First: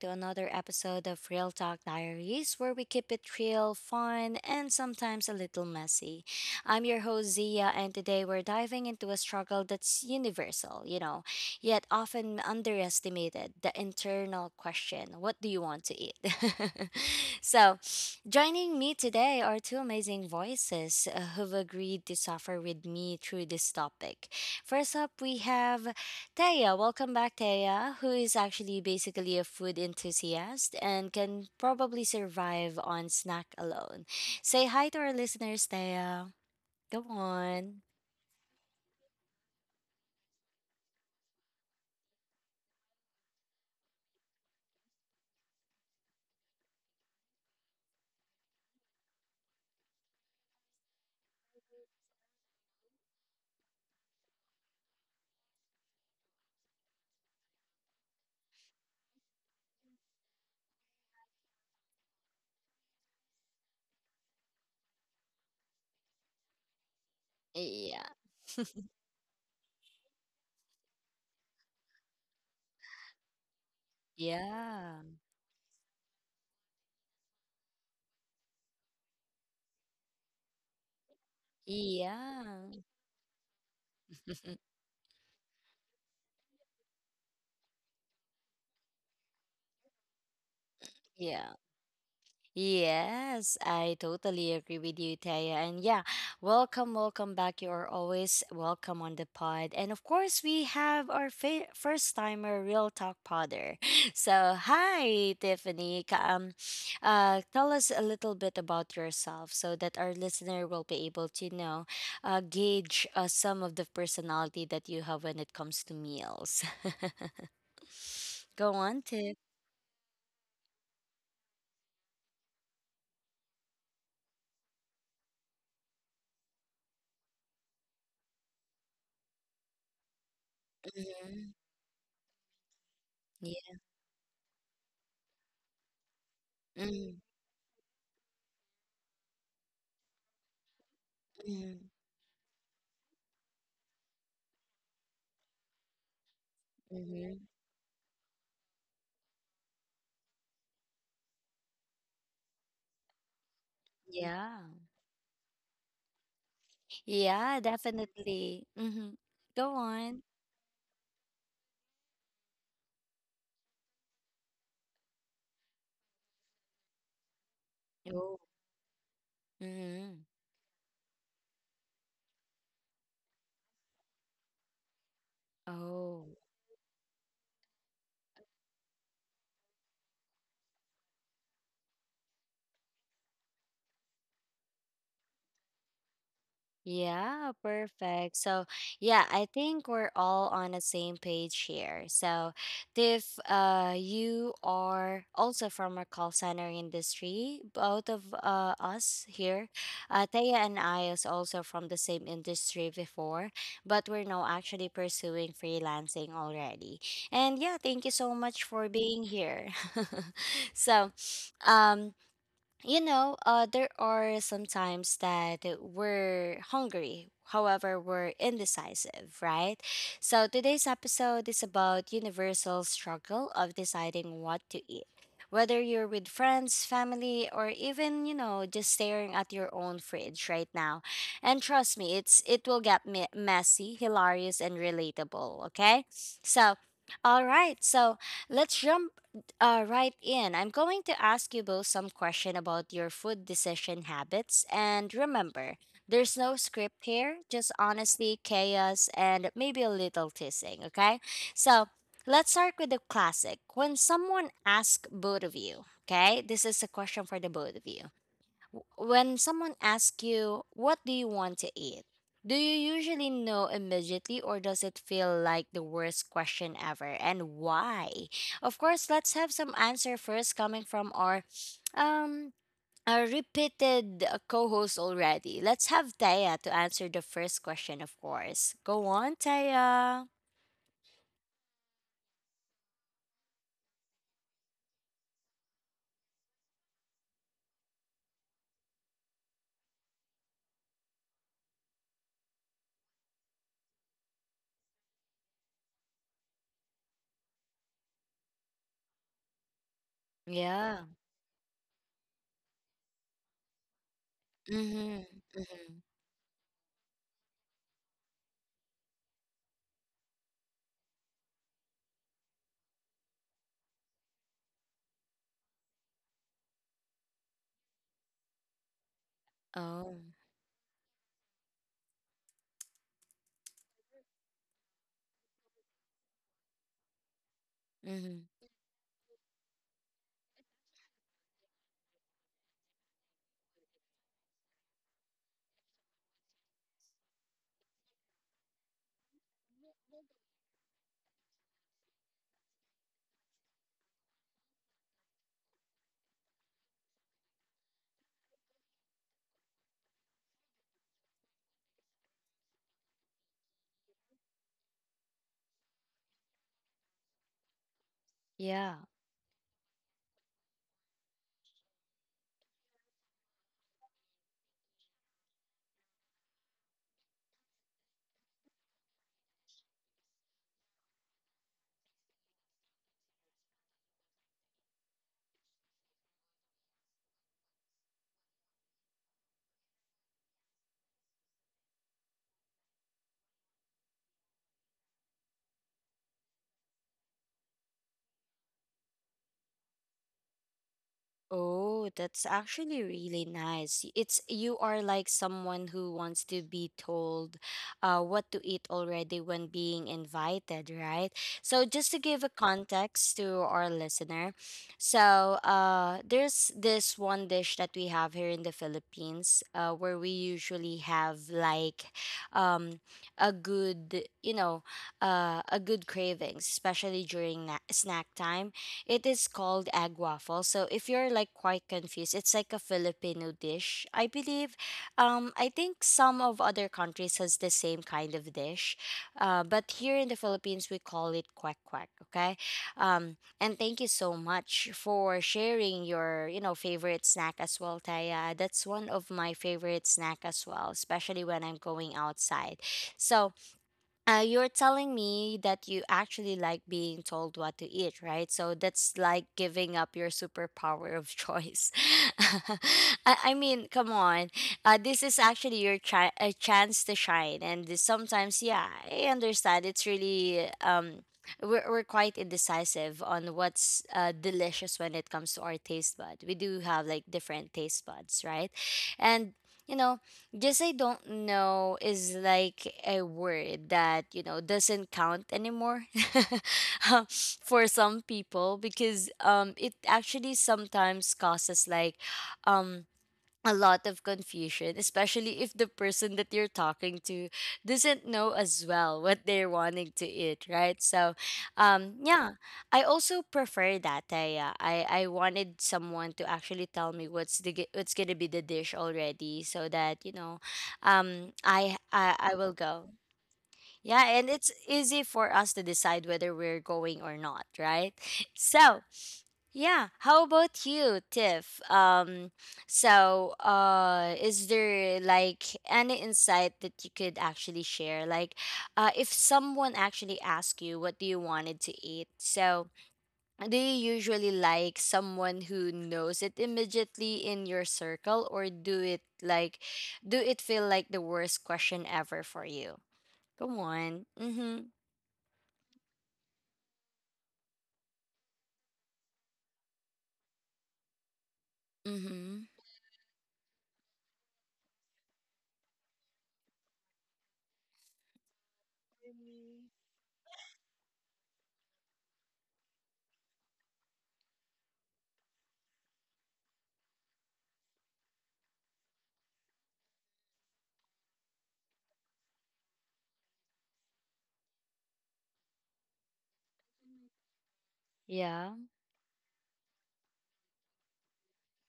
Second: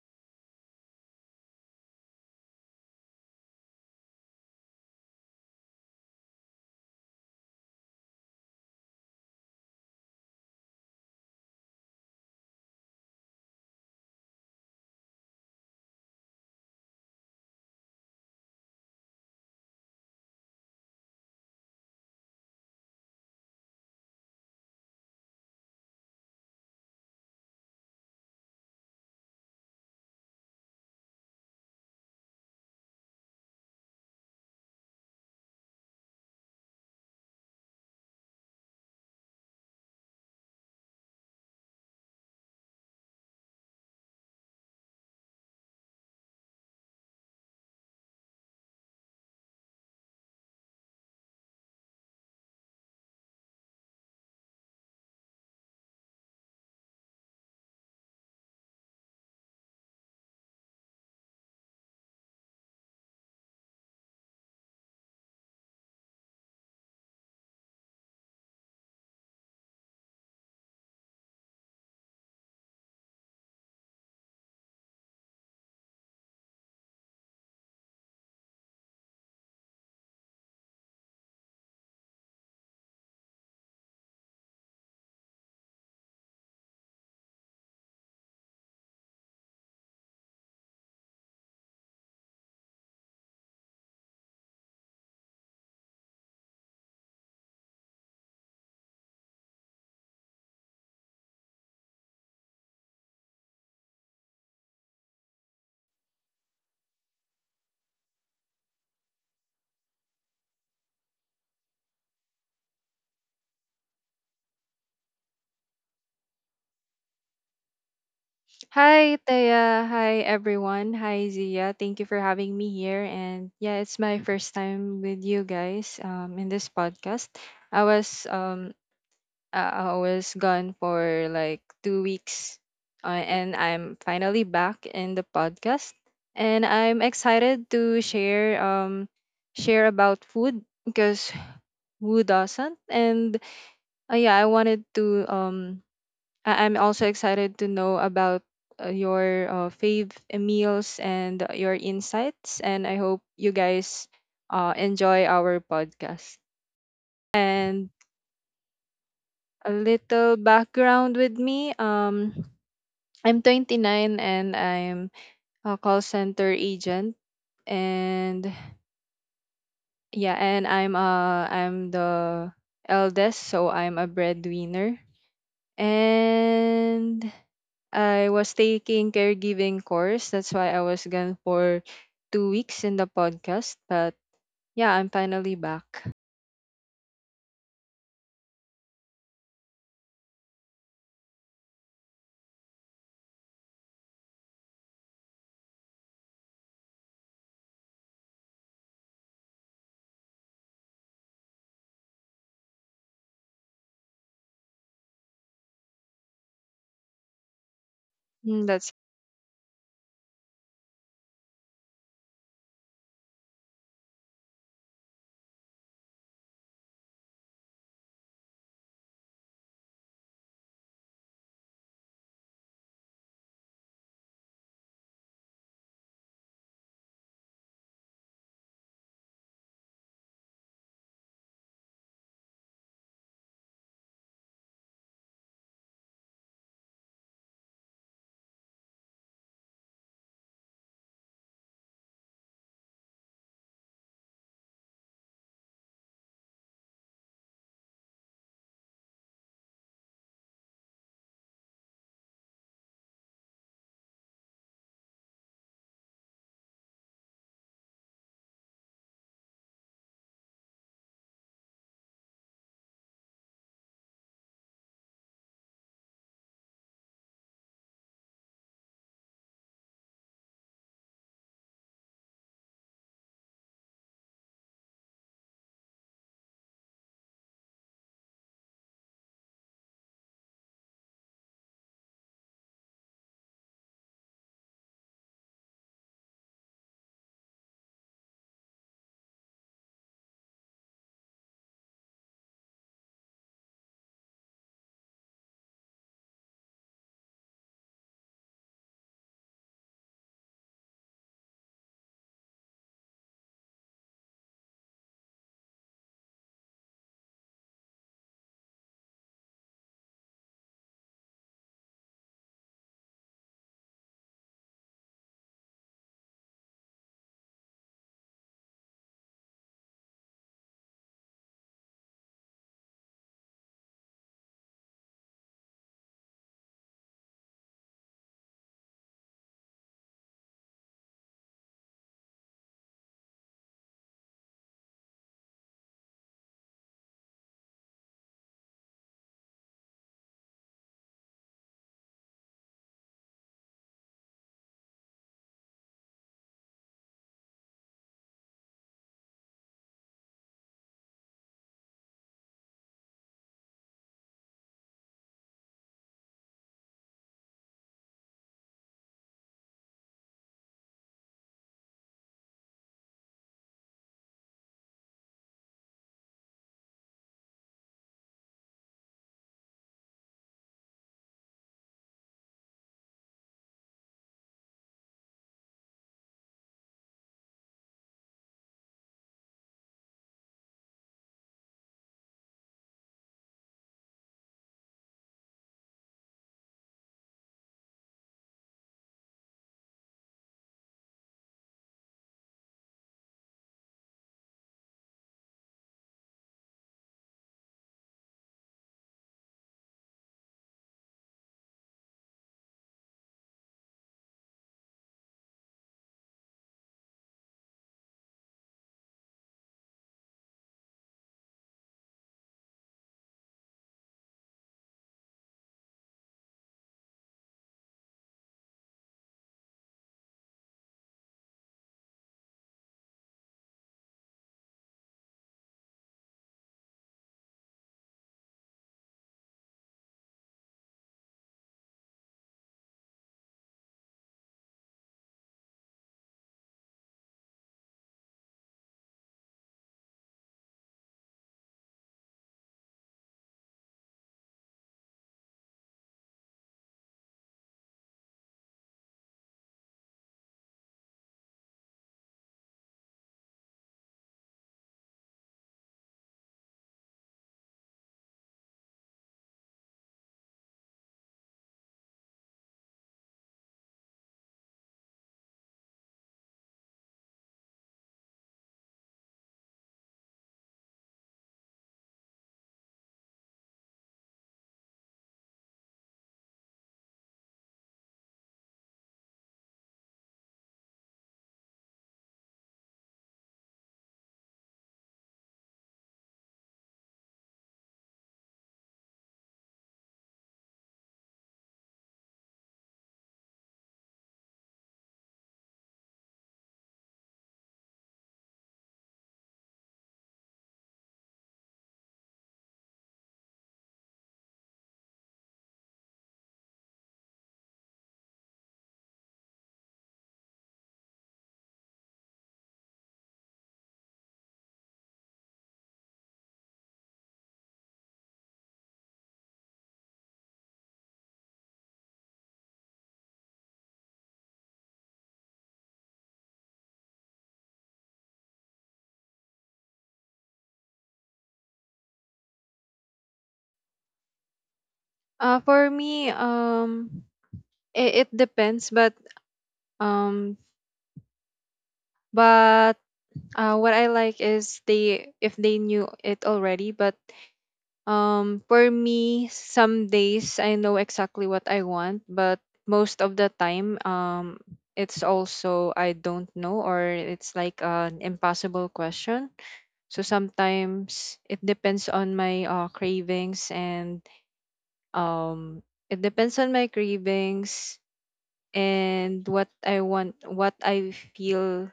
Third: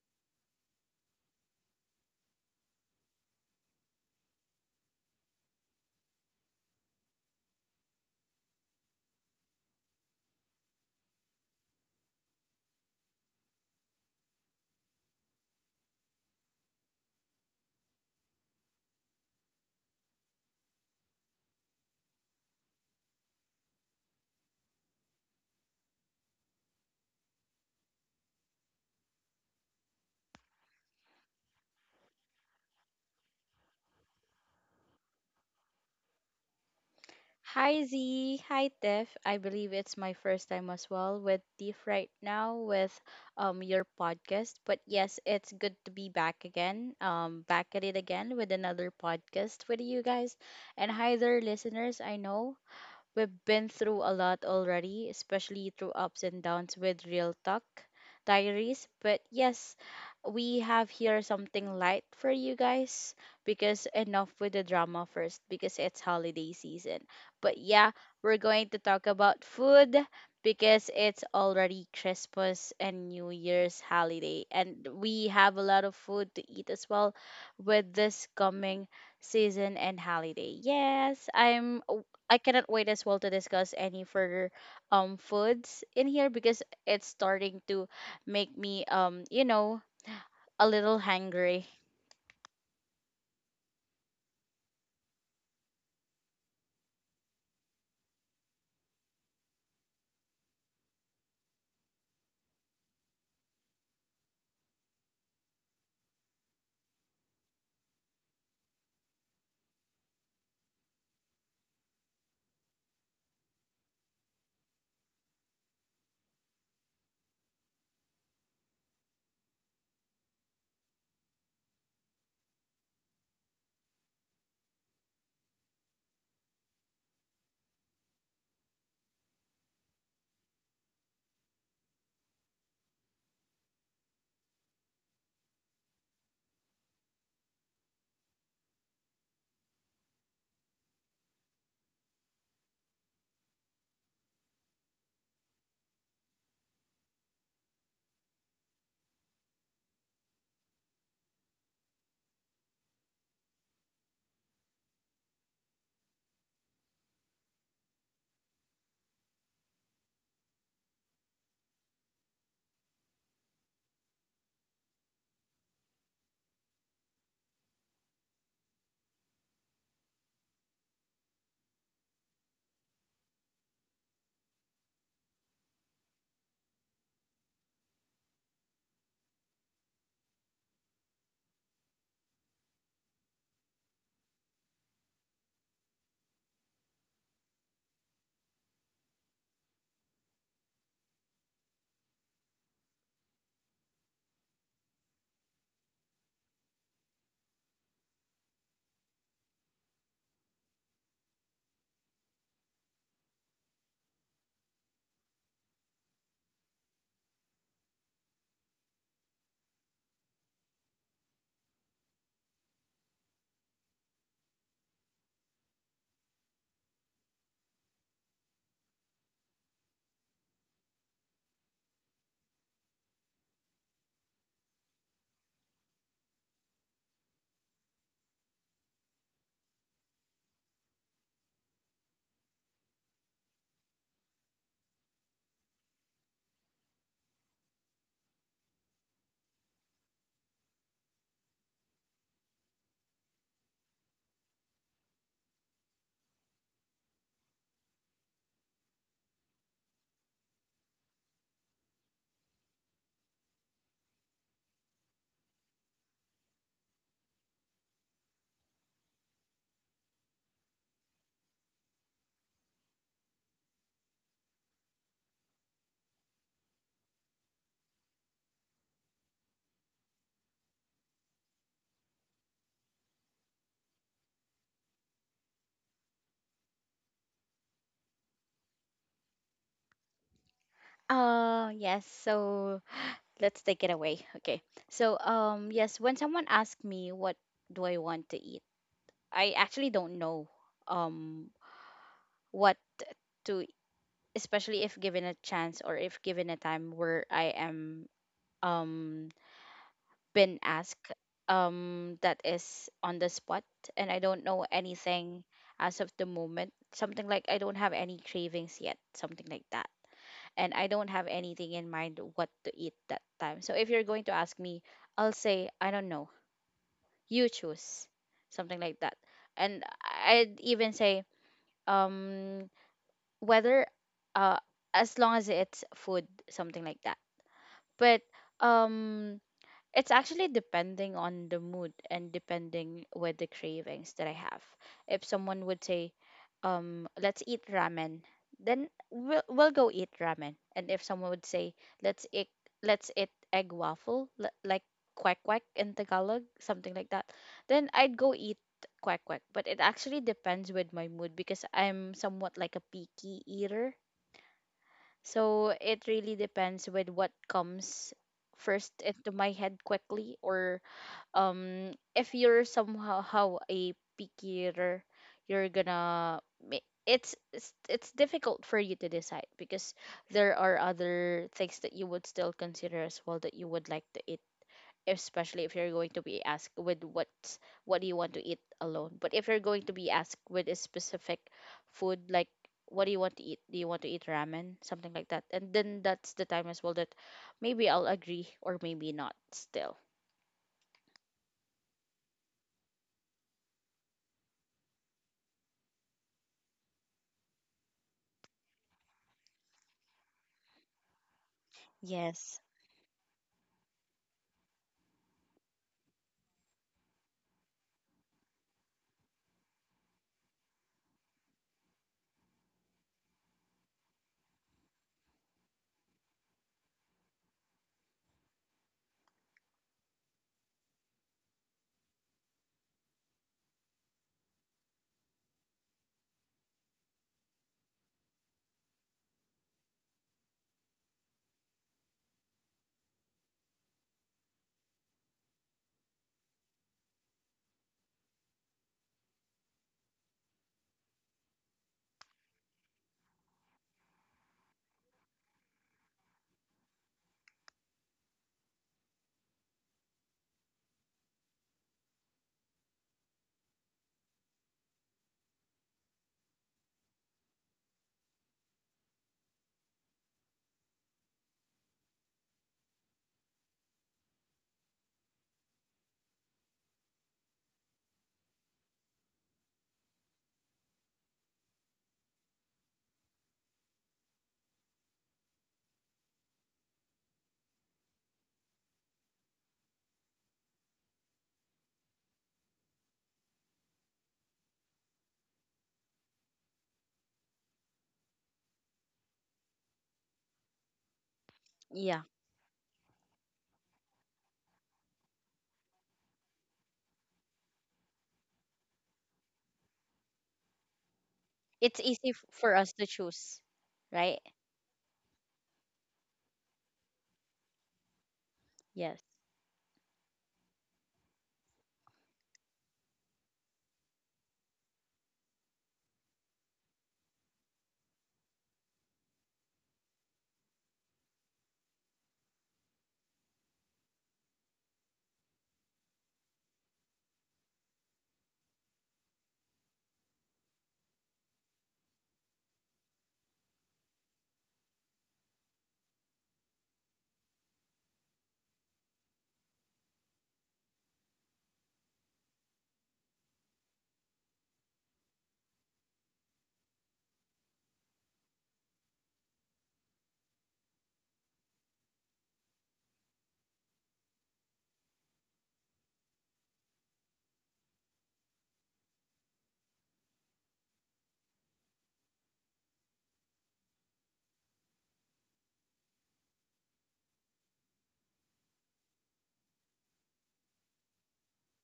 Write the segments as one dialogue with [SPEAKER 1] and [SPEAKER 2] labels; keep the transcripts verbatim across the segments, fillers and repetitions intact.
[SPEAKER 1] to another episode of Real Talk Diaries, where we keep it real, fun, and sometimes a little messy. I'm your host, Zia, and today we're diving into a struggle that's universal, you know, yet often underestimated the internal question what do you want to eat? so, Joining me today are two amazing voices uh, who've agreed to suffer with me through this topic. First up, we have Taya, welcome back, Taya, who is actually basically a food enthusiast and can probably survive on snack alone. Say hi to our listeners, Taya. Come
[SPEAKER 2] Hi
[SPEAKER 1] on.
[SPEAKER 2] Z, hi Tiff. I believe it's my first time as well with Tiff right now with um your podcast. But yes, it's good to be back again. Um back at it again with another podcast with you guys. And hi there listeners. I know we've been through a lot already, especially through ups and downs with Real Talk Diaries. But yes, we have here something light for you guys because enough with the drama first because it's holiday season. But yeah,
[SPEAKER 1] Yeah.
[SPEAKER 2] we're going to talk about food because it's already Christmas and New Year's holiday and
[SPEAKER 1] Yeah.
[SPEAKER 2] we have a lot of food to eat as well with this coming season and holiday. Yes, I'm I cannot
[SPEAKER 1] Yeah.
[SPEAKER 2] wait as well to discuss any further um foods in here because it's starting to make me um you know a little
[SPEAKER 1] Yeah.
[SPEAKER 2] hungry.
[SPEAKER 1] Yes, I totally agree with you, Taya. And yeah, welcome, welcome back. You are always welcome on the pod. And of course, we have our fa- first timer, Real Talk Podder. So, hi, Tiffany. Ka- Um, uh, tell us a little bit about yourself so that our listener will be able to know, uh, gauge uh, some of the personality that you have when it comes to meals. Go on,
[SPEAKER 3] Hi,
[SPEAKER 1] Tiff.
[SPEAKER 3] Taya. Hi, everyone. Hi, Zia. Thank you for having me here. And yeah, it's my first time with you guys um, in this podcast. I was um I I was gone for
[SPEAKER 1] Hmm.
[SPEAKER 3] like two weeks, uh, and
[SPEAKER 1] Yeah.
[SPEAKER 3] I'm finally back in the podcast. And I'm excited to share um share about food because who doesn't? And uh, yeah, I wanted to um I- I'm also
[SPEAKER 1] Mm-hmm.
[SPEAKER 3] excited to know about uh, your uh, fave meals and uh, your insights. And I hope you guys
[SPEAKER 1] Yeah.
[SPEAKER 3] uh, enjoy our podcast.
[SPEAKER 1] Yeah,
[SPEAKER 3] And
[SPEAKER 1] definitely. Mm-hmm.
[SPEAKER 3] a
[SPEAKER 1] Go on.
[SPEAKER 3] little background with me. Um, I'm twenty-nine and I'm a call center agent.
[SPEAKER 1] Oh.
[SPEAKER 3] And
[SPEAKER 1] Mm-hmm.
[SPEAKER 3] yeah, and I'm uh I'm the eldest, so I'm a breadwinner.
[SPEAKER 1] Oh.
[SPEAKER 3] And I was taking caregiving course. That's why I was gone for two weeks in the podcast. But yeah, I'm finally back.
[SPEAKER 1] Yeah, perfect. So, yeah, I think we're all on the same page here. So, if uh you are also from a call center industry, both of uh us here, uh Thea and I is also from the same industry before, but we're now actually pursuing freelancing already. And yeah, thank you so
[SPEAKER 3] Mm.
[SPEAKER 1] much
[SPEAKER 3] That's
[SPEAKER 1] for being here. so, um you know, uh, there are some times that we're hungry. However, we're indecisive, right? So today's episode is about universal struggle of deciding what to eat. Whether you're with friends, family, or even, you know, just staring at your own fridge right now. And trust me, it's it will get me- messy, hilarious, and relatable, okay? So, all right. So, let's jump uh, right in. I'm going to ask you both some question about your food decision habits. And remember, there's no script here, just honesty, chaos, and maybe a little teasing, okay? So let's start with the classic. When someone asks both of you, okay, this is a question for the both of you. W- When someone asks you, what do you want to eat? Do you usually know immediately or does it feel like the worst question ever and why? Of course, let's have some answer first coming from our um our repeated uh, co-host already. Let's have Taya to answer the first question, of course. Go on, Taya.
[SPEAKER 2] Uh yes, so let's take it away. Okay. So um yes, when someone asks me what do I want to eat, I actually don't know um what to, especially if given a chance or if given a time where I am um been
[SPEAKER 1] Yeah.
[SPEAKER 2] asked um that is on the spot and I don't know
[SPEAKER 1] Mhm.
[SPEAKER 2] anything as
[SPEAKER 1] Mhm.
[SPEAKER 2] of the moment. Something like I don't have any cravings yet, something like that. And I don't have anything in mind what to eat that time. So if you're going to ask me, I'll say, I don't know. You choose. Something like that. And
[SPEAKER 1] Oh.
[SPEAKER 2] I'd even say, um whether uh as long as it's food, something like that. But
[SPEAKER 1] Mhm.
[SPEAKER 2] um it's actually depending on the mood and depending with the cravings that I have. If someone would say, um, let's eat ramen, then we'll, we'll go eat ramen. And if someone would say, let's eat, let's eat egg waffle, li- like quack quack in Tagalog, something like that, then I'd go eat quack quack. But it actually depends with my mood because I'm somewhat like a picky eater. So it really depends with what comes first
[SPEAKER 1] Yeah.
[SPEAKER 2] into my head quickly, or um if you're somehow how a picky eater, you're gonna ma- it's, it's it's difficult for you to decide because there are other things that you would still consider as well that you would like to eat, especially if you're going to be asked with what what do you want to eat alone. But if you're going to be asked with a specific food, like what do you want to eat, do you want to eat ramen, something like that, and then that's the time as well that maybe I'll agree or maybe not still.
[SPEAKER 1] Oh, that's actually really nice. It's you are like someone who wants to be told uh, what to eat already when being invited, right? So just to give a
[SPEAKER 2] Yes.
[SPEAKER 1] context to our listener, so uh, there's this one dish that we have here in the Philippines uh, where we usually have like um, a good, you know, uh, a good cravings, especially during na- snack time it is called egg waffle. So if you're like quite confused, it's like a Filipino dish. I believe um I think some of other countries has the same kind of dish. Uh, but here in the Philippines we call it quack quack, okay? Um and thank you so much for sharing your, you know, favorite snack as well, Taya. That's one of my favorite snack as well, especially when I'm going outside. So uh, you're telling me that you actually like being told what to eat, right? So that's like giving up your superpower of choice. I, I mean, come on. Uh, this is actually your chi- a chance to shine. And this- sometimes, yeah, I understand. It's really, um, we're, we're quite indecisive on what's uh, delicious when it comes to our taste bud. We do have like different taste buds, right? And, you know, just I don't know is like a word that, you know, doesn't count anymore um, for some people because um it actually sometimes causes like um a lot of confusion, especially if the person that you're talking to doesn't know as well what they're wanting to eat, right? So, um,
[SPEAKER 2] Yeah,
[SPEAKER 1] yeah, I also prefer that. I, uh, I I wanted someone to actually tell me what's the g- what's gonna be the dish already, so that you know, um, I
[SPEAKER 2] it's easy
[SPEAKER 1] I,
[SPEAKER 2] f-
[SPEAKER 1] I will
[SPEAKER 2] for us to
[SPEAKER 1] go.
[SPEAKER 2] choose,
[SPEAKER 1] Yeah,
[SPEAKER 2] right?
[SPEAKER 1] and it's easy for us to decide whether we're going or not, right? So.
[SPEAKER 2] Yes,
[SPEAKER 1] Yeah. How about you, Tiff? Um, so, uh, is there like any insight that you could actually share? Like, uh, if someone actually asked you, what do you wanted to eat? So, do you usually like someone who knows it immediately in your circle, or do it like, do it feel like the worst question ever for you? Come on. Mm-hmm.
[SPEAKER 3] uh for me. Um, it, it depends, but um,
[SPEAKER 1] Mm-hmm.
[SPEAKER 3] but uh, what I like is they if they knew it already. But Um, for me,
[SPEAKER 1] Mm.
[SPEAKER 3] some days I know exactly what I want, but most of the time, um, it's also I don't know, or it's like an impossible question. So sometimes it depends on my uh, cravings and um, it depends on my cravings
[SPEAKER 1] Yeah.
[SPEAKER 3] and what I want, what I feel,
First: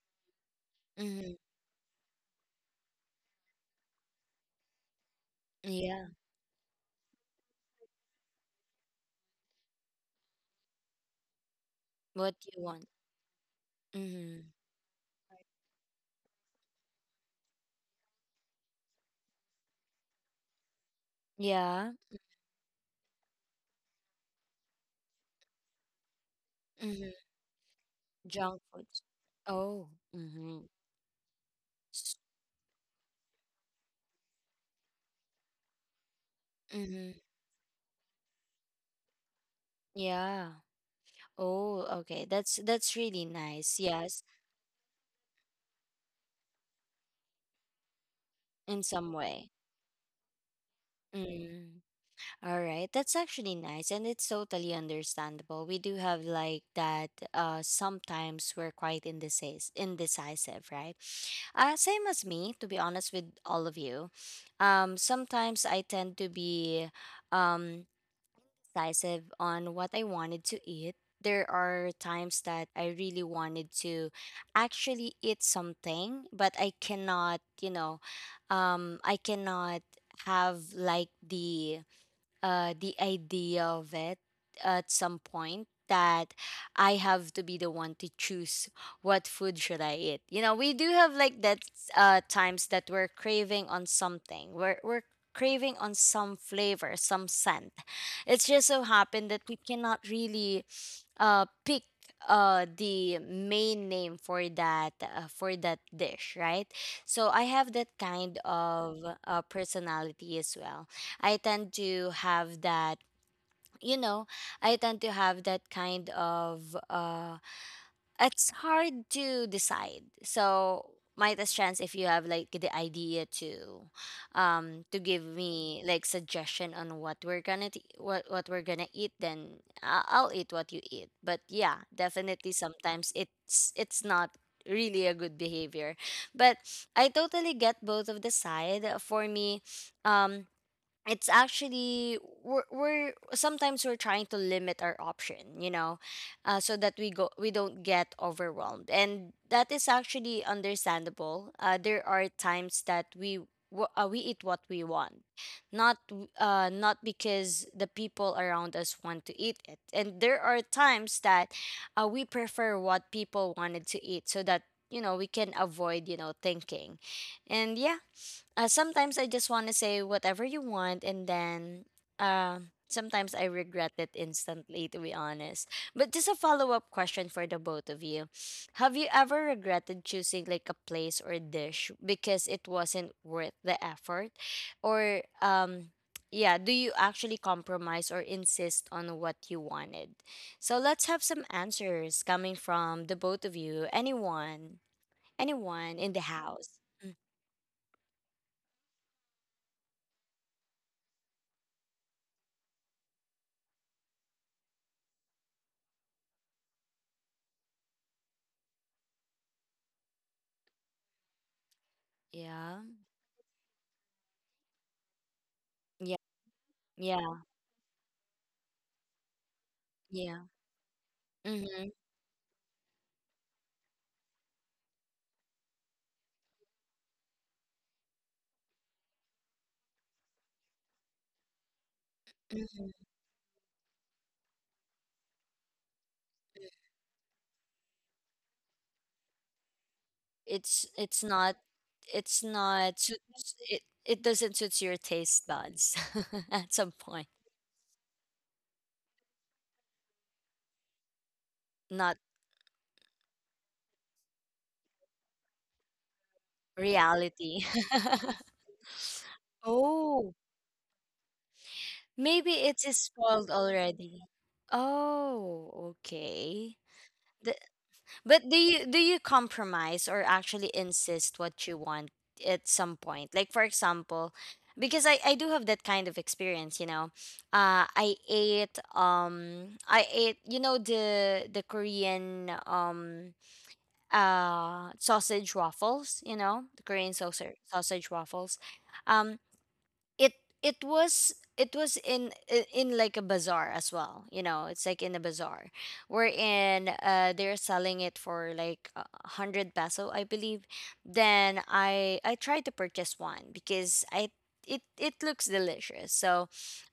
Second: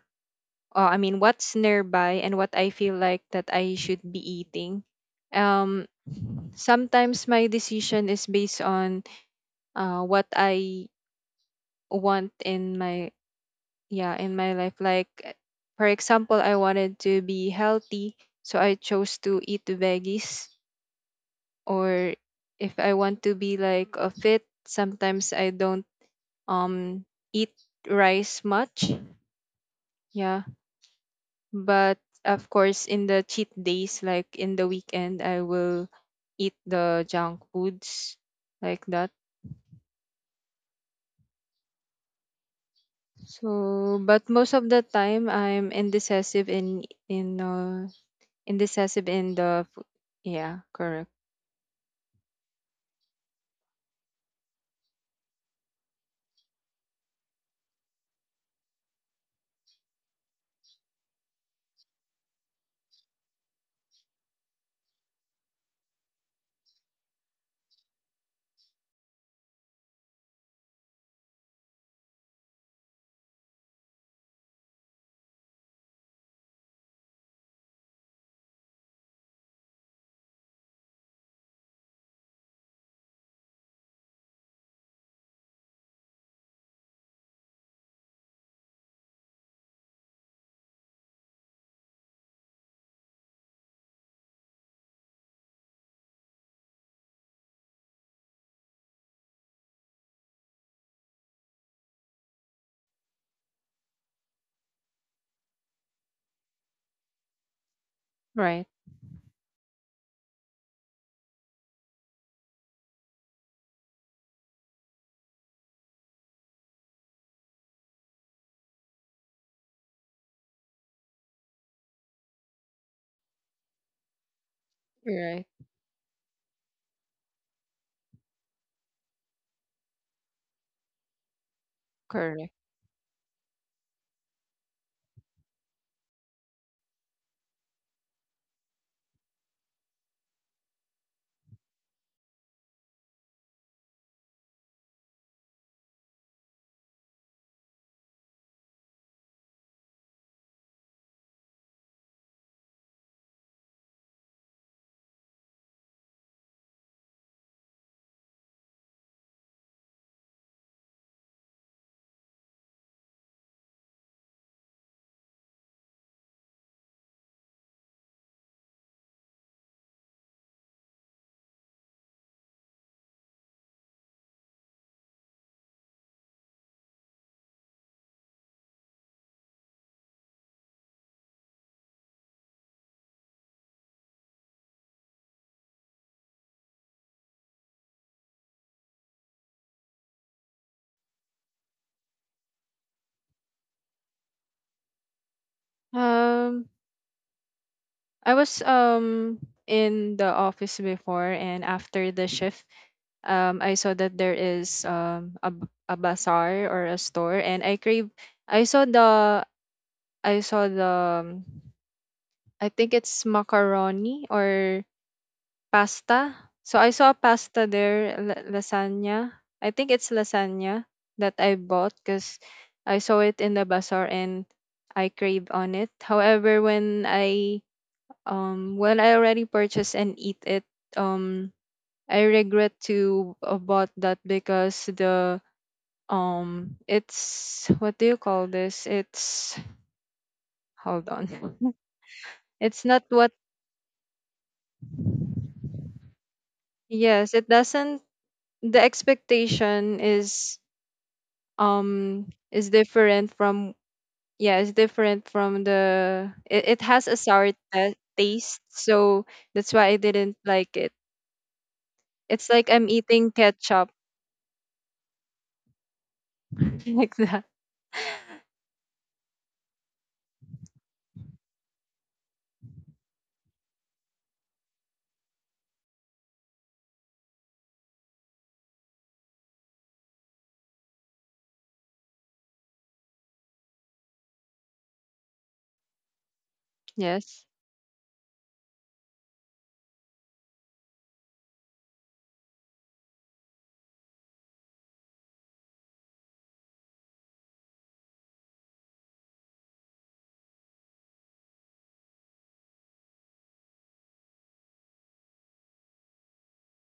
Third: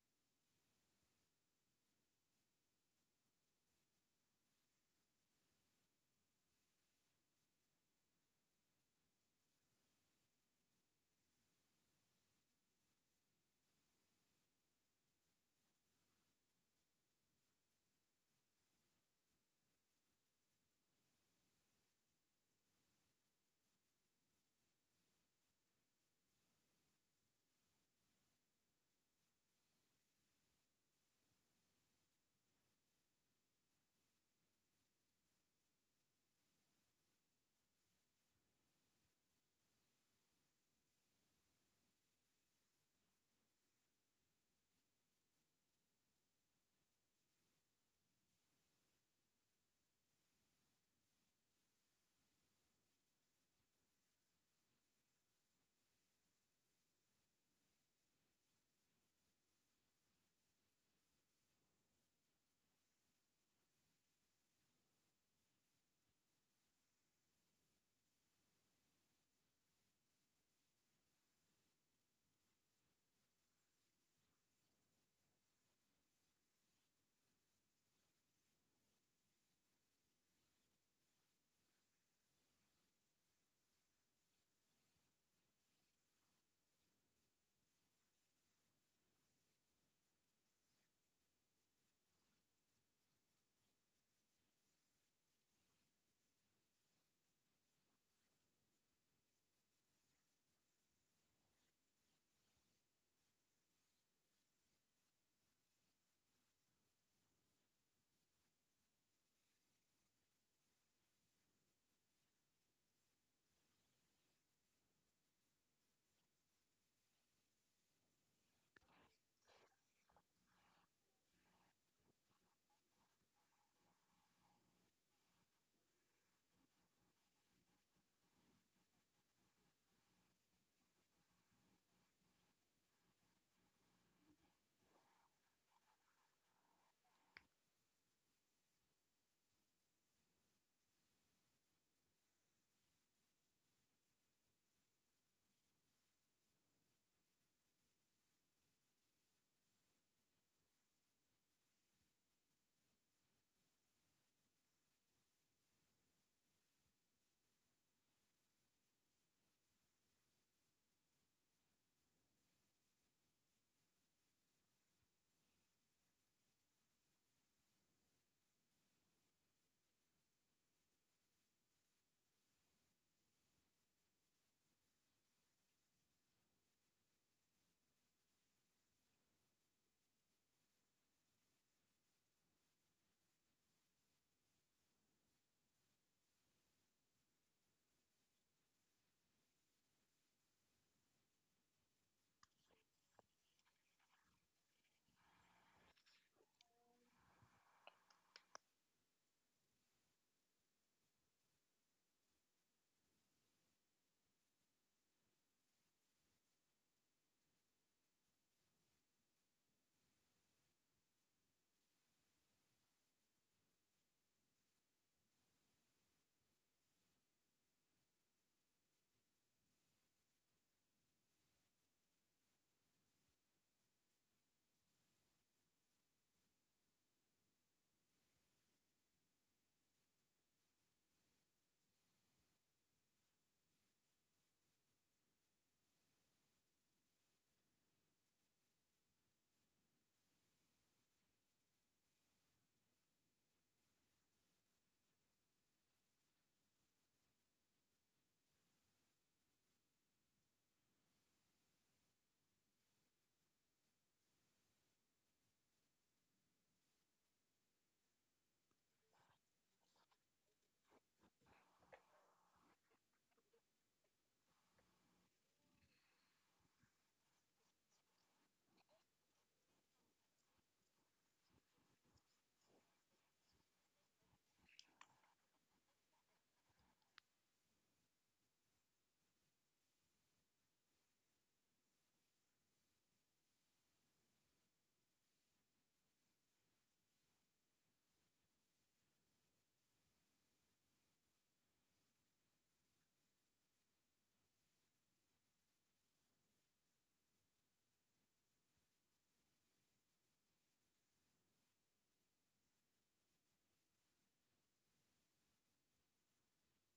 [SPEAKER 3] uh, I mean,
[SPEAKER 1] Mm-hmm.
[SPEAKER 3] what's nearby and what I feel like that I should be eating. Um,
[SPEAKER 1] Yeah.
[SPEAKER 3] Sometimes my decision is based on uh, what I want
[SPEAKER 1] What do you
[SPEAKER 3] in
[SPEAKER 1] want?
[SPEAKER 3] my yeah in
[SPEAKER 1] Mm-hmm.
[SPEAKER 3] my life. Like uh, for example, I wanted to be healthy, so I chose to eat veggies.
[SPEAKER 1] Yeah.
[SPEAKER 3] Or if I want to be like a fit, sometimes I don't um
[SPEAKER 1] Mm-hmm.
[SPEAKER 3] eat rice
[SPEAKER 1] Junk
[SPEAKER 3] much.
[SPEAKER 1] foods. Oh.
[SPEAKER 3] Yeah,
[SPEAKER 1] Mm-hmm.
[SPEAKER 3] but of course in the cheat days, like in the weekend, I will eat the
[SPEAKER 1] Mm-hmm.
[SPEAKER 3] junk foods like that.
[SPEAKER 1] Yeah. Oh, okay. That's that's really nice.
[SPEAKER 3] So,
[SPEAKER 1] Yes,
[SPEAKER 3] but most of the time I'm indecisive in in uh
[SPEAKER 1] in
[SPEAKER 3] indecisive
[SPEAKER 1] some
[SPEAKER 3] in
[SPEAKER 1] way.
[SPEAKER 3] the f- yeah, correct.
[SPEAKER 1] Mm. All right. That's actually nice and it's totally understandable. We do have like that uh sometimes we're quite indecis indecisive, right? Uh same as me, to be honest with all of you. Um sometimes I tend to be um decisive on what I wanted to eat. There are times that I really wanted to actually eat something, but I cannot, you know, um, I cannot have like the uh, the idea of it at some point that I have to be the one to choose what food should I eat. You know, we do have like that uh, times that we're craving on something. We're we're craving on some flavor, some scent. It's just so happened that we cannot really uh, pick uh the main name for that uh, for that dish, right? So I have that kind
[SPEAKER 3] Right.
[SPEAKER 1] of uh, personality as well. I tend to have that, you know, I tend to have that kind of uh it's hard to decide. So might as chance if you have like the idea to um to give
[SPEAKER 3] Right.
[SPEAKER 1] me like suggestion on what we're gonna t- what what we're gonna eat, then I- I'll eat what you eat. But yeah,
[SPEAKER 3] Correct.
[SPEAKER 1] definitely sometimes it's it's not really a good behavior, but I totally get both of the side. For me, um it's actually we're, we're sometimes we're trying to limit our option, you know, uh, so that we go we don't get overwhelmed, and that is actually understandable. Uh, there are times that we wa- uh, we eat what we want, not w- uh, not because the people around us want to eat it. And there are times that uh, we prefer what people wanted to eat so that you know we can avoid you know thinking. And yeah, uh, sometimes I just want to say whatever you want, and then um sometimes I regret it instantly, to be honest. But just a follow up question for the both of you: Have you ever regretted choosing like a place or dish because it wasn't worth the effort, or um? Yeah, do you actually compromise or insist on what you wanted? So let's have some answers coming from the both of you. Anyone, anyone in the
[SPEAKER 3] Um
[SPEAKER 1] house. Mm.
[SPEAKER 3] I was um in the office before and after the shift um I saw that there is um a, b- a bazaar or a store and I crave I saw the I saw the um, I think it's macaroni or
[SPEAKER 1] Yeah.
[SPEAKER 3] pasta? So I saw
[SPEAKER 1] Yeah,
[SPEAKER 3] pasta there, la- lasagna. I think it's
[SPEAKER 1] yeah.
[SPEAKER 3] lasagna that I
[SPEAKER 1] Mm-hmm.
[SPEAKER 3] bought because I saw it in the bazaar and I crave on it. However, when I um when I already purchase and eat it, um I regret
[SPEAKER 1] Mm-hmm.
[SPEAKER 3] to uh, bought that because the um it's what do you call this? It's
[SPEAKER 1] It's
[SPEAKER 3] hold on.
[SPEAKER 1] it's not it's
[SPEAKER 3] It's
[SPEAKER 1] not
[SPEAKER 3] not
[SPEAKER 1] suit-
[SPEAKER 3] what,
[SPEAKER 1] it it doesn't suit your taste buds at some point.
[SPEAKER 3] yes, it doesn't. The expectation is
[SPEAKER 1] Not
[SPEAKER 3] um is different from yeah it's different from the it, it has a sour
[SPEAKER 1] reality.
[SPEAKER 3] ta- taste so that's why I
[SPEAKER 1] Oh,
[SPEAKER 3] didn't like it. It's
[SPEAKER 1] maybe
[SPEAKER 3] like
[SPEAKER 1] it
[SPEAKER 3] I'm
[SPEAKER 1] is
[SPEAKER 3] eating
[SPEAKER 1] spoiled
[SPEAKER 3] ketchup
[SPEAKER 1] already. Oh, okay.
[SPEAKER 3] like that.
[SPEAKER 1] But do you do you compromise or actually insist what you want at some point? Like for example, because I, I do have that kind of experience, you know. Uh I ate um I ate you know the the Korean um uh sausage waffles, you know, the Korean
[SPEAKER 3] Yes,
[SPEAKER 1] sausage sausage waffles. Um, it it was it was in i- in like a bazaar as well, you know, it's like in a bazaar wherein uh they're selling it for like a one hundred peso, I believe. Then I I tried to purchase one because I it it looks delicious. So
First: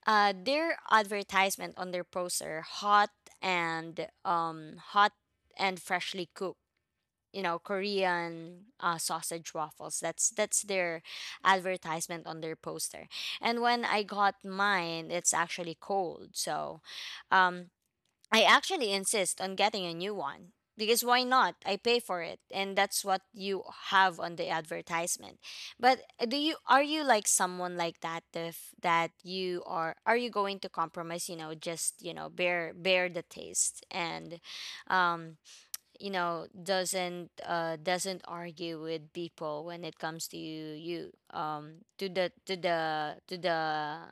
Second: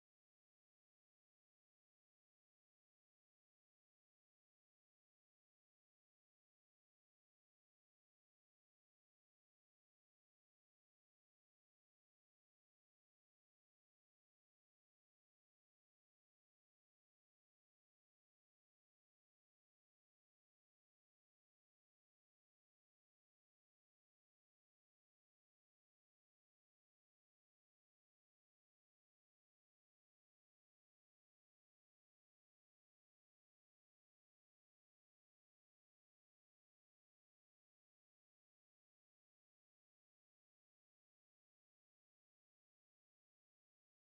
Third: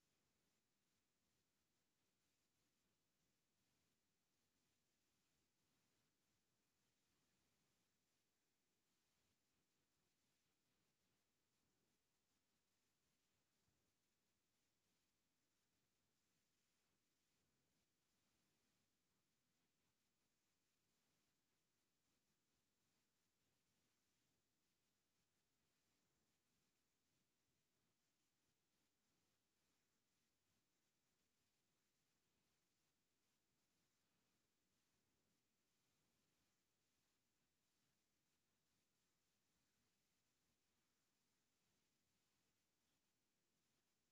[SPEAKER 1] uh their advertisement on their poster, hot and um hot and freshly cooked, you know, Korean uh, sausage waffles. That's that's their advertisement on their poster. And when I got mine, it's actually cold. So, um, I actually insist on getting a new one because why not? I pay for it, and that's what you have on the advertisement. But uh, do you, are you like someone like that? If that you are, are you going to compromise? You know, just you know, bear bear the taste, and, um, you know, doesn't uh doesn't argue with people when it comes to you um to the to the to the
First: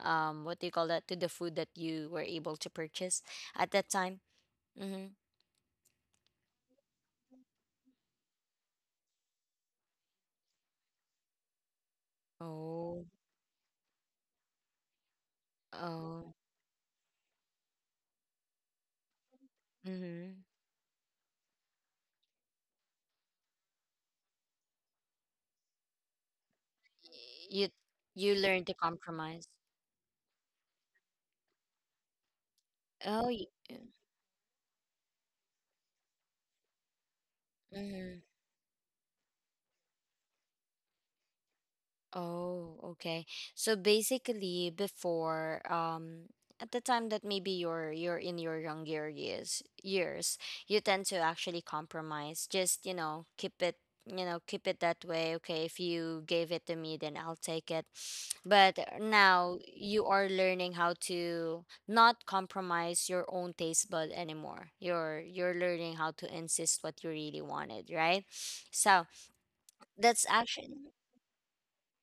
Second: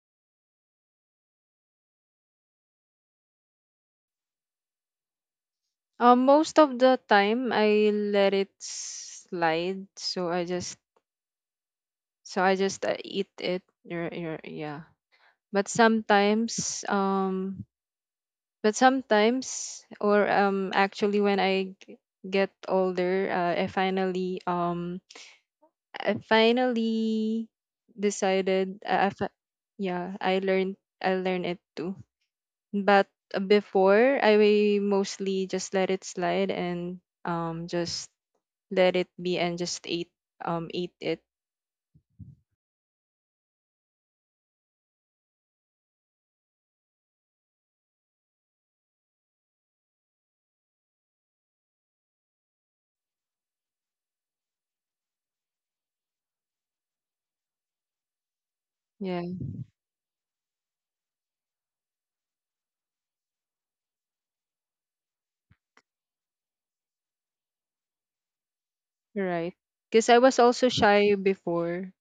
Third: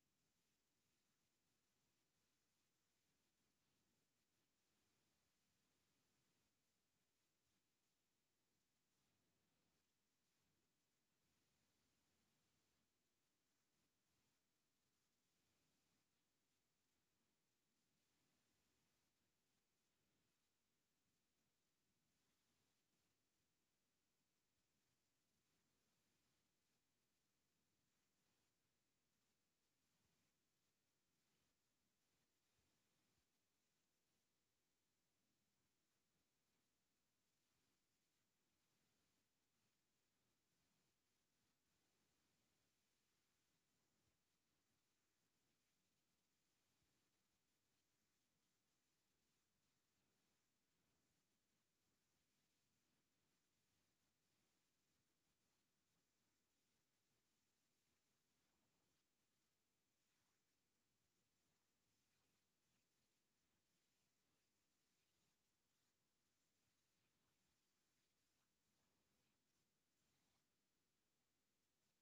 [SPEAKER 1] um what do you call that, to the food that you were able to purchase at that time. Mm-hmm.
[SPEAKER 3] um most of the time I let it slide, so i just so i just uh,
[SPEAKER 1] Oh.
[SPEAKER 3] eat it. Yer- yer- yeah, but
[SPEAKER 1] Oh.
[SPEAKER 3] sometimes um But sometimes, or
[SPEAKER 1] Mm-hmm.
[SPEAKER 3] um, actually, when I g- get older, uh, I finally um, I finally
[SPEAKER 1] you you learn to
[SPEAKER 3] decided. Uh, I fi-
[SPEAKER 1] compromise.
[SPEAKER 3] yeah, I learned. I learned it too. But
[SPEAKER 1] oh y-
[SPEAKER 3] before, I mostly just let it slide and um, just
[SPEAKER 1] mm-hmm.
[SPEAKER 3] let it be and just ate um ate it.
[SPEAKER 1] Oh, okay. So basically, before, um, at the time that maybe you're you're in your younger years, years, you tend to actually compromise. Just, you know, keep it, you know, keep it that way. Okay, if you gave it to me, then I'll take it. But
[SPEAKER 3] Yeah,
[SPEAKER 1] now you are learning how to not compromise your own taste bud anymore. You're you're learning how to insist what you really wanted, right? So
[SPEAKER 3] right. Because I
[SPEAKER 1] that's
[SPEAKER 3] was also
[SPEAKER 1] actually
[SPEAKER 3] shy before.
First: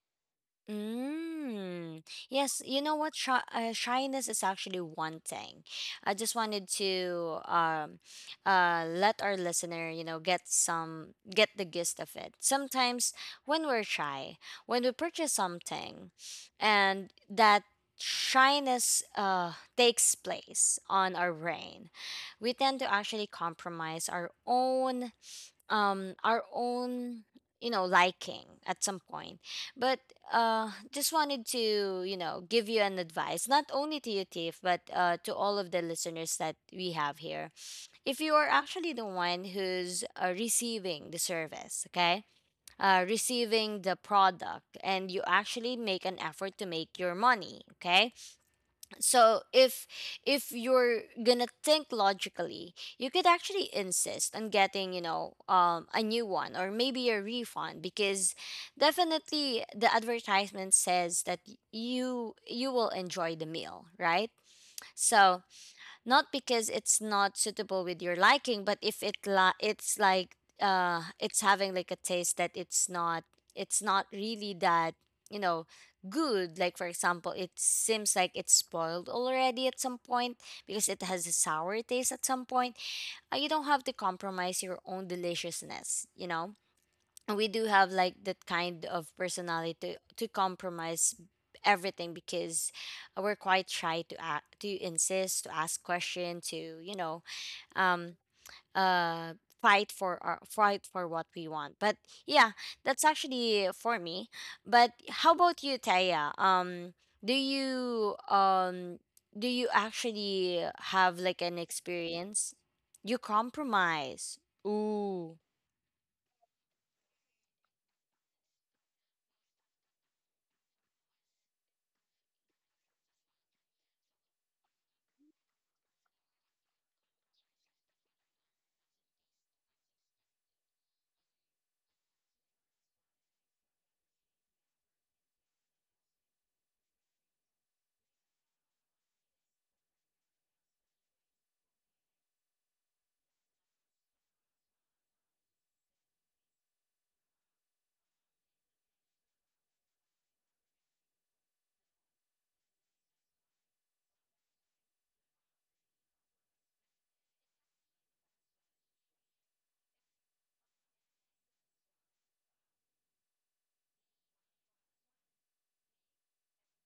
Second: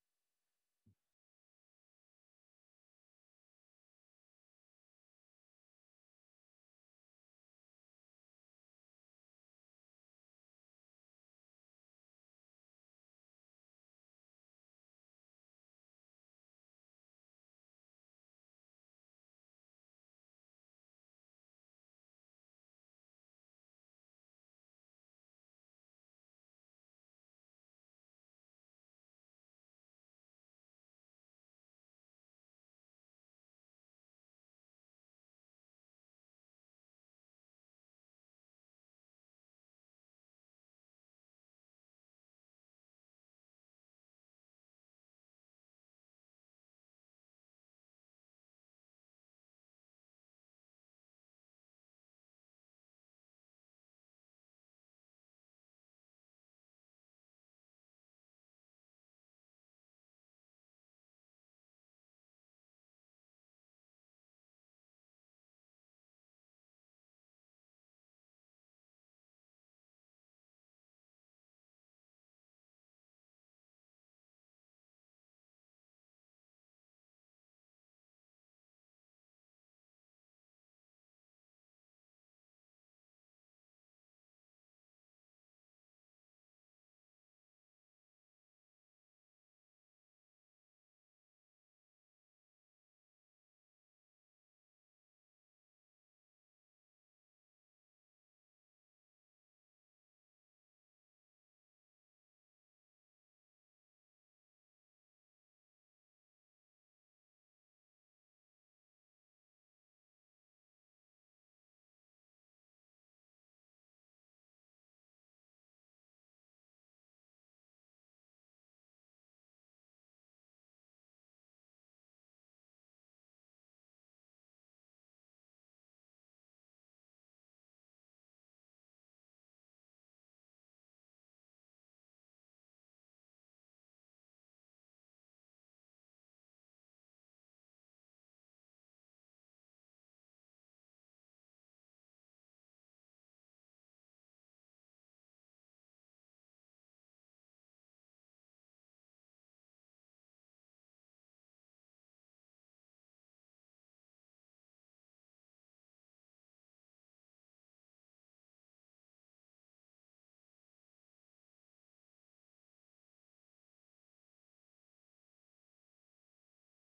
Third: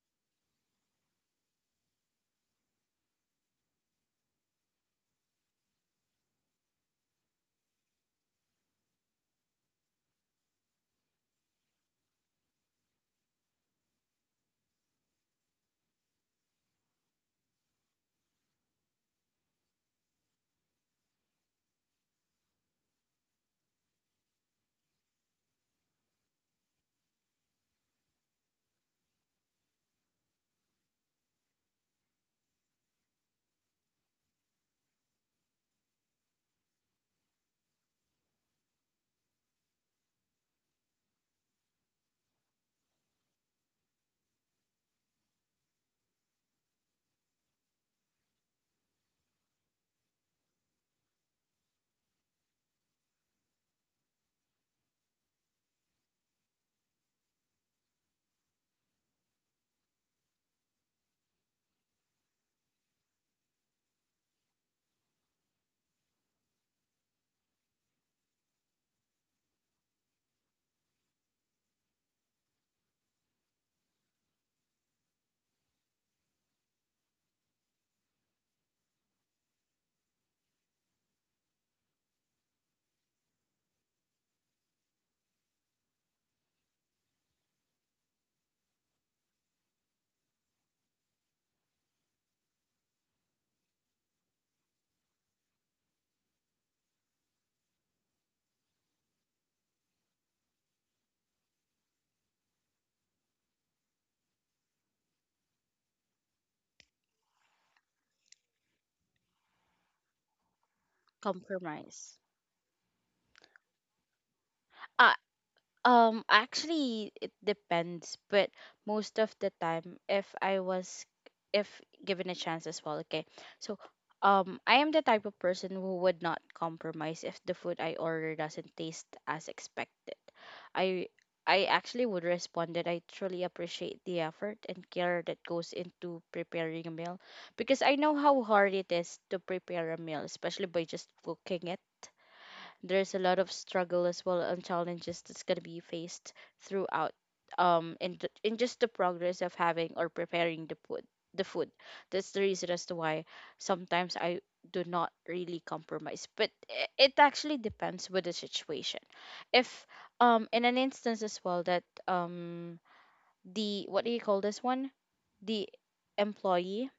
[SPEAKER 1] mm. Yes, you know what? Shy, uh, shyness is actually one thing. I just wanted to um, uh, let our listener, you know, get some get the gist of it. Sometimes when we're shy, when we purchase something, and that shyness uh, takes place on our brain, we tend to actually compromise our own um our own, you know, liking at some point. But uh just wanted to, you know, give you an advice, not only to you, Tiff, but uh to all of the listeners that we have here. If you are actually the one who's uh, receiving the service, okay, uh, receiving the product, and you actually make an effort to make your money, okay, so if if you're gonna think logically, you could actually insist on getting, you know, um, a new one or maybe a refund, because definitely the advertisement says that y- you you will enjoy the meal, right? So not because it's not suitable with your liking, but if it li- it's like uh it's having like a taste that it's not, it's not really that, you know, good. Like for example, it seems like it's spoiled already at some point, because it has a sour taste at some point. Uh, you don't have to compromise your own deliciousness, you know. We do have like that kind of personality to, to compromise everything, because we're quite shy to a to insist, to ask question, to, you know, um uh fight for our fight for what we want. But yeah, that's actually for me. But how about you, Taya? Um do you um do you actually have like an
[SPEAKER 2] compromise.
[SPEAKER 1] experience you compromise?
[SPEAKER 2] Uh,
[SPEAKER 1] Ooh,
[SPEAKER 2] Um, actually, it depends, but most of the time, if I was, if given a chance as well, okay. So, um, I am the type of person who would not compromise if the food I order doesn't taste as expected. I I actually would respond that I truly appreciate the effort and care that goes into preparing a meal because I know how hard it is to prepare a meal, especially by just cooking it. There's a lot of struggle as well and challenges that's going to be faced throughout, um in the, in just the progress of having or preparing the food the food. That's the reason as to why sometimes I do not really compromise, but i- it actually depends with the situation. If um in an instance as well that, um the what do you call this one, the employee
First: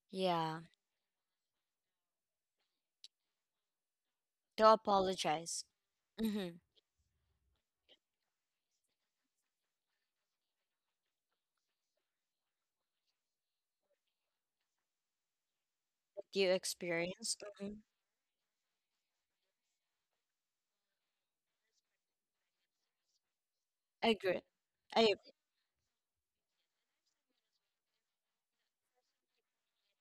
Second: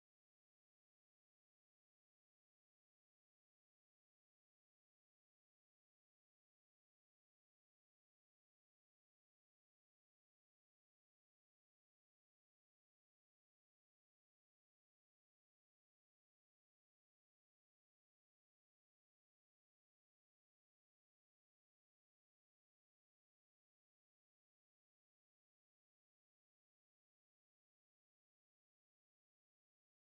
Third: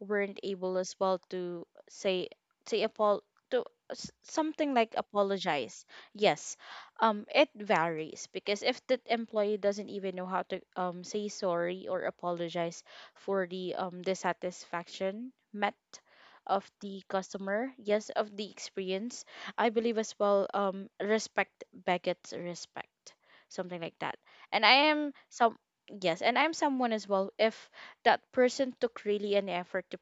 [SPEAKER 2] weren't
[SPEAKER 1] yeah.
[SPEAKER 2] able as well to say say apol to s-
[SPEAKER 1] To
[SPEAKER 2] something like
[SPEAKER 1] apologize.
[SPEAKER 2] apologize. Yes,
[SPEAKER 1] Mm-hmm.
[SPEAKER 2] um, it varies because if the employee doesn't even know how to um say sorry or apologize for the um dissatisfaction met
[SPEAKER 1] That you
[SPEAKER 2] of the
[SPEAKER 1] experienced.
[SPEAKER 2] customer,
[SPEAKER 1] Mm-hmm.
[SPEAKER 2] yes, of the experience, I believe as well, um respect begets respect, something like that.
[SPEAKER 1] Agree.
[SPEAKER 2] And I am
[SPEAKER 1] I
[SPEAKER 2] some Yes, and I'm someone as well, if that person took really an effort to,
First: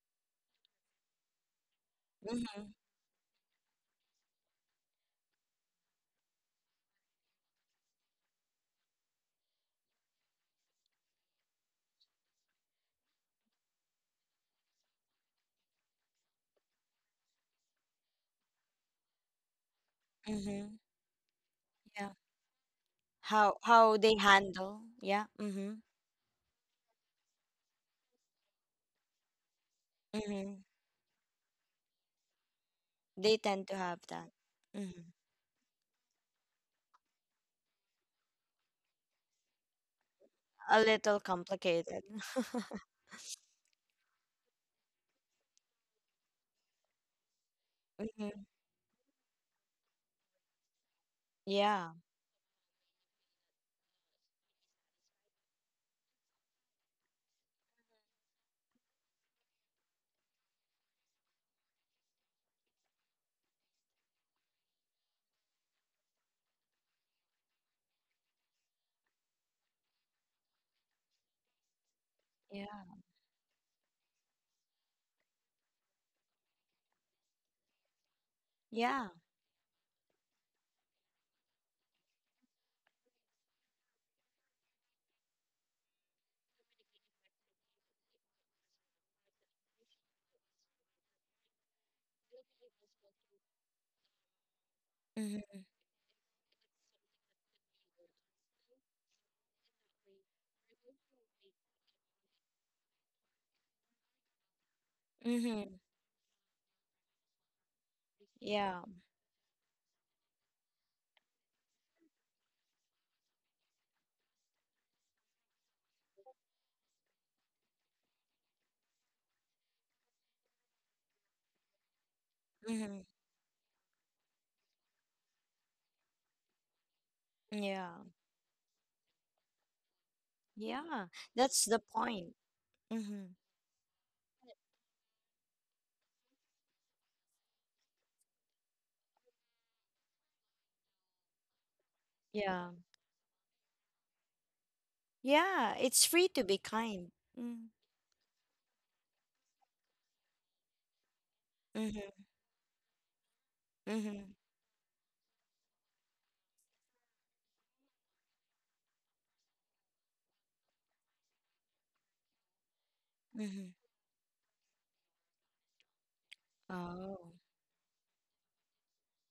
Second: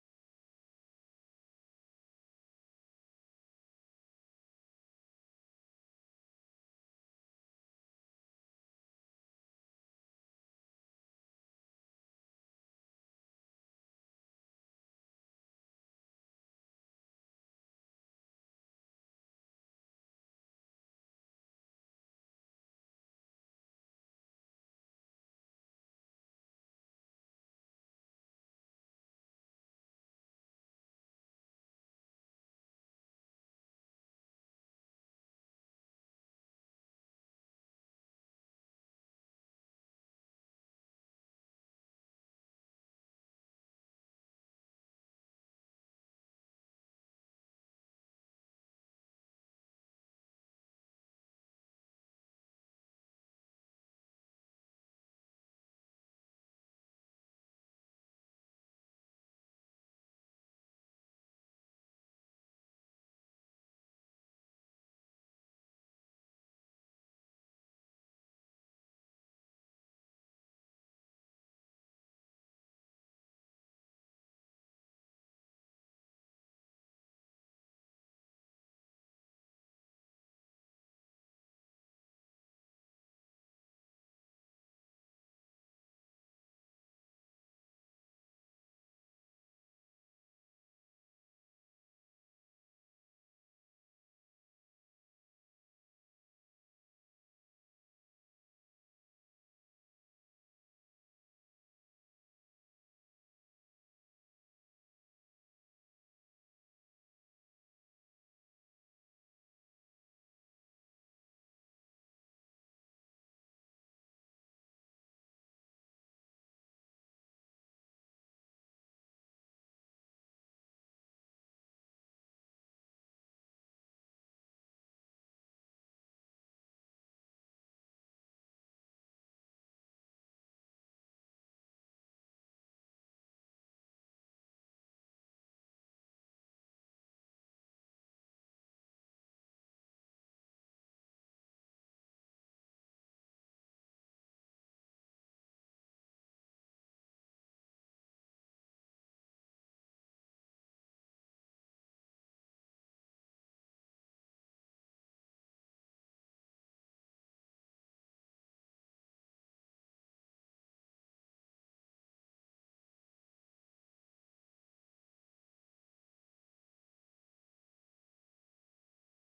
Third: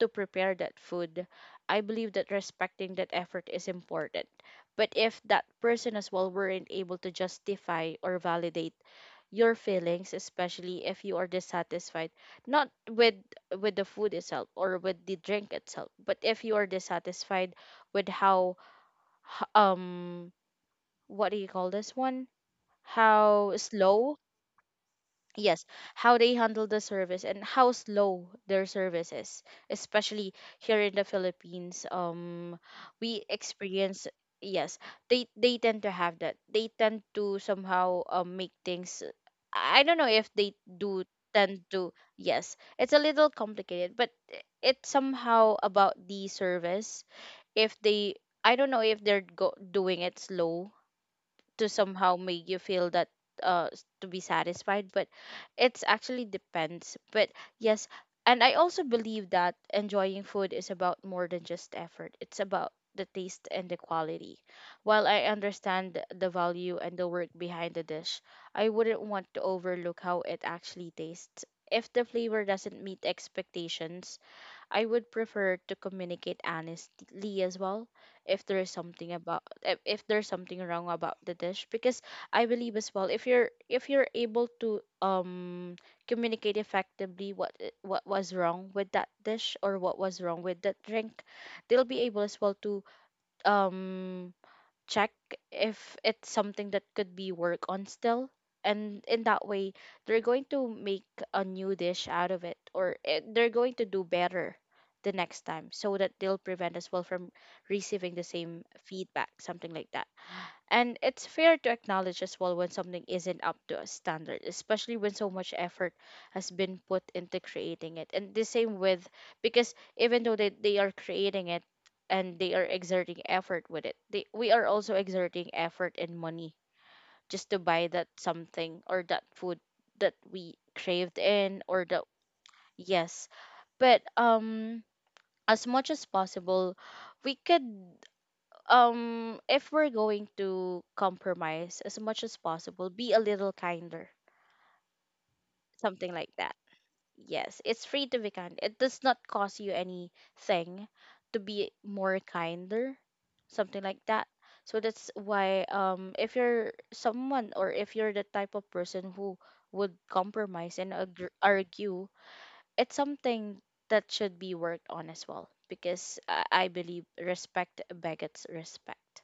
[SPEAKER 2] to prepare that food, I believe that
[SPEAKER 1] mm-hmm.
[SPEAKER 2] respecting that effort is important. But if that person as well weren't able to justify or validate your feelings, especially if you are dissatisfied, not with with the food itself or with the drink itself, but if you are dissatisfied with how h- um
[SPEAKER 1] Mm-hmm.
[SPEAKER 2] what do you call this
[SPEAKER 1] Yeah.
[SPEAKER 2] one? How
[SPEAKER 1] How how they
[SPEAKER 2] slow,
[SPEAKER 1] handle. Yeah.
[SPEAKER 2] yes,
[SPEAKER 1] Mm-hmm.
[SPEAKER 2] how they handle the service, and how slow their service is, especially
[SPEAKER 1] Mm-hmm.
[SPEAKER 2] here in the Philippines. um we
[SPEAKER 1] They tend to have
[SPEAKER 2] experience
[SPEAKER 1] that.
[SPEAKER 2] yes,
[SPEAKER 1] Mm-hmm.
[SPEAKER 2] they they tend to have that. They tend to somehow um, make things, I don't know if they
[SPEAKER 1] A
[SPEAKER 2] do
[SPEAKER 1] little
[SPEAKER 2] tend to,
[SPEAKER 1] complicated.
[SPEAKER 2] yes, it's a little complicated, but i- it's somehow about the service. If they,
[SPEAKER 1] Mm-hmm.
[SPEAKER 2] I don't know if they're go- doing it slow to
[SPEAKER 1] Yeah.
[SPEAKER 2] somehow make you feel that uh s- to be satisfied, but it's actually depends, but yes. And I also believe that enjoying food is about more than just effort. It's about the taste and the quality. While I understand the value and the work behind the dish, I wouldn't want to overlook how it actually tastes. If the flavor
[SPEAKER 1] Yeah.
[SPEAKER 2] doesn't meet expectations, I would prefer to communicate honestly as well if there is
[SPEAKER 1] Yeah.
[SPEAKER 2] something about, if, if there's something wrong about the dish, because I believe as well, if you're if you're able to um communicate effectively what i- what was wrong with that dish or what was wrong with that drink, they'll be able as well to um check
[SPEAKER 1] Mm-hmm.
[SPEAKER 2] if it's something that could be work on still. And in that way, they're going to make a new dish out of it, or it, they're going to do better the next time
[SPEAKER 1] Mm-hmm.
[SPEAKER 2] so that they'll prevent as well from receiving the same
[SPEAKER 1] Yeah.
[SPEAKER 2] feedback, something like that. And it's fair to acknowledge as well when something isn't up to a standard, especially when so much effort has been put into creating it. And the same with, because even though they, they are creating it and they are
[SPEAKER 1] Mm-hmm.
[SPEAKER 2] exerting effort with it, they, we are also exerting effort and money just to
[SPEAKER 1] Yeah.
[SPEAKER 2] buy that something or that food that we
[SPEAKER 1] Yeah.
[SPEAKER 2] craved
[SPEAKER 1] That's
[SPEAKER 2] in,
[SPEAKER 1] the
[SPEAKER 2] or that,
[SPEAKER 1] point. Mm-hmm.
[SPEAKER 2] yes. But um, as much as possible, we could, um if we're going to compromise, as much as
[SPEAKER 1] Yeah.
[SPEAKER 2] possible be a little kinder,
[SPEAKER 1] Yeah. It's
[SPEAKER 2] something
[SPEAKER 1] free
[SPEAKER 2] like
[SPEAKER 1] to be
[SPEAKER 2] that.
[SPEAKER 1] kind. Mm-hmm.
[SPEAKER 2] Yes, it's free to be kind. It does not cost you anything to be more kinder, something like
[SPEAKER 1] Mm-hmm.
[SPEAKER 2] that. So that's why, um if you're someone or if you're the type of person who would compromise and agr- argue, it's something
[SPEAKER 1] Mm-hmm.
[SPEAKER 2] that should be worked on as well, because i, I believe
[SPEAKER 1] Oh.
[SPEAKER 2] respect begets respect.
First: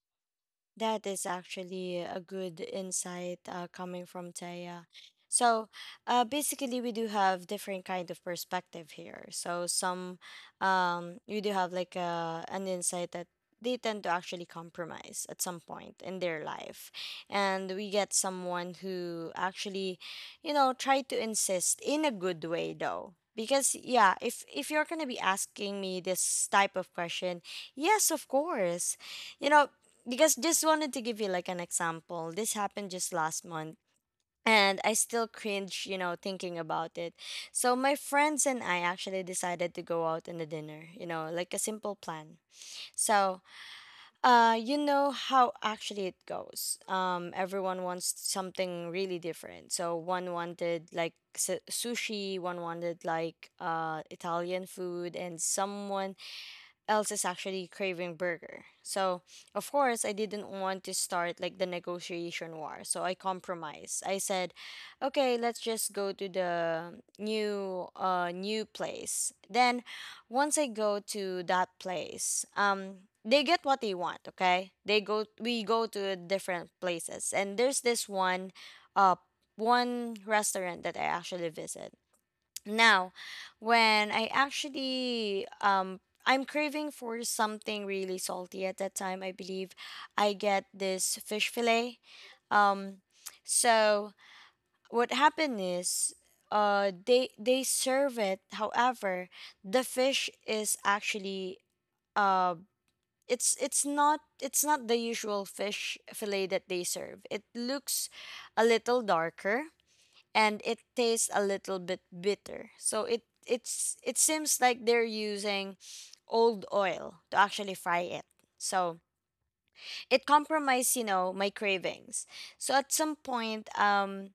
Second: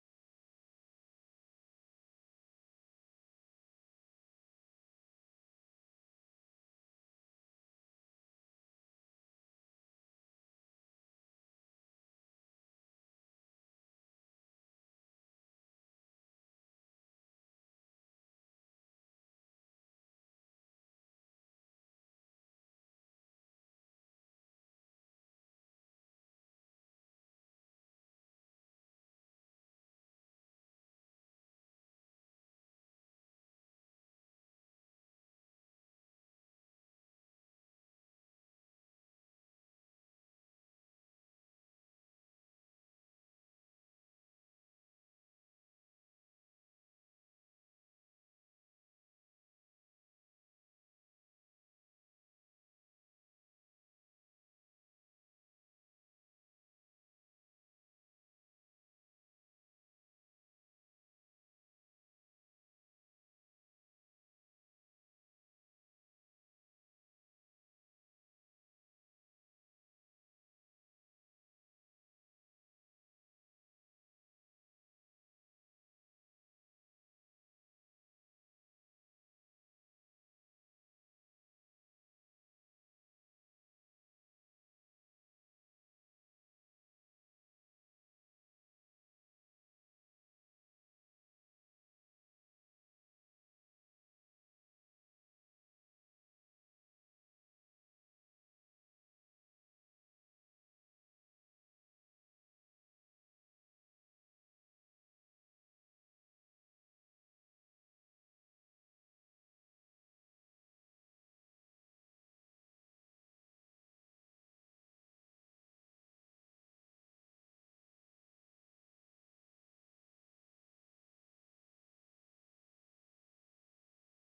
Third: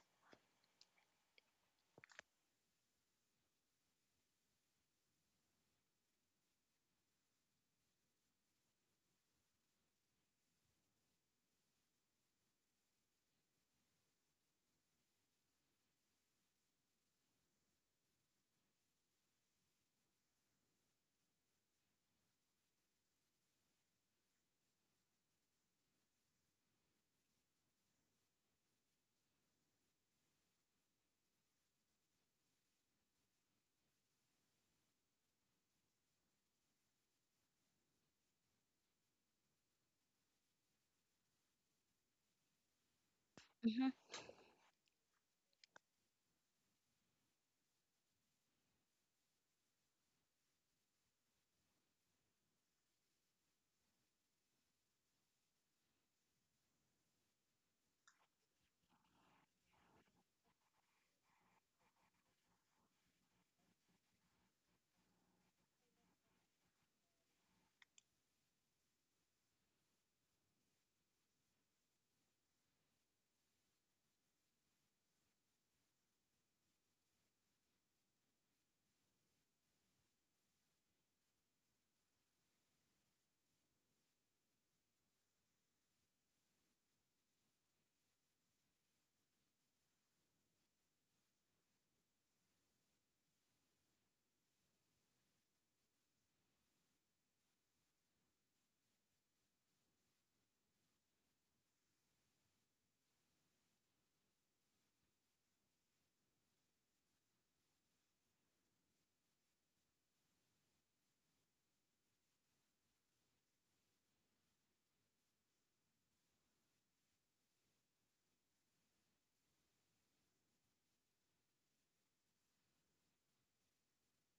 [SPEAKER 1] That is actually a good insight, uh, coming from Taya. So, uh, basically, we do have different kind of perspective here. So some, um, you do have like a, an insight that they tend to actually compromise at some point in their life, and we get someone who actually, you know, try to insist in a good way though. Because yeah, if if you're gonna be asking me this type of question, yes, of course, you know, because just wanted to give you like an example. This happened just last month and I still cringe, you know, thinking about it. So my friends and I actually decided to go out on a dinner, you know, like a simple plan. So,
[SPEAKER 2] Hmm.
[SPEAKER 1] uh you know how actually it goes. Um everyone wants something really different. So one wanted like su- sushi, one wanted like uh Italian food, and someone else is actually craving burger. So, of course, I didn't want to start like the negotiation war. So I compromised. I said, "Okay, let's just go to the new uh new place." Then once I go to that place, um they get what they want, okay? They go we go to different places. And there's this one uh one restaurant that I actually visit. Now, when I actually um I'm craving for something really salty at that time, I believe I get this fish fillet. Um so what happened is uh they they serve it. However, the fish is actually uh it's it's not it's not the usual fish fillet that they serve. It looks a little darker and it tastes a little bit bitter. So it it's it seems like they're using old oil to actually fry it. So it compromised, you know, my cravings. So at some point, um,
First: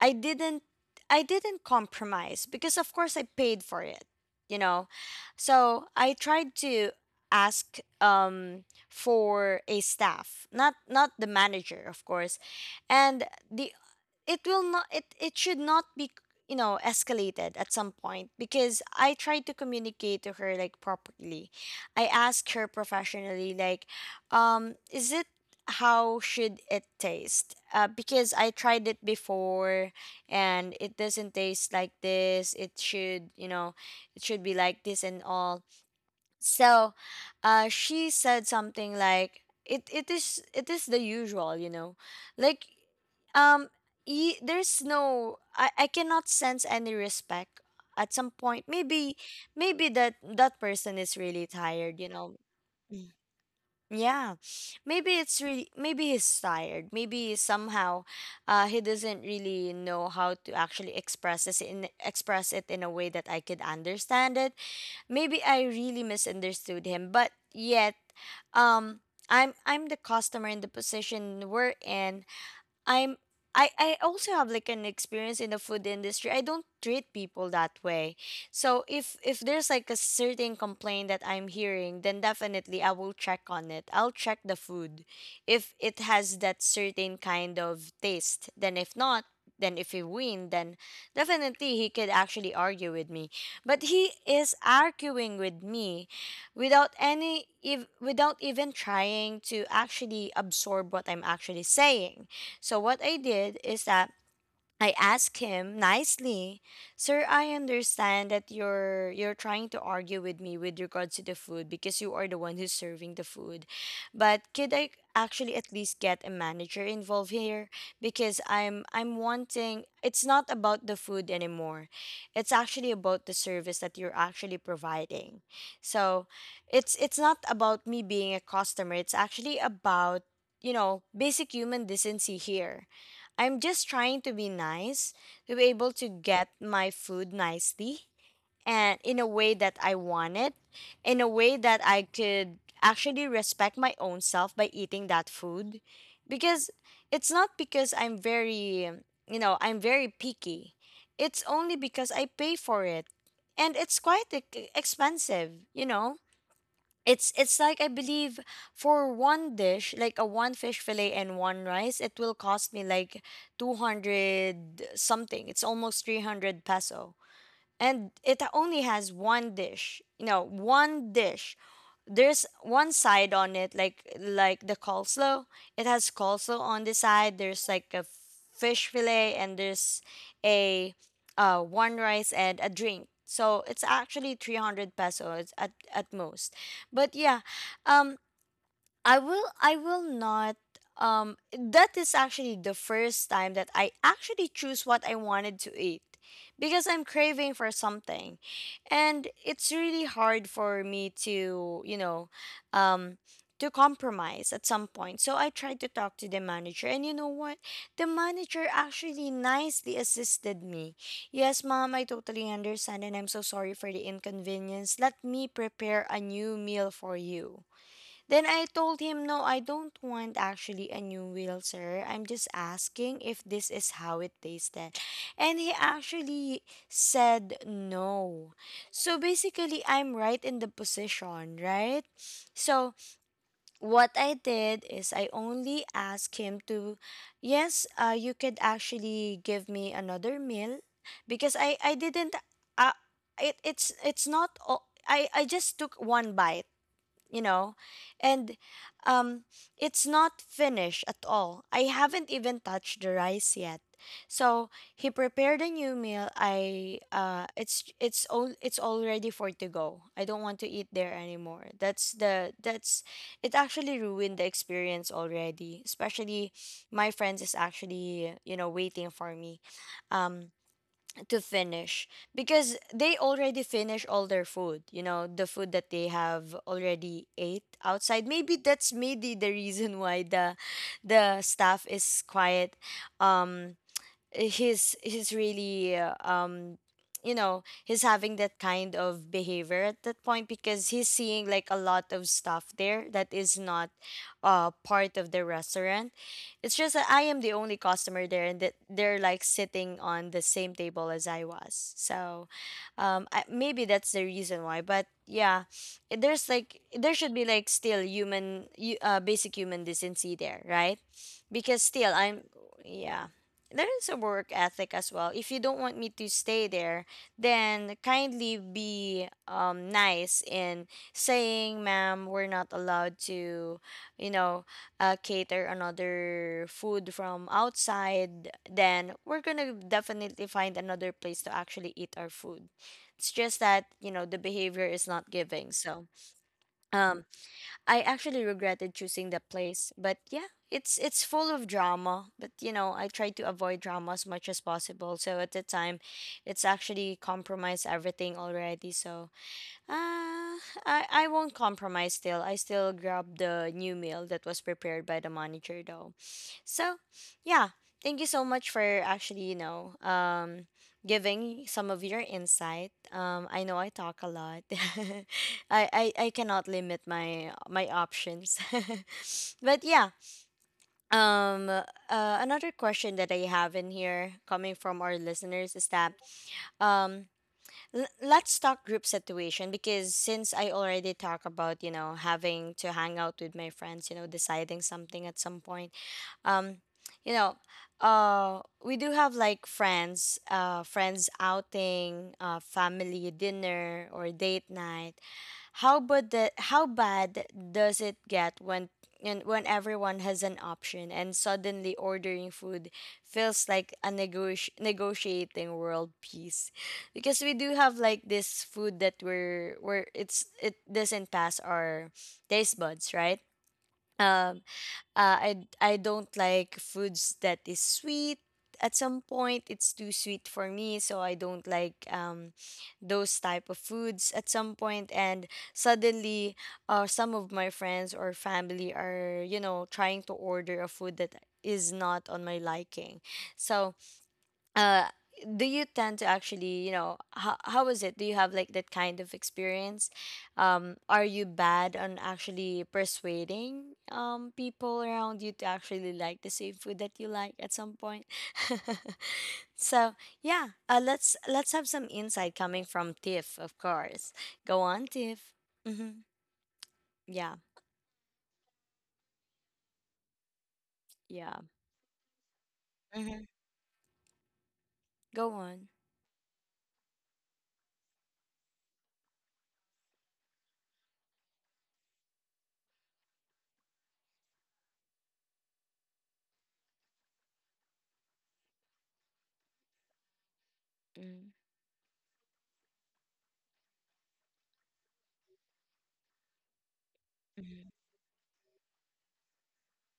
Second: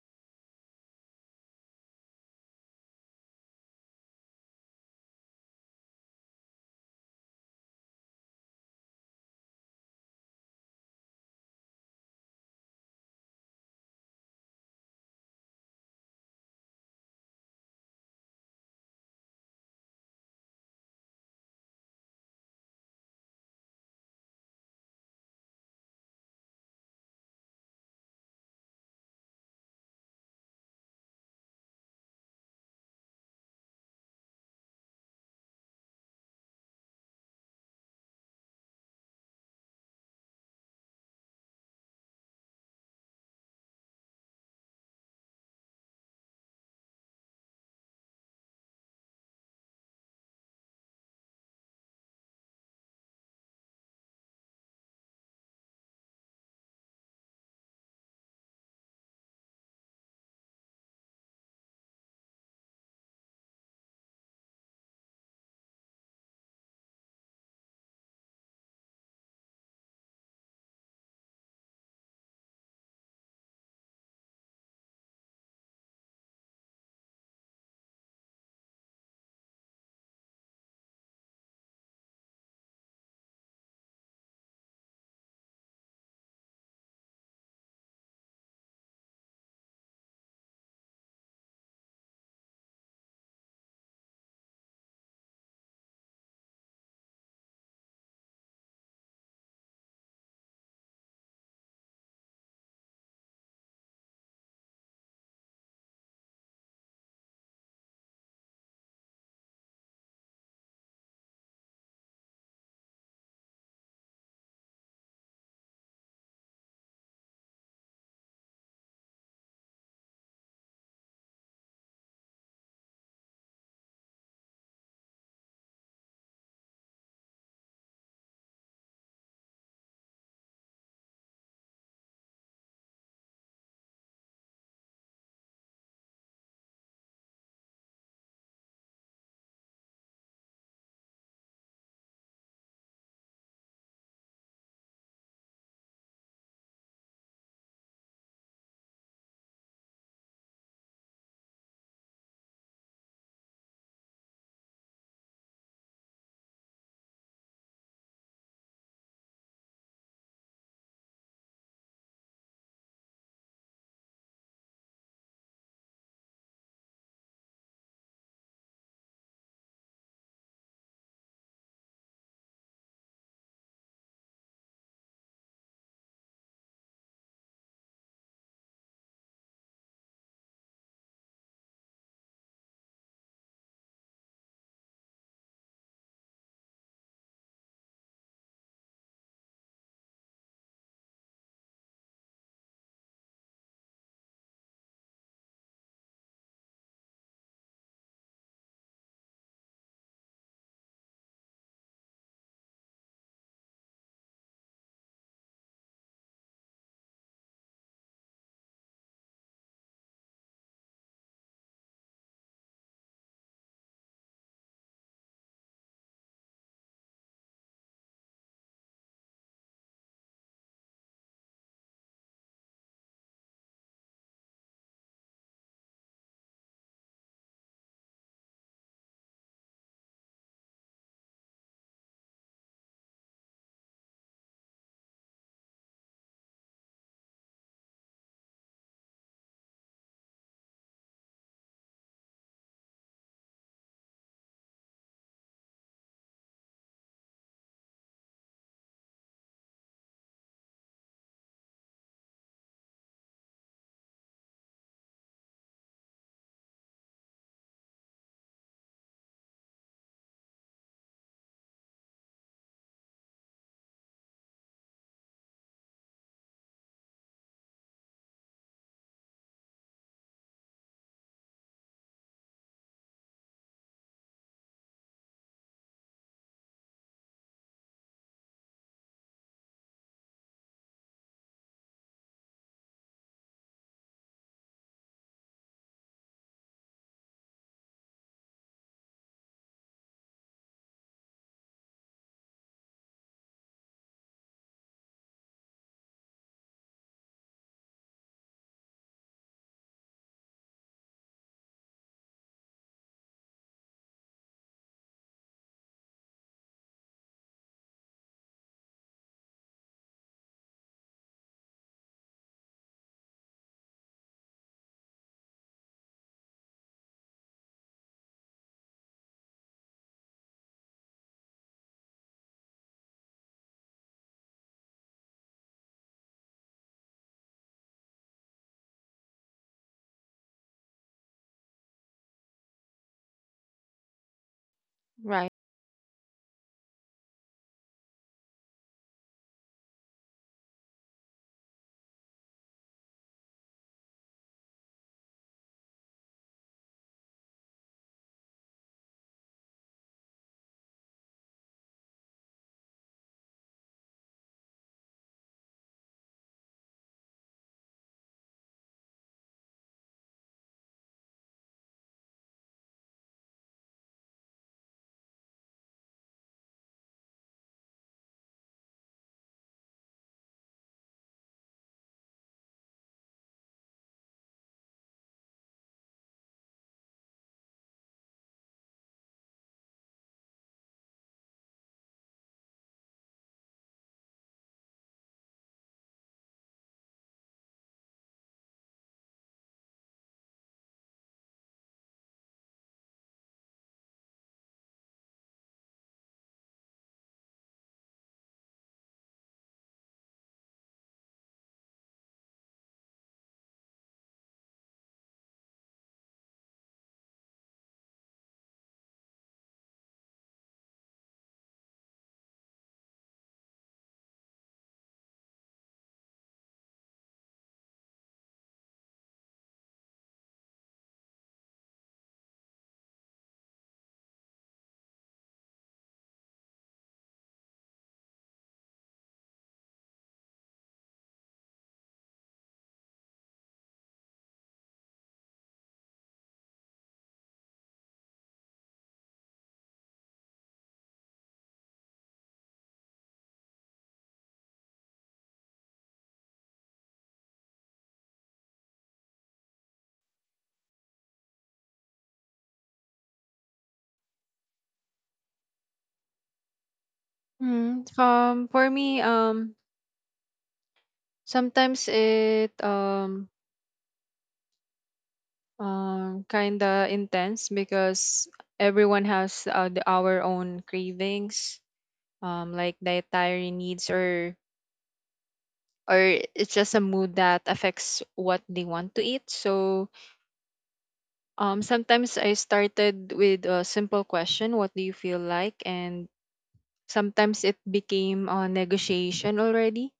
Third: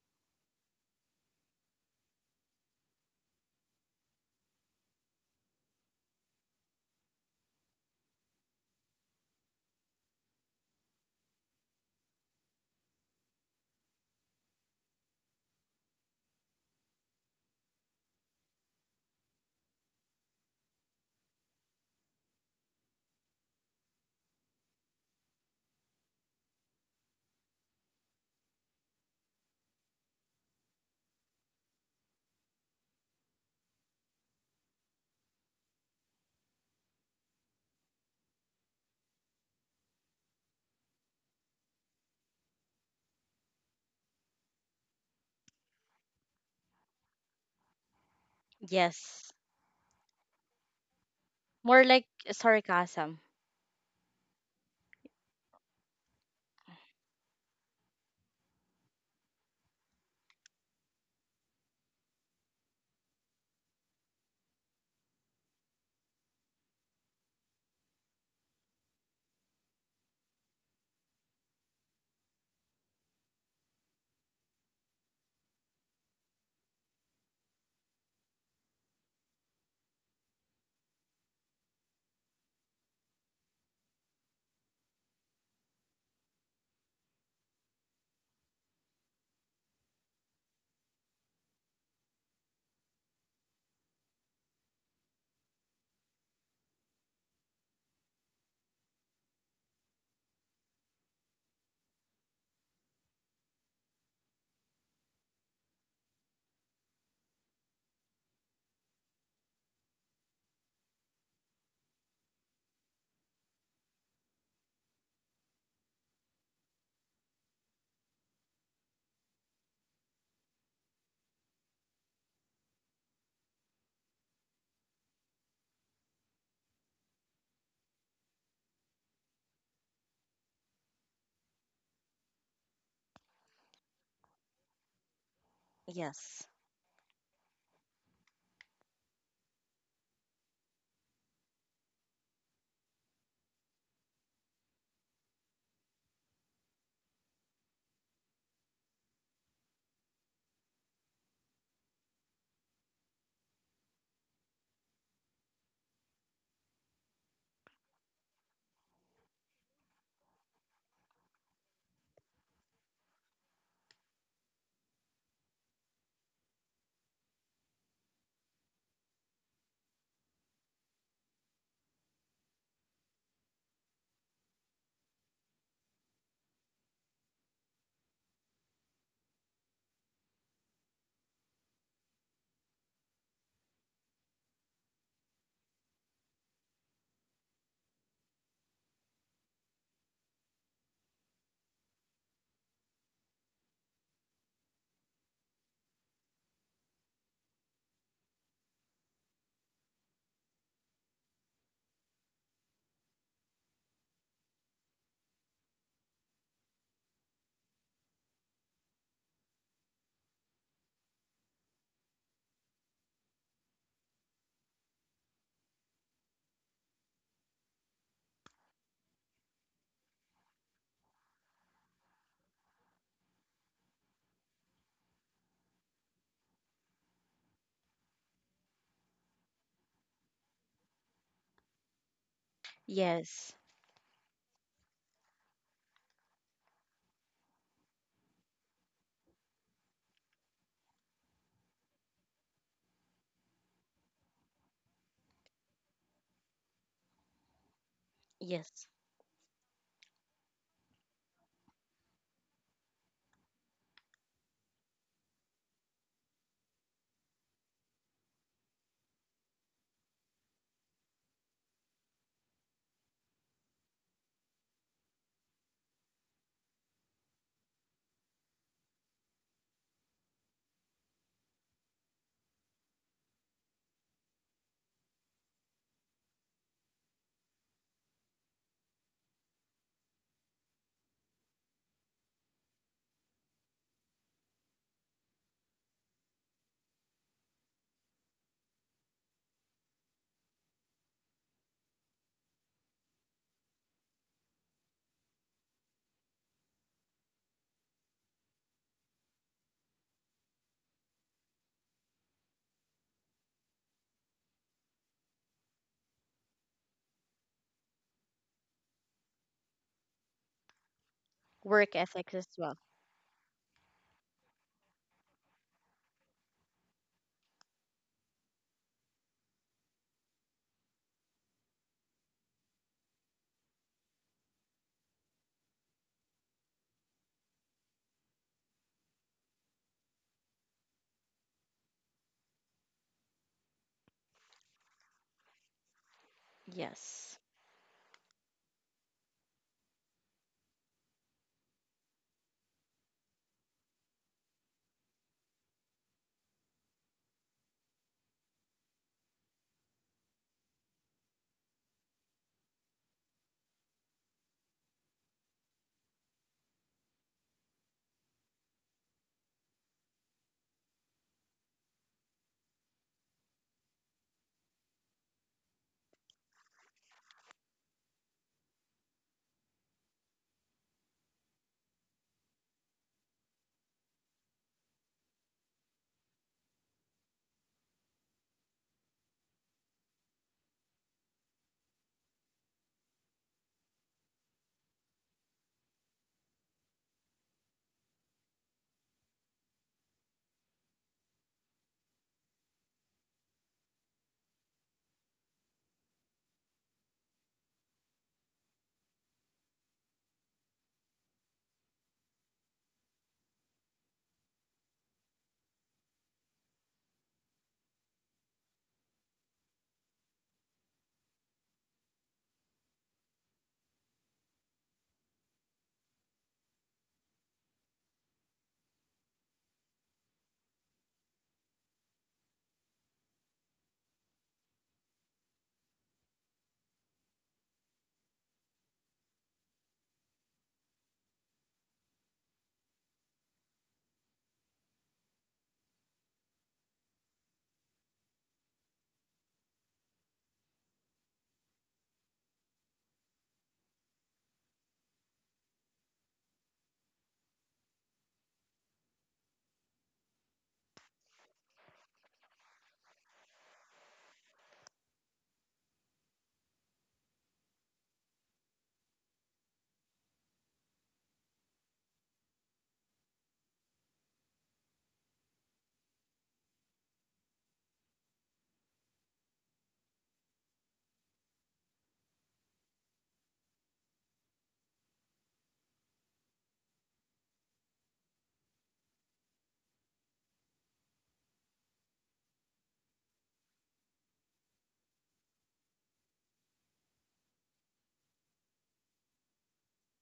[SPEAKER 1] I didn't, I didn't compromise, because of course I paid for it, you know. So I tried to ask um for a staff, not not the manager, of course. And the, it will not, it it should not be, you know, escalated at some point, because I tried to communicate to her like properly. I asked her professionally like, um is it, how should it taste? Uh, because I tried it before and it doesn't taste like this. It should, you know, it should be like this and all. So, uh, she said something like, "It it is, it is the usual, you know, like, um, y- there's no, I I cannot sense any respect at some point. Maybe
[SPEAKER 2] Yes.
[SPEAKER 1] maybe that that person is really
[SPEAKER 2] More
[SPEAKER 1] tired,
[SPEAKER 2] like
[SPEAKER 1] you know." Mm.
[SPEAKER 2] sarcasm.
[SPEAKER 1] Yeah, maybe it's really, maybe he's tired. Maybe somehow, uh, he doesn't really know how to actually express this in express it in a way that I could understand it. Maybe I really misunderstood him, but yet um I'm I'm the customer in the position we're in. I'm I, I also have like an experience in the food industry. I don't treat people that way. So if if there's like a certain complaint that I'm hearing, then definitely I will check on it. I'll check the food if it has that certain kind of taste. Then if not, then if he win, then definitely he could actually argue with me. But he is arguing with me without any if without even trying to actually absorb what I'm actually saying. So what I did is that I asked him nicely, "Sir, I understand that you're you're trying to argue with me with regards to the food, because you are the one who's serving the food. But could I actually at least get a manager involved here, because I'm I'm wanting, it's not about the food anymore. It's actually about the service that you're actually providing. So, it's it's not about me being a customer. It's actually about, you know, basic human decency here. I'm just trying to be nice, to be able to
[SPEAKER 2] Yes.
[SPEAKER 1] get my food nicely and in a way that I want it, in a way that I could actually respect my own self by eating that food. Because it's not because I'm very, you know, I'm very picky. It's only because I pay for it. And it's quite e- expensive, you know? It's it's like I believe for one dish, like a one fish fillet and one rice, it will cost me like two hundred something. It's almost three hundred peso and it only has one dish, you know, one dish. There's one side on it, like like the coleslaw. It has coleslaw on the side. There's like a fish fillet, and there's a, uh, one rice and a drink. So it's actually three hundred pesos at, at most. But yeah, um. I will, I will not, um that is actually the first time that I actually choose what I wanted to eat, because I'm craving for something and it's really hard for me to, you know, um to compromise at some point. So I tried to talk to the manager, and you know what? The manager actually nicely assisted me. Yes, ma'am, I totally understand and I'm so sorry for the inconvenience. Let me prepare a new meal for you. Then I told him, no, I don't want actually a new wheel, sir. I'm just asking if this is how it tasted. And he actually said no. So basically, I'm right in the position, right? So
[SPEAKER 2] Yes.
[SPEAKER 1] what I did is I only asked him to, yes, uh, you could actually give me another meal, because I, I didn't, uh, it, it's, it's not, o- I, I just took one bite, you know, and
[SPEAKER 2] Yes.
[SPEAKER 1] um it's not finished at all. I haven't even touched the rice yet. So he prepared a new meal. I uh it's it's all it's all ready for it to go. I don't want to eat there anymore. That's the, that's, it actually ruined the experience already, especially my friends is actually, you know, waiting for me um to finish, because they already finish all their food, you know, the food that they have already ate outside. Maybe that's, maybe the reason why the the staff is quiet. um he's he's really uh, um you know, he's having that kind of behavior at that point, because he's seeing like a lot of stuff there that is not uh part of the restaurant. It's just that I am the only customer there and that they're like sitting on the same table as I was. So um I, maybe that's the reason why. But yeah, i- there's like there should be like still human hu- uh, basic human decency there, right? Because
[SPEAKER 2] Work
[SPEAKER 1] still
[SPEAKER 2] ethics
[SPEAKER 1] I'm,
[SPEAKER 2] as well.
[SPEAKER 1] yeah, there's a work ethic as well. If you don't want me to stay there, then kindly be um, nice in saying, ma'am, we're not allowed to, you know, uh, cater another food from outside. Then we're going to definitely find another place to actually eat our food. It's just that, you know, the behavior is not
[SPEAKER 3] Right.
[SPEAKER 1] giving. So, um,
[SPEAKER 2] Yes.
[SPEAKER 1] I actually regretted choosing the place, but yeah, it's it's full of drama. But you know, I try to avoid drama as much as possible. So at the time, it's actually compromised everything already. So uh, I, I won't compromise still. I still grab the new meal that was prepared by the manager though. So, yeah, thank you so much for actually, you know, um, giving some of your insight. Um, I know I talk a lot. I, I, I cannot limit my my options. but yeah, um, uh, another question that I have in here coming from our listeners is that, um, L- let's talk group situation because since I already talk about, you know, having to hang out with my friends, you know, deciding something at some point um you know uh we do have like friends, uh friends outing, uh family dinner, or date night. How but the How bad does it get when and when everyone has an option and suddenly ordering food feels like a negoti- negotiating world peace, because we do have like this food that we're where it's, it doesn't pass our taste buds, right? Um. Uh, I I don't like foods that is sweet. At some point, it's too sweet for me, so I don't like um, those type of foods at some point. And suddenly, uh, some of my friends or family are, you know, trying to order a food that is not on my liking. So, uh do you tend to actually, you know, how, how is it? Do you have like that kind of experience? Um are you bad on actually persuading um people around you to actually like the same food that you like at some point? So yeah, uh, let's let's have some insight coming from Tiff, of course. Go on, Tiff. Mm-hmm. Yeah.
[SPEAKER 3] Mm, um, for me, um,
[SPEAKER 1] Yeah.
[SPEAKER 3] sometimes it
[SPEAKER 1] Mm-hmm.
[SPEAKER 3] um,
[SPEAKER 1] Go on.
[SPEAKER 3] um, kinda intense because everyone has uh, the, our own cravings, um like dietary needs, or or it's just a mood that affects what they want to eat. So
[SPEAKER 1] Mm-hmm.
[SPEAKER 3] um sometimes I started with a simple question, what do you feel like, and sometimes it became a negotiation already.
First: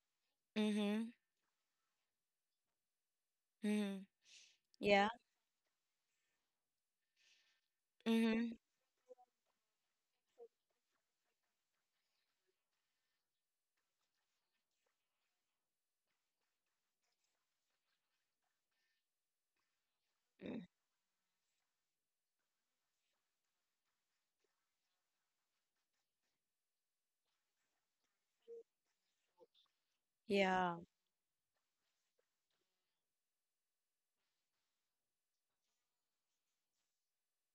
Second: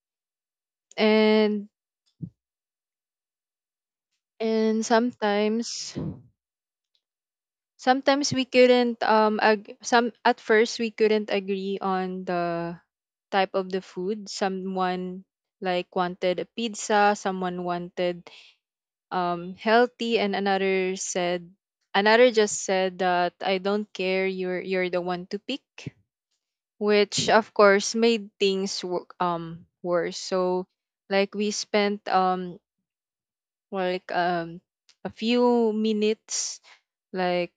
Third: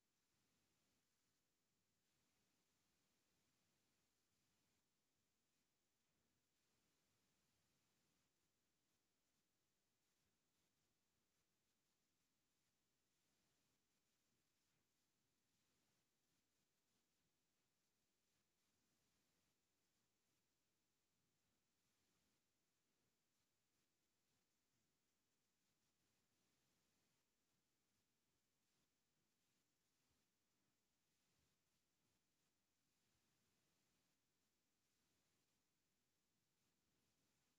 [SPEAKER 1] Mm-hmm.
[SPEAKER 3] and
[SPEAKER 1] Mm-hmm.
[SPEAKER 3] and
[SPEAKER 1] Yeah.
[SPEAKER 3] sometimes sometimes we
[SPEAKER 1] Mm-hmm.
[SPEAKER 3] couldn't um ag- some at first we couldn't agree on the type of the food. Someone like wanted a pizza, someone wanted um, healthy, and
[SPEAKER 1] Mm-hmm.
[SPEAKER 3] another said, another just said that I don't care. You're you're the one to pick, which of course made things wo- um worse. So
[SPEAKER 1] Yeah.
[SPEAKER 3] like we spent um like um a few minutes, like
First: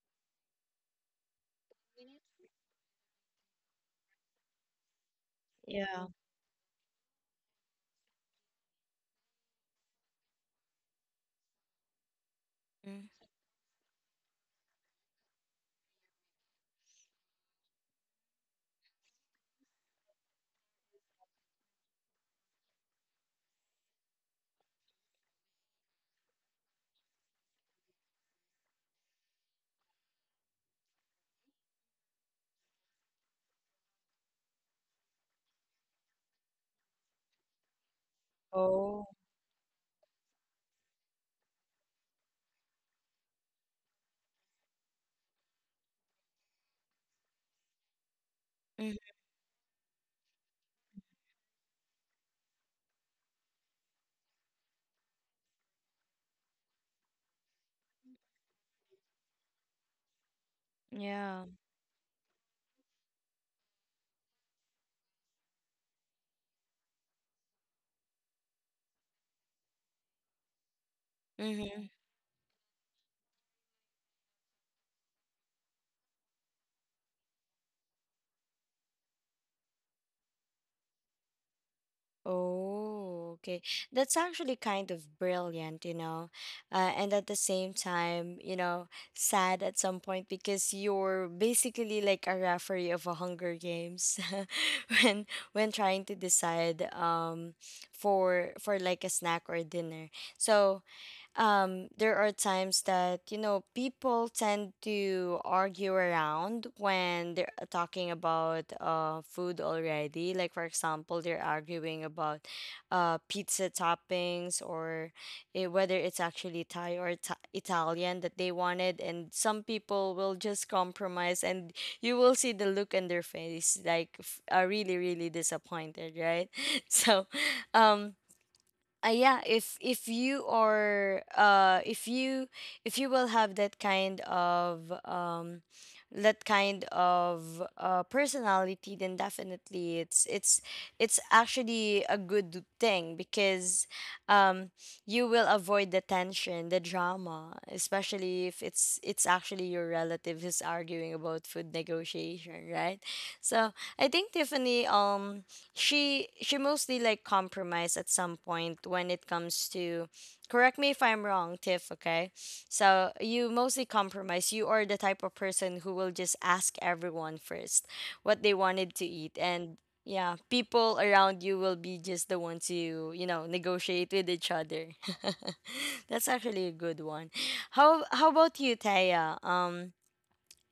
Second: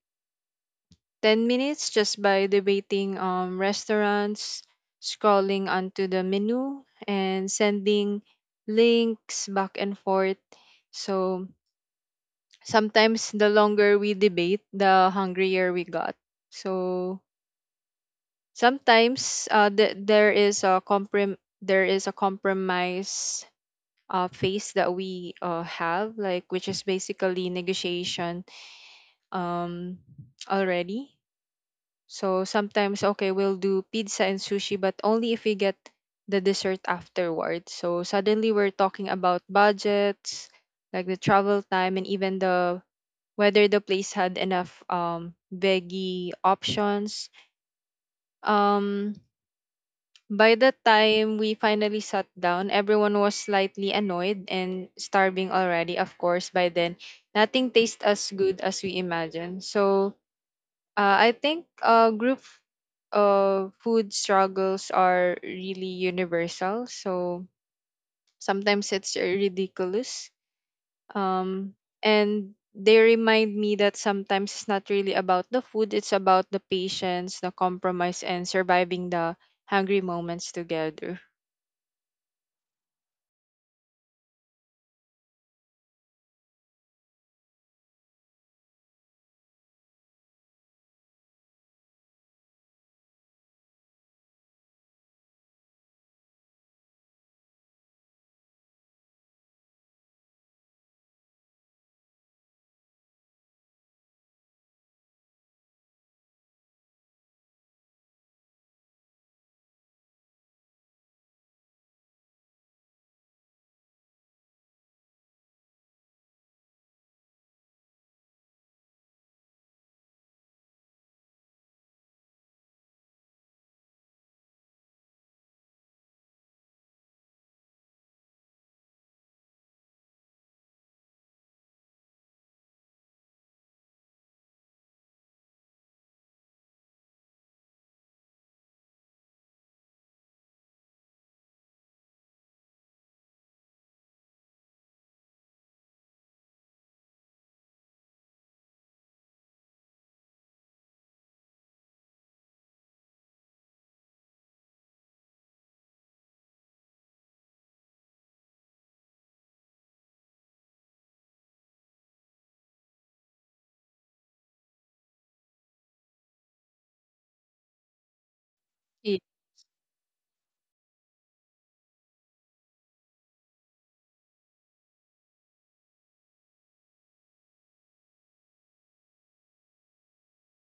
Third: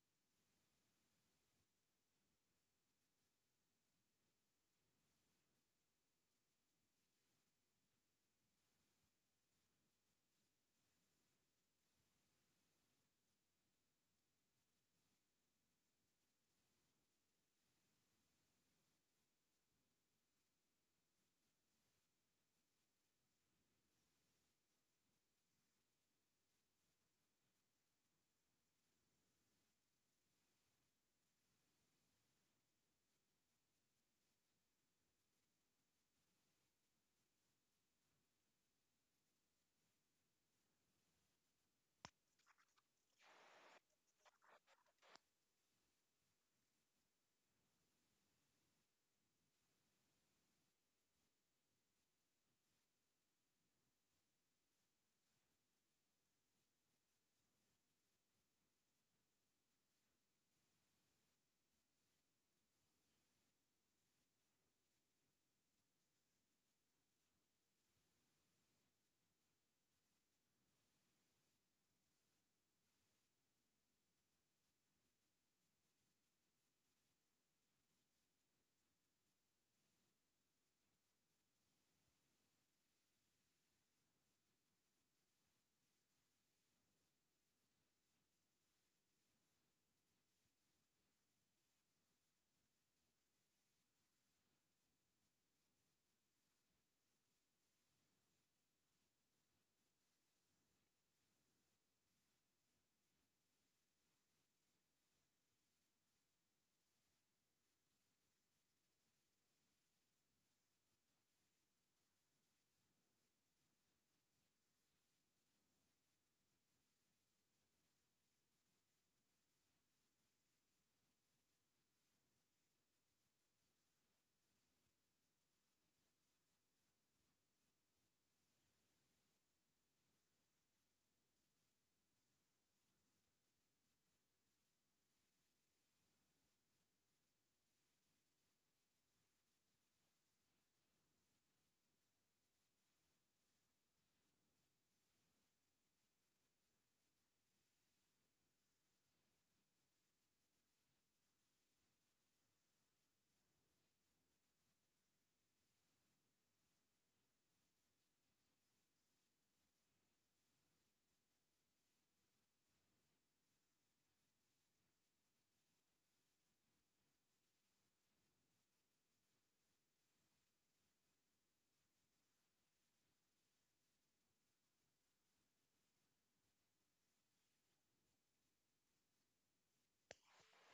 [SPEAKER 3] ten minutes, just by debating um, restaurants, scrolling onto
[SPEAKER 1] Yeah.
[SPEAKER 3] the menu, and sending links back and forth. So
[SPEAKER 1] Mm.
[SPEAKER 3] sometimes the longer we debate, the hungrier we got. So sometimes uh, th- there is a comprom- there is a compromise uh, phase that we uh, have, like, which is basically negotiation um, already. So sometimes okay, we'll do pizza and sushi, but only if we get the dessert afterward. So suddenly we're
[SPEAKER 1] Oh.
[SPEAKER 3] talking about budgets, like the travel time, and even the whether the place had enough um veggie options.
[SPEAKER 1] Mhm.
[SPEAKER 3] Um by the time we finally sat down, everyone was slightly annoyed and starving already. Of course, by then, nothing tastes as good as we imagined. So, uh, I
[SPEAKER 1] Yeah.
[SPEAKER 3] think uh, group uh, food struggles are really universal. So, sometimes it's ridiculous, um,
[SPEAKER 1] Mhm.
[SPEAKER 3] and they remind me that sometimes it's not really about the food, it's about the patience, the compromise, and surviving the hungry moments together.
[SPEAKER 1] Oh, okay. That's actually kind of brilliant, you know, uh, and at the same time, you know, sad at some point because you're basically like a referee of a Hunger Games. when when trying to decide um for for like a snack or dinner. So um, there are times that, you know, people tend to argue around when they're talking about uh, food already, like for example, they're arguing about uh, pizza toppings, or eh, whether it's actually Thai or Ita- italian that they wanted, and some people will just compromise and you will see the look on their face like f- are really really disappointed, right? So um uh, yeah, if if you are, uh if you if you will have that kind of um that kind of uh personality, then definitely it's it's it's actually a good thing because um you will avoid the tension, the drama, especially if it's it's actually your relative who's arguing about food negotiation, right? So I think Tiffany, um she she mostly like compromised at some point when it comes to, correct me if I'm wrong, Tiff, okay? So you mostly compromise. You are the type of person who will just ask everyone first what they wanted to
[SPEAKER 3] Ye-
[SPEAKER 1] eat, and yeah, people around you will be just the ones you, you know, negotiate with each other. That's actually a good one. How how about you, Taya? um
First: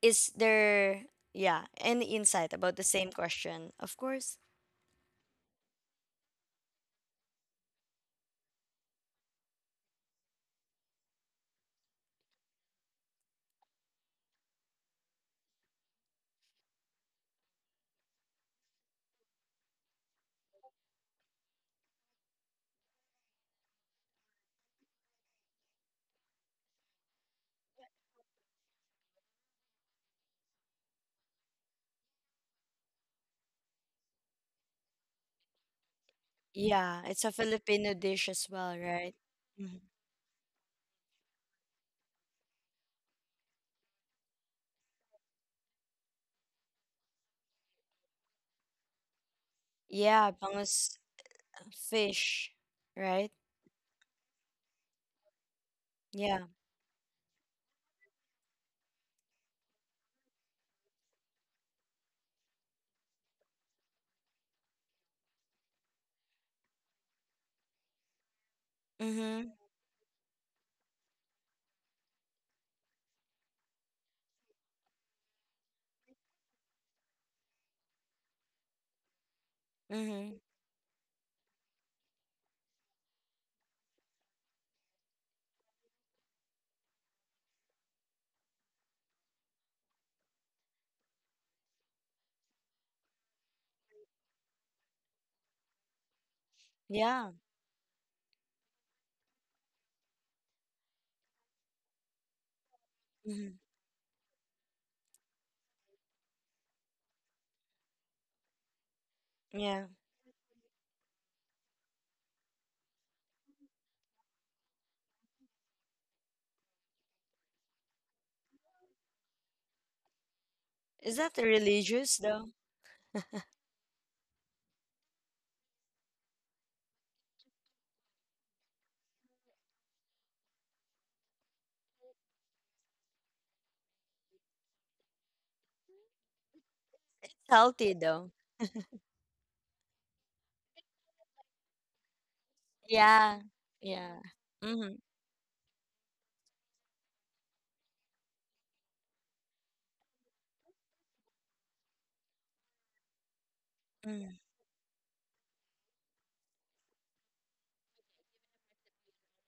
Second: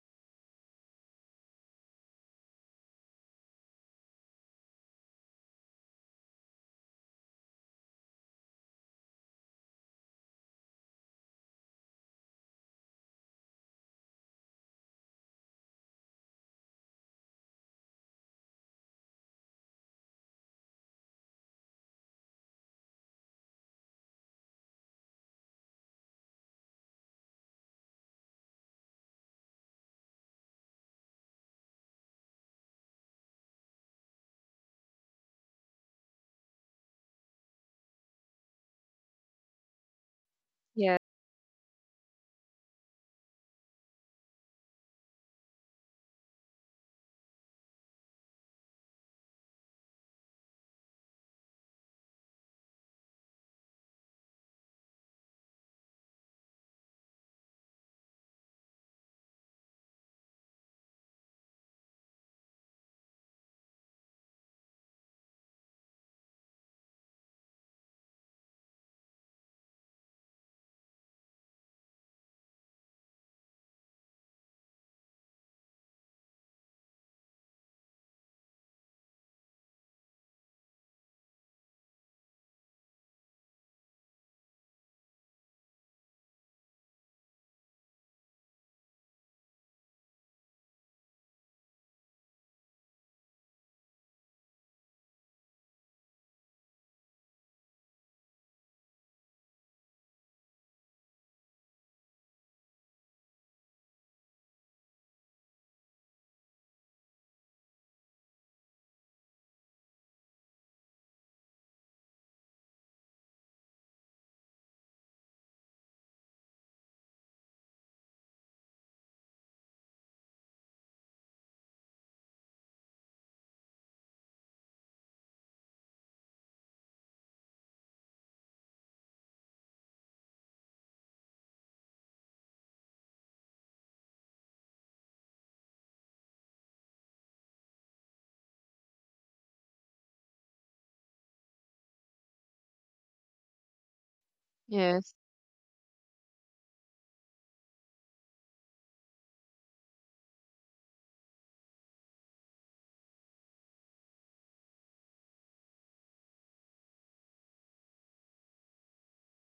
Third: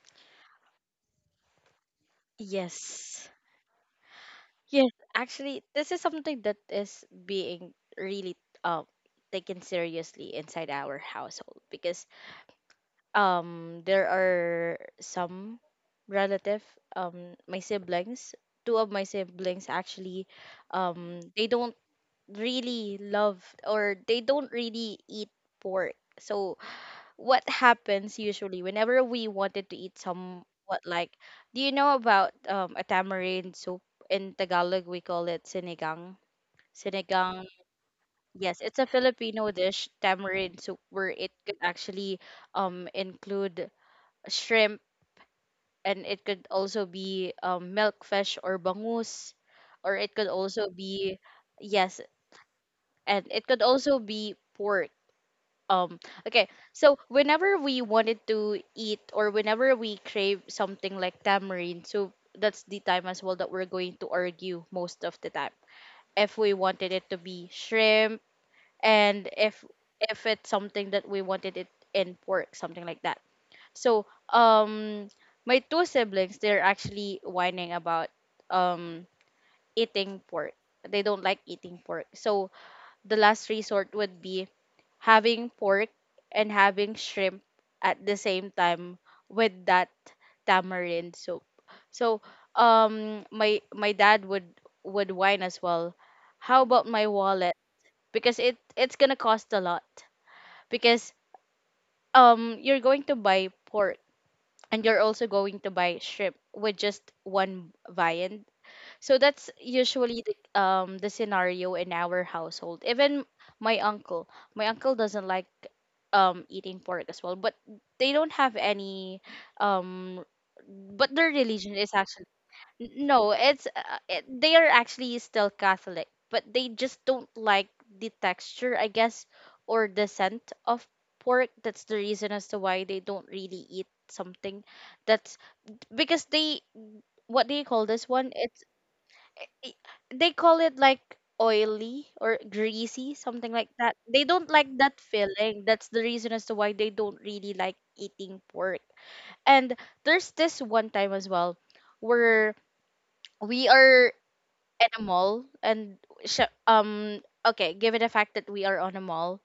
[SPEAKER 1] Is there, yeah, any insight about the same
[SPEAKER 2] Yes.
[SPEAKER 1] question, of course?
[SPEAKER 2] Yes. Actually, this is something that is being really uh, taken seriously inside our household, because um there are some relative, um my siblings, two of my siblings actually, um they don't really love or they don't really eat pork. So what happens usually whenever we wanted to eat some, what like, do you know about um, a tamarind soup? In Tagalog we call it sinigang.
[SPEAKER 1] Yeah, it's a
[SPEAKER 2] Sinigang,
[SPEAKER 1] Filipino dish as
[SPEAKER 2] yes,
[SPEAKER 1] well,
[SPEAKER 2] it's a
[SPEAKER 1] right?
[SPEAKER 2] Filipino
[SPEAKER 1] Mhm.
[SPEAKER 2] dish, tamarind soup,
[SPEAKER 3] yeah.
[SPEAKER 2] where it could actually um include shrimp, and it could also be um, milkfish or bangus, or it
[SPEAKER 1] Yeah,
[SPEAKER 2] could also
[SPEAKER 1] bangus,
[SPEAKER 2] be,
[SPEAKER 1] uh,
[SPEAKER 2] yes,
[SPEAKER 1] fish, right?
[SPEAKER 2] and it could also be pork. um
[SPEAKER 1] Yeah.
[SPEAKER 2] okay, so whenever we wanted to eat or whenever we crave something like tamarind so, that's the time as well that we're going to argue most of the time, if we wanted it to be shrimp, and
[SPEAKER 1] Mm-hmm.
[SPEAKER 2] if if it's something that we wanted it in pork, something like that. So um my two siblings, they're actually whining about um eating
[SPEAKER 1] Mm-hmm.
[SPEAKER 2] pork. They don't like eating pork. So the last resort would be having pork and having shrimp at the same time with that tamarind soup. So um my my dad would would whine as well. How about my
[SPEAKER 1] Yeah.
[SPEAKER 2] wallet? Because it it's gonna cost a lot. Because um you're going to
[SPEAKER 1] Mm-hmm.
[SPEAKER 2] buy pork and you're also going to buy shrimp with just one viand. So that's
[SPEAKER 1] Yeah.
[SPEAKER 2] usually the um the scenario in our household. Even my uncle, my uncle doesn't like um eating pork as well, but they don't have any um but
[SPEAKER 1] Is
[SPEAKER 2] their
[SPEAKER 1] that
[SPEAKER 2] religion is
[SPEAKER 1] religious
[SPEAKER 2] actually,
[SPEAKER 1] though?
[SPEAKER 2] n- no, it's uh, it, they are actually still Catholic, but they just don't like the texture, I guess, or the scent of pork. That's the reason as to why they don't really eat something that's, because they, what do you call
[SPEAKER 1] Healthy
[SPEAKER 2] this
[SPEAKER 1] though.
[SPEAKER 2] one? It's i- they call it like oily or greasy,
[SPEAKER 1] Yeah.
[SPEAKER 2] something like that.
[SPEAKER 1] Yeah.
[SPEAKER 2] They don't like
[SPEAKER 1] Mm-hmm.
[SPEAKER 2] that
[SPEAKER 3] Yes.
[SPEAKER 2] feeling. That's the reason as to why they don't really like eating pork. And there's this one time as well where we are in a mall and sh- um okay, given the fact that we are on a mall,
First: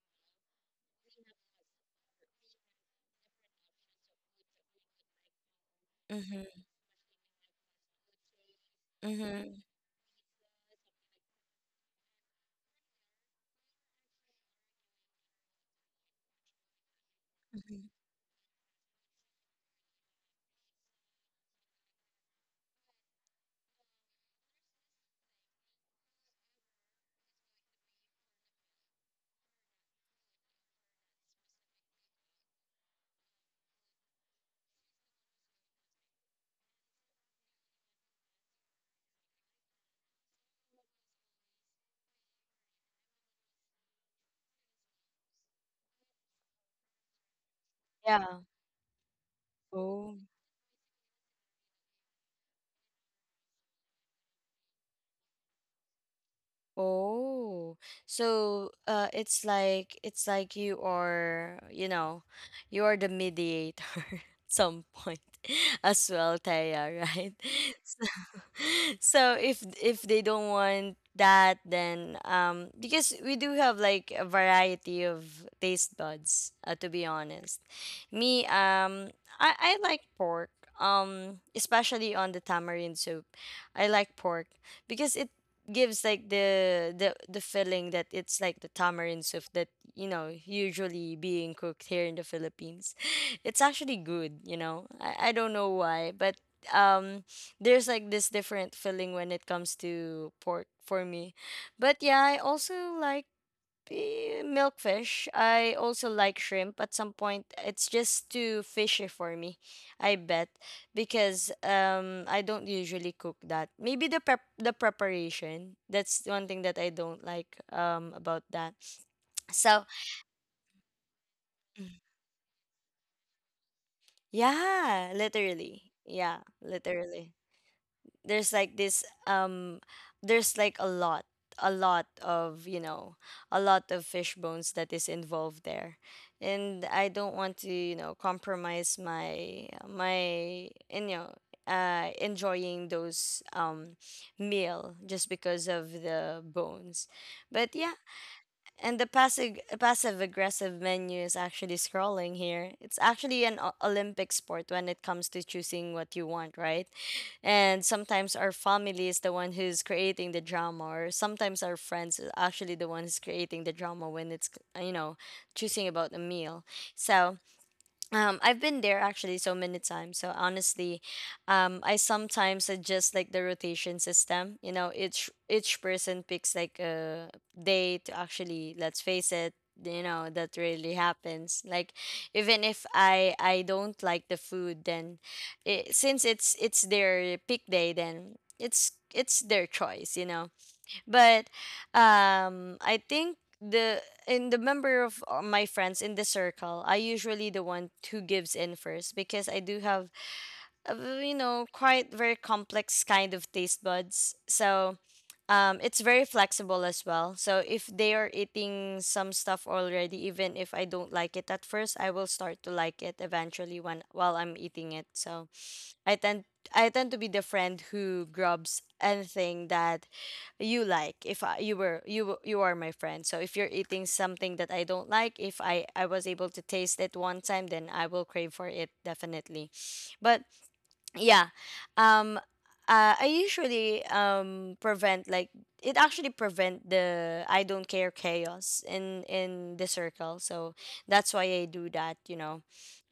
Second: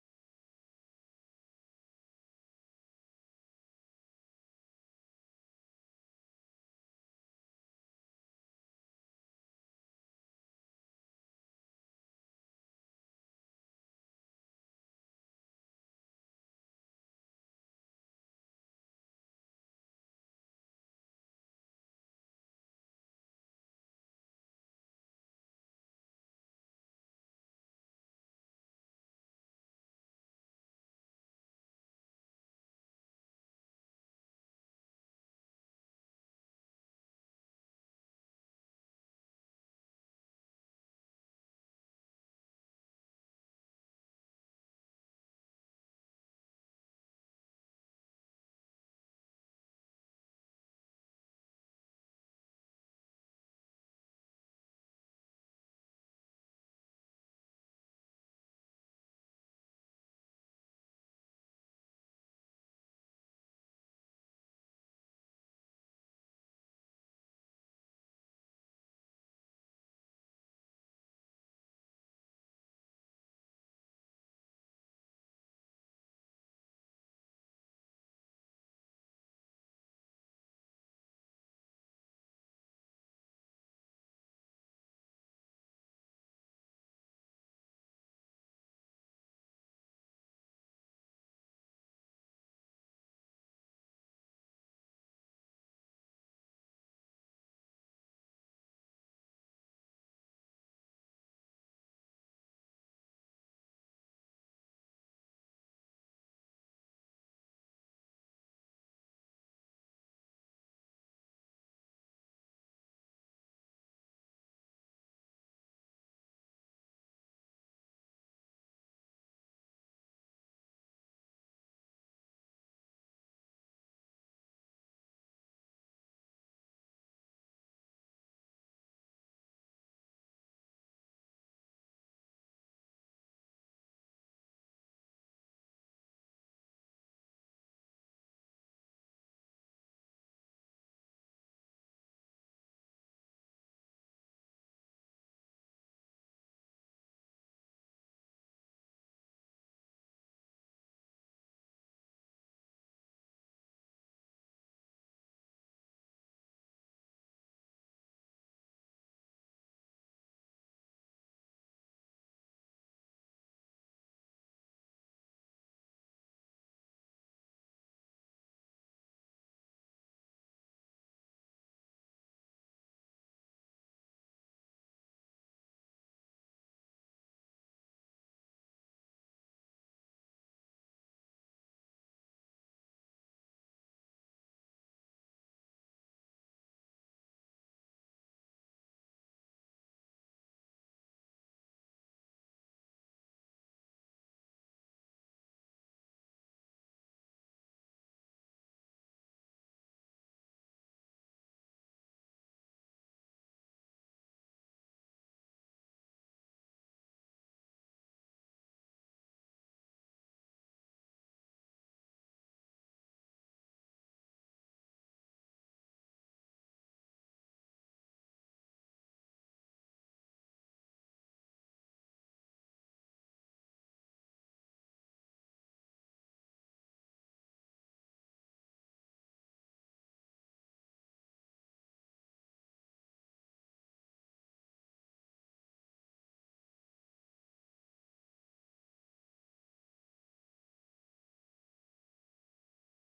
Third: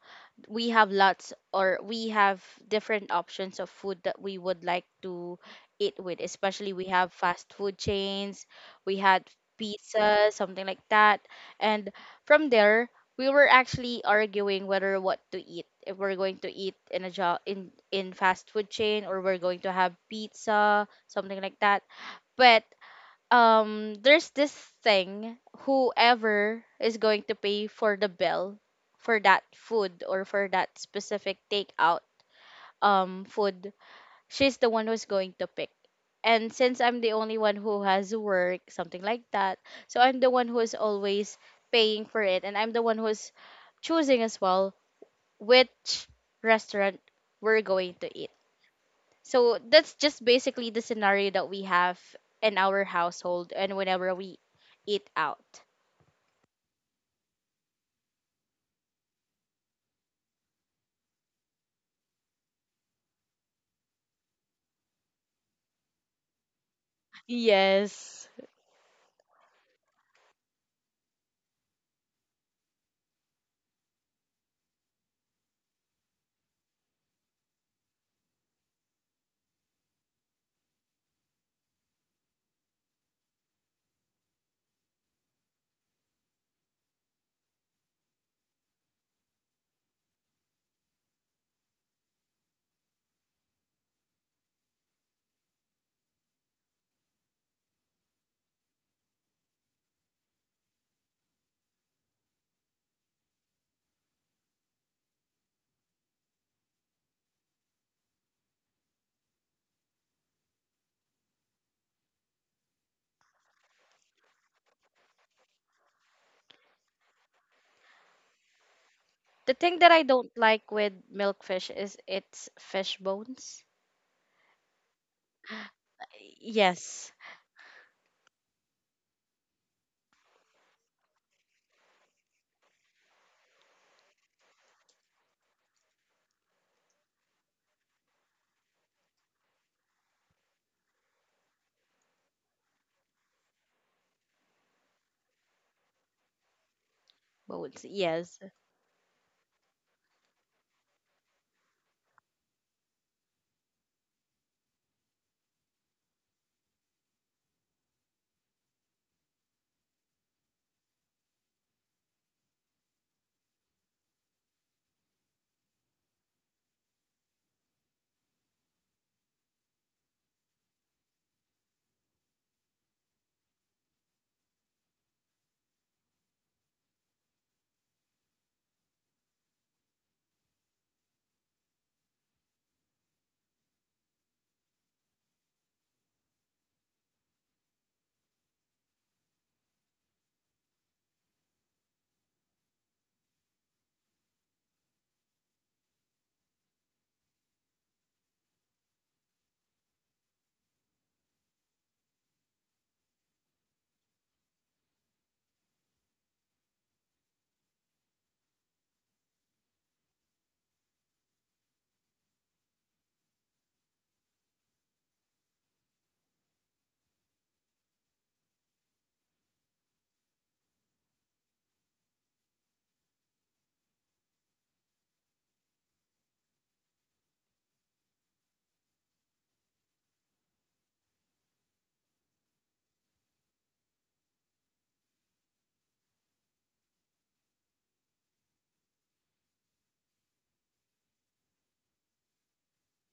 [SPEAKER 2] we have lots, or we have different options of food that we would like to eat with,
[SPEAKER 1] Mm-hmm.
[SPEAKER 2] especially we have fast food chains. We had
[SPEAKER 1] Mm-hmm.
[SPEAKER 2] pizza, something like that, and from there we were actually arguing whether what to eat, if we're going to eat in a jo- in
[SPEAKER 1] Mm-hmm.
[SPEAKER 2] in fast food chain or we're going to have pizza, something like that. But um there's this thing, whoever is going to pay for the bill for that food or for that specific takeout um food, she's the one who's going to pick. And since I'm the only one who has work, something like that, so I'm the one who's always paying for it, and I'm the one who's choosing as well which restaurant we're going to
[SPEAKER 1] Yeah.
[SPEAKER 2] eat. So that's
[SPEAKER 1] Oh.
[SPEAKER 2] just basically the scenario that we have in our household and whenever we eat out.
[SPEAKER 1] Oh, so uh, it's like, it's like you are, you know, you are the mediator at some point as well, Taya, right?
[SPEAKER 2] Yes.
[SPEAKER 1] So if if they don't want that, then um because we do have like a variety of taste buds, uh, to be honest. Me, um i I like pork, um especially on the tamarind soup. I like pork because it gives like the the the feeling that it's like the tamarind soup that, you know, usually being cooked here in the Philippines. It's actually good, you know. i, I don't know why, but um there's like this different feeling when it comes to pork for me. But yeah, I also like eh, milkfish. I also like shrimp at some point. It's just too fishy for me, I bet, because um I don't usually cook that. Maybe the prep the preparation. That's one thing that I don't like um about that.
[SPEAKER 2] The thing
[SPEAKER 1] So,
[SPEAKER 2] that I don't like with milkfish is its fish bones.
[SPEAKER 1] yeah, literally. Yeah,
[SPEAKER 2] Yes.
[SPEAKER 1] literally. There's like this um there's like a lot, a lot of, you know, a lot of fish bones that is involved there, and I don't want to, you know, compromise my my and, you know, uh enjoying those um meal just because of the bones. But
[SPEAKER 2] Bones,
[SPEAKER 1] yeah.
[SPEAKER 2] yes.
[SPEAKER 1] And the passive passive aggressive menu is actually scrolling here. It's actually an o- Olympic sport when it comes to choosing what you want, right? And sometimes our family is the one who's creating the drama, or sometimes our friends is actually the one who's creating the drama when it's, you know, choosing about the meal. So um, I've been there actually so many times. So honestly, um, I sometimes suggest like the rotation system. You know, each each person picks like a day to actually. Let's face it, you know that really happens. Like even if I I don't like the food, then it, since it's it's their pick day, then it's it's their choice. You know, but um, I think the in the member of uh, my friends in the circle, I usually the one who gives in first because I do have a v- you know, quite very complex kind of taste buds. So um, it's very flexible as well. So if they are eating some stuff already, even if I don't like it at first, I will start to like it eventually when while I'm eating it. So I tend I tend to be the friend who grabs anything that you like. If I, you were you w- you are my friend, so if you're eating something that I don't like, if I I was able to taste it one time, then I will crave for it definitely. But yeah, um uh, I usually um prevent like, it actually prevent the I don't care chaos in in the circle, so that's why I do that, you know.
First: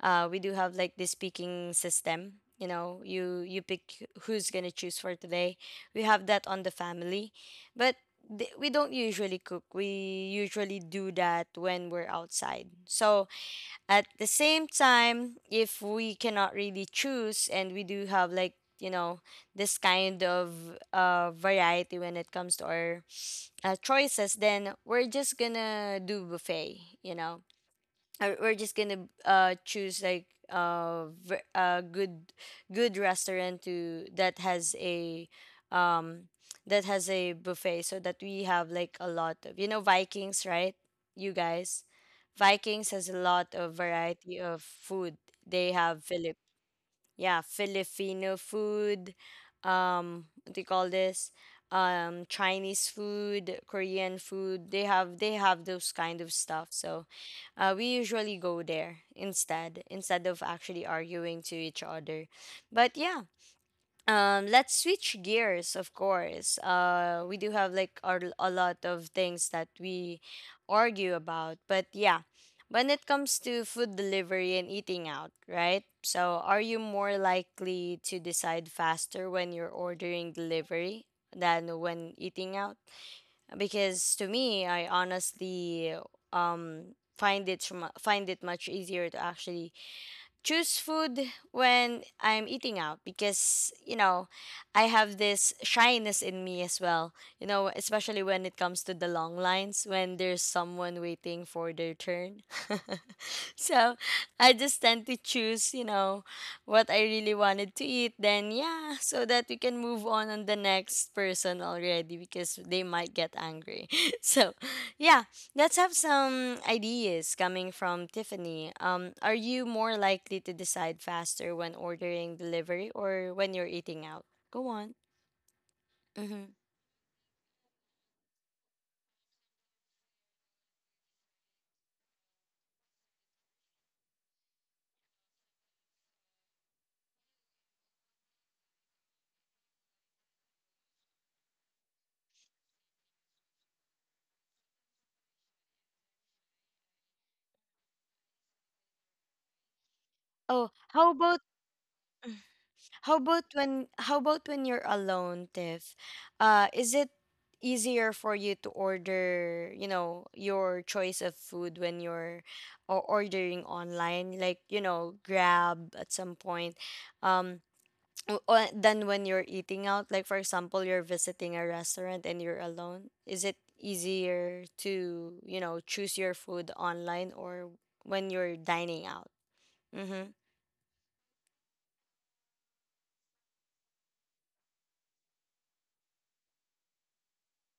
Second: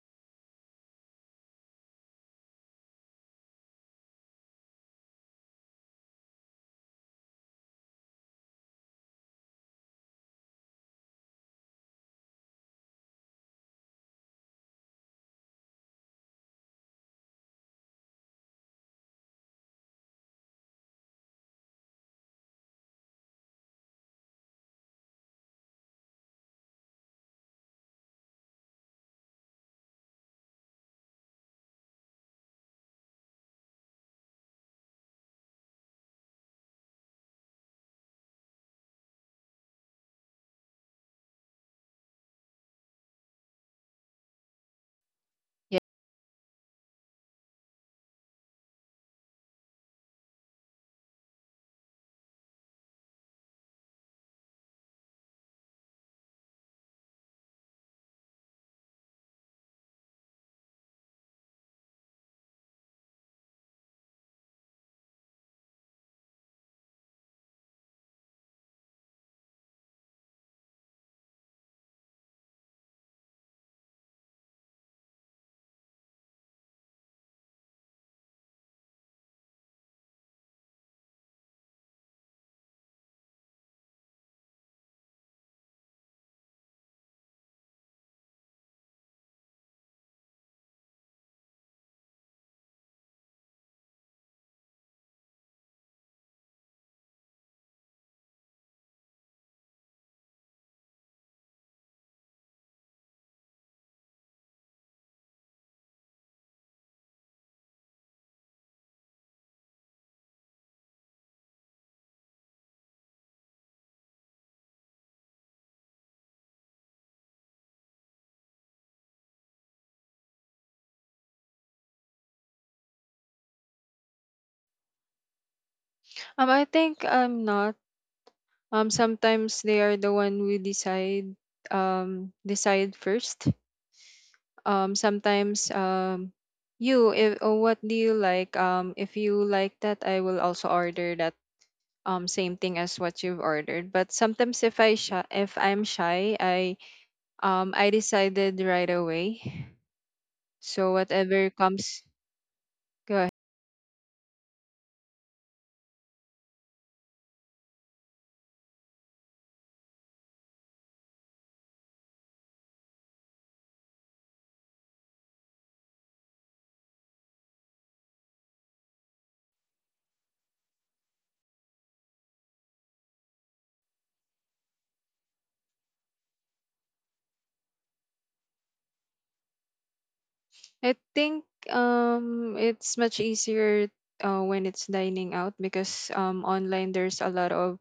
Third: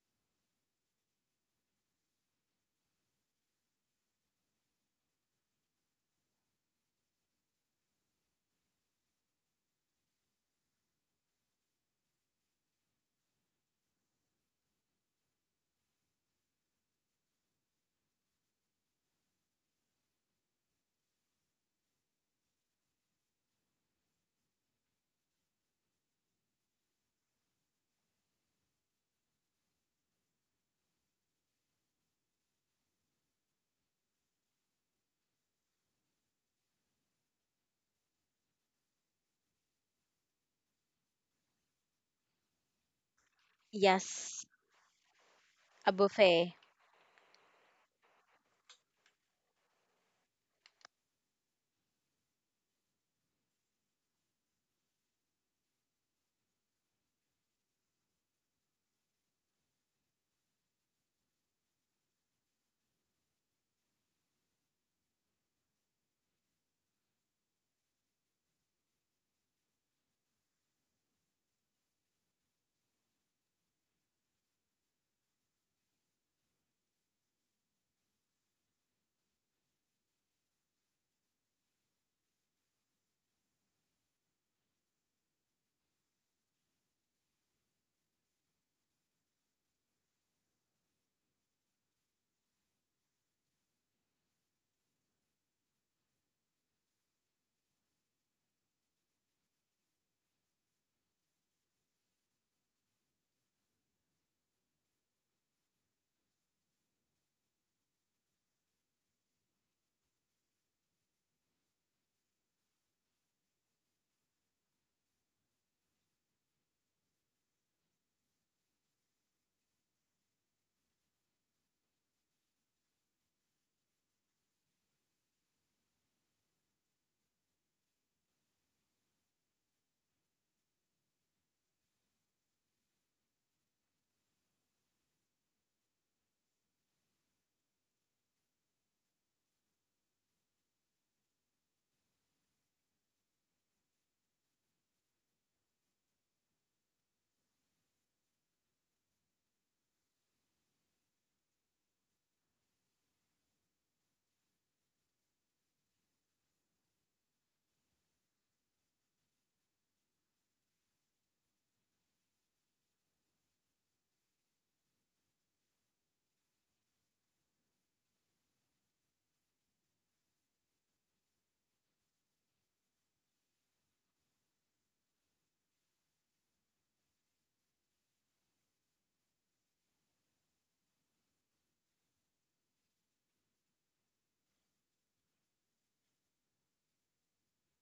[SPEAKER 1] uh We do have like this picking system, you know, you you pick who's gonna choose for today. We have that on the family, but th- we don't usually cook. We usually do that when we're outside. So at the same time, if we cannot really choose and we do have like, you know, this kind of uh, variety when it comes to our uh, choices, then we're just gonna do buffet, you know, uh, we're just gonna uh choose like uh ver- a good good restaurant to that has a um that has a buffet, so that we have like a lot of, you know, Vikings, right? You guys, Vikings has a lot of variety
[SPEAKER 2] Yes.
[SPEAKER 1] of food. They
[SPEAKER 3] Yeah,
[SPEAKER 2] A
[SPEAKER 1] have Philip
[SPEAKER 2] buffet.
[SPEAKER 1] yeah, Filipino food, um, what do you call this? Um, Chinese food, Korean food. They have, they have those kind of stuff. So, uh, we usually go there instead, instead of actually arguing to each other. But yeah, um, let's switch gears, of course. Uh, we do have like our, a lot of things that we argue about, but yeah, when it comes to food delivery and eating out, right? So, are you more likely to decide faster when you're ordering delivery than when eating out? Because to me, I honestly um find it sma- find it much easier to actually choose food when I'm eating out, because you know, I have this shyness in me as well. You know, especially when it comes to the long lines when there's someone waiting for their turn. So I just tend to choose, you know, what I really wanted to eat. Then yeah, so that we can move on on the next person already because they might get angry. So yeah, let's have some ideas coming from Tiffany. Um, are you more likely to decide faster when ordering delivery or when you're eating out? Go on.
[SPEAKER 3] um
[SPEAKER 1] Mm-hmm.
[SPEAKER 3] i think I'm not um sometimes they are the one who decide, um decide first. Um sometimes um you if, oh, what do you like, um if you like that I will also order that, um same thing as what you've ordered. But sometimes if I shy, if I'm shy, I um I decided right away,
[SPEAKER 1] Oh,
[SPEAKER 3] so
[SPEAKER 1] how about
[SPEAKER 3] whatever comes. Go
[SPEAKER 1] how
[SPEAKER 3] ahead.
[SPEAKER 1] about when how about when you're alone, Tiff? Uh, is it easier for you to order, you know, your choice of food when you're or ordering online, like you know, Grab at some point? Um, w- o- than when you're eating out? Like for example, you're visiting a restaurant and you're alone. Is it easier to, you know, choose your food online or when you're dining out? Mm-hmm.
[SPEAKER 3] I think um it's much easier uh, when it's dining out because um online there's a lot of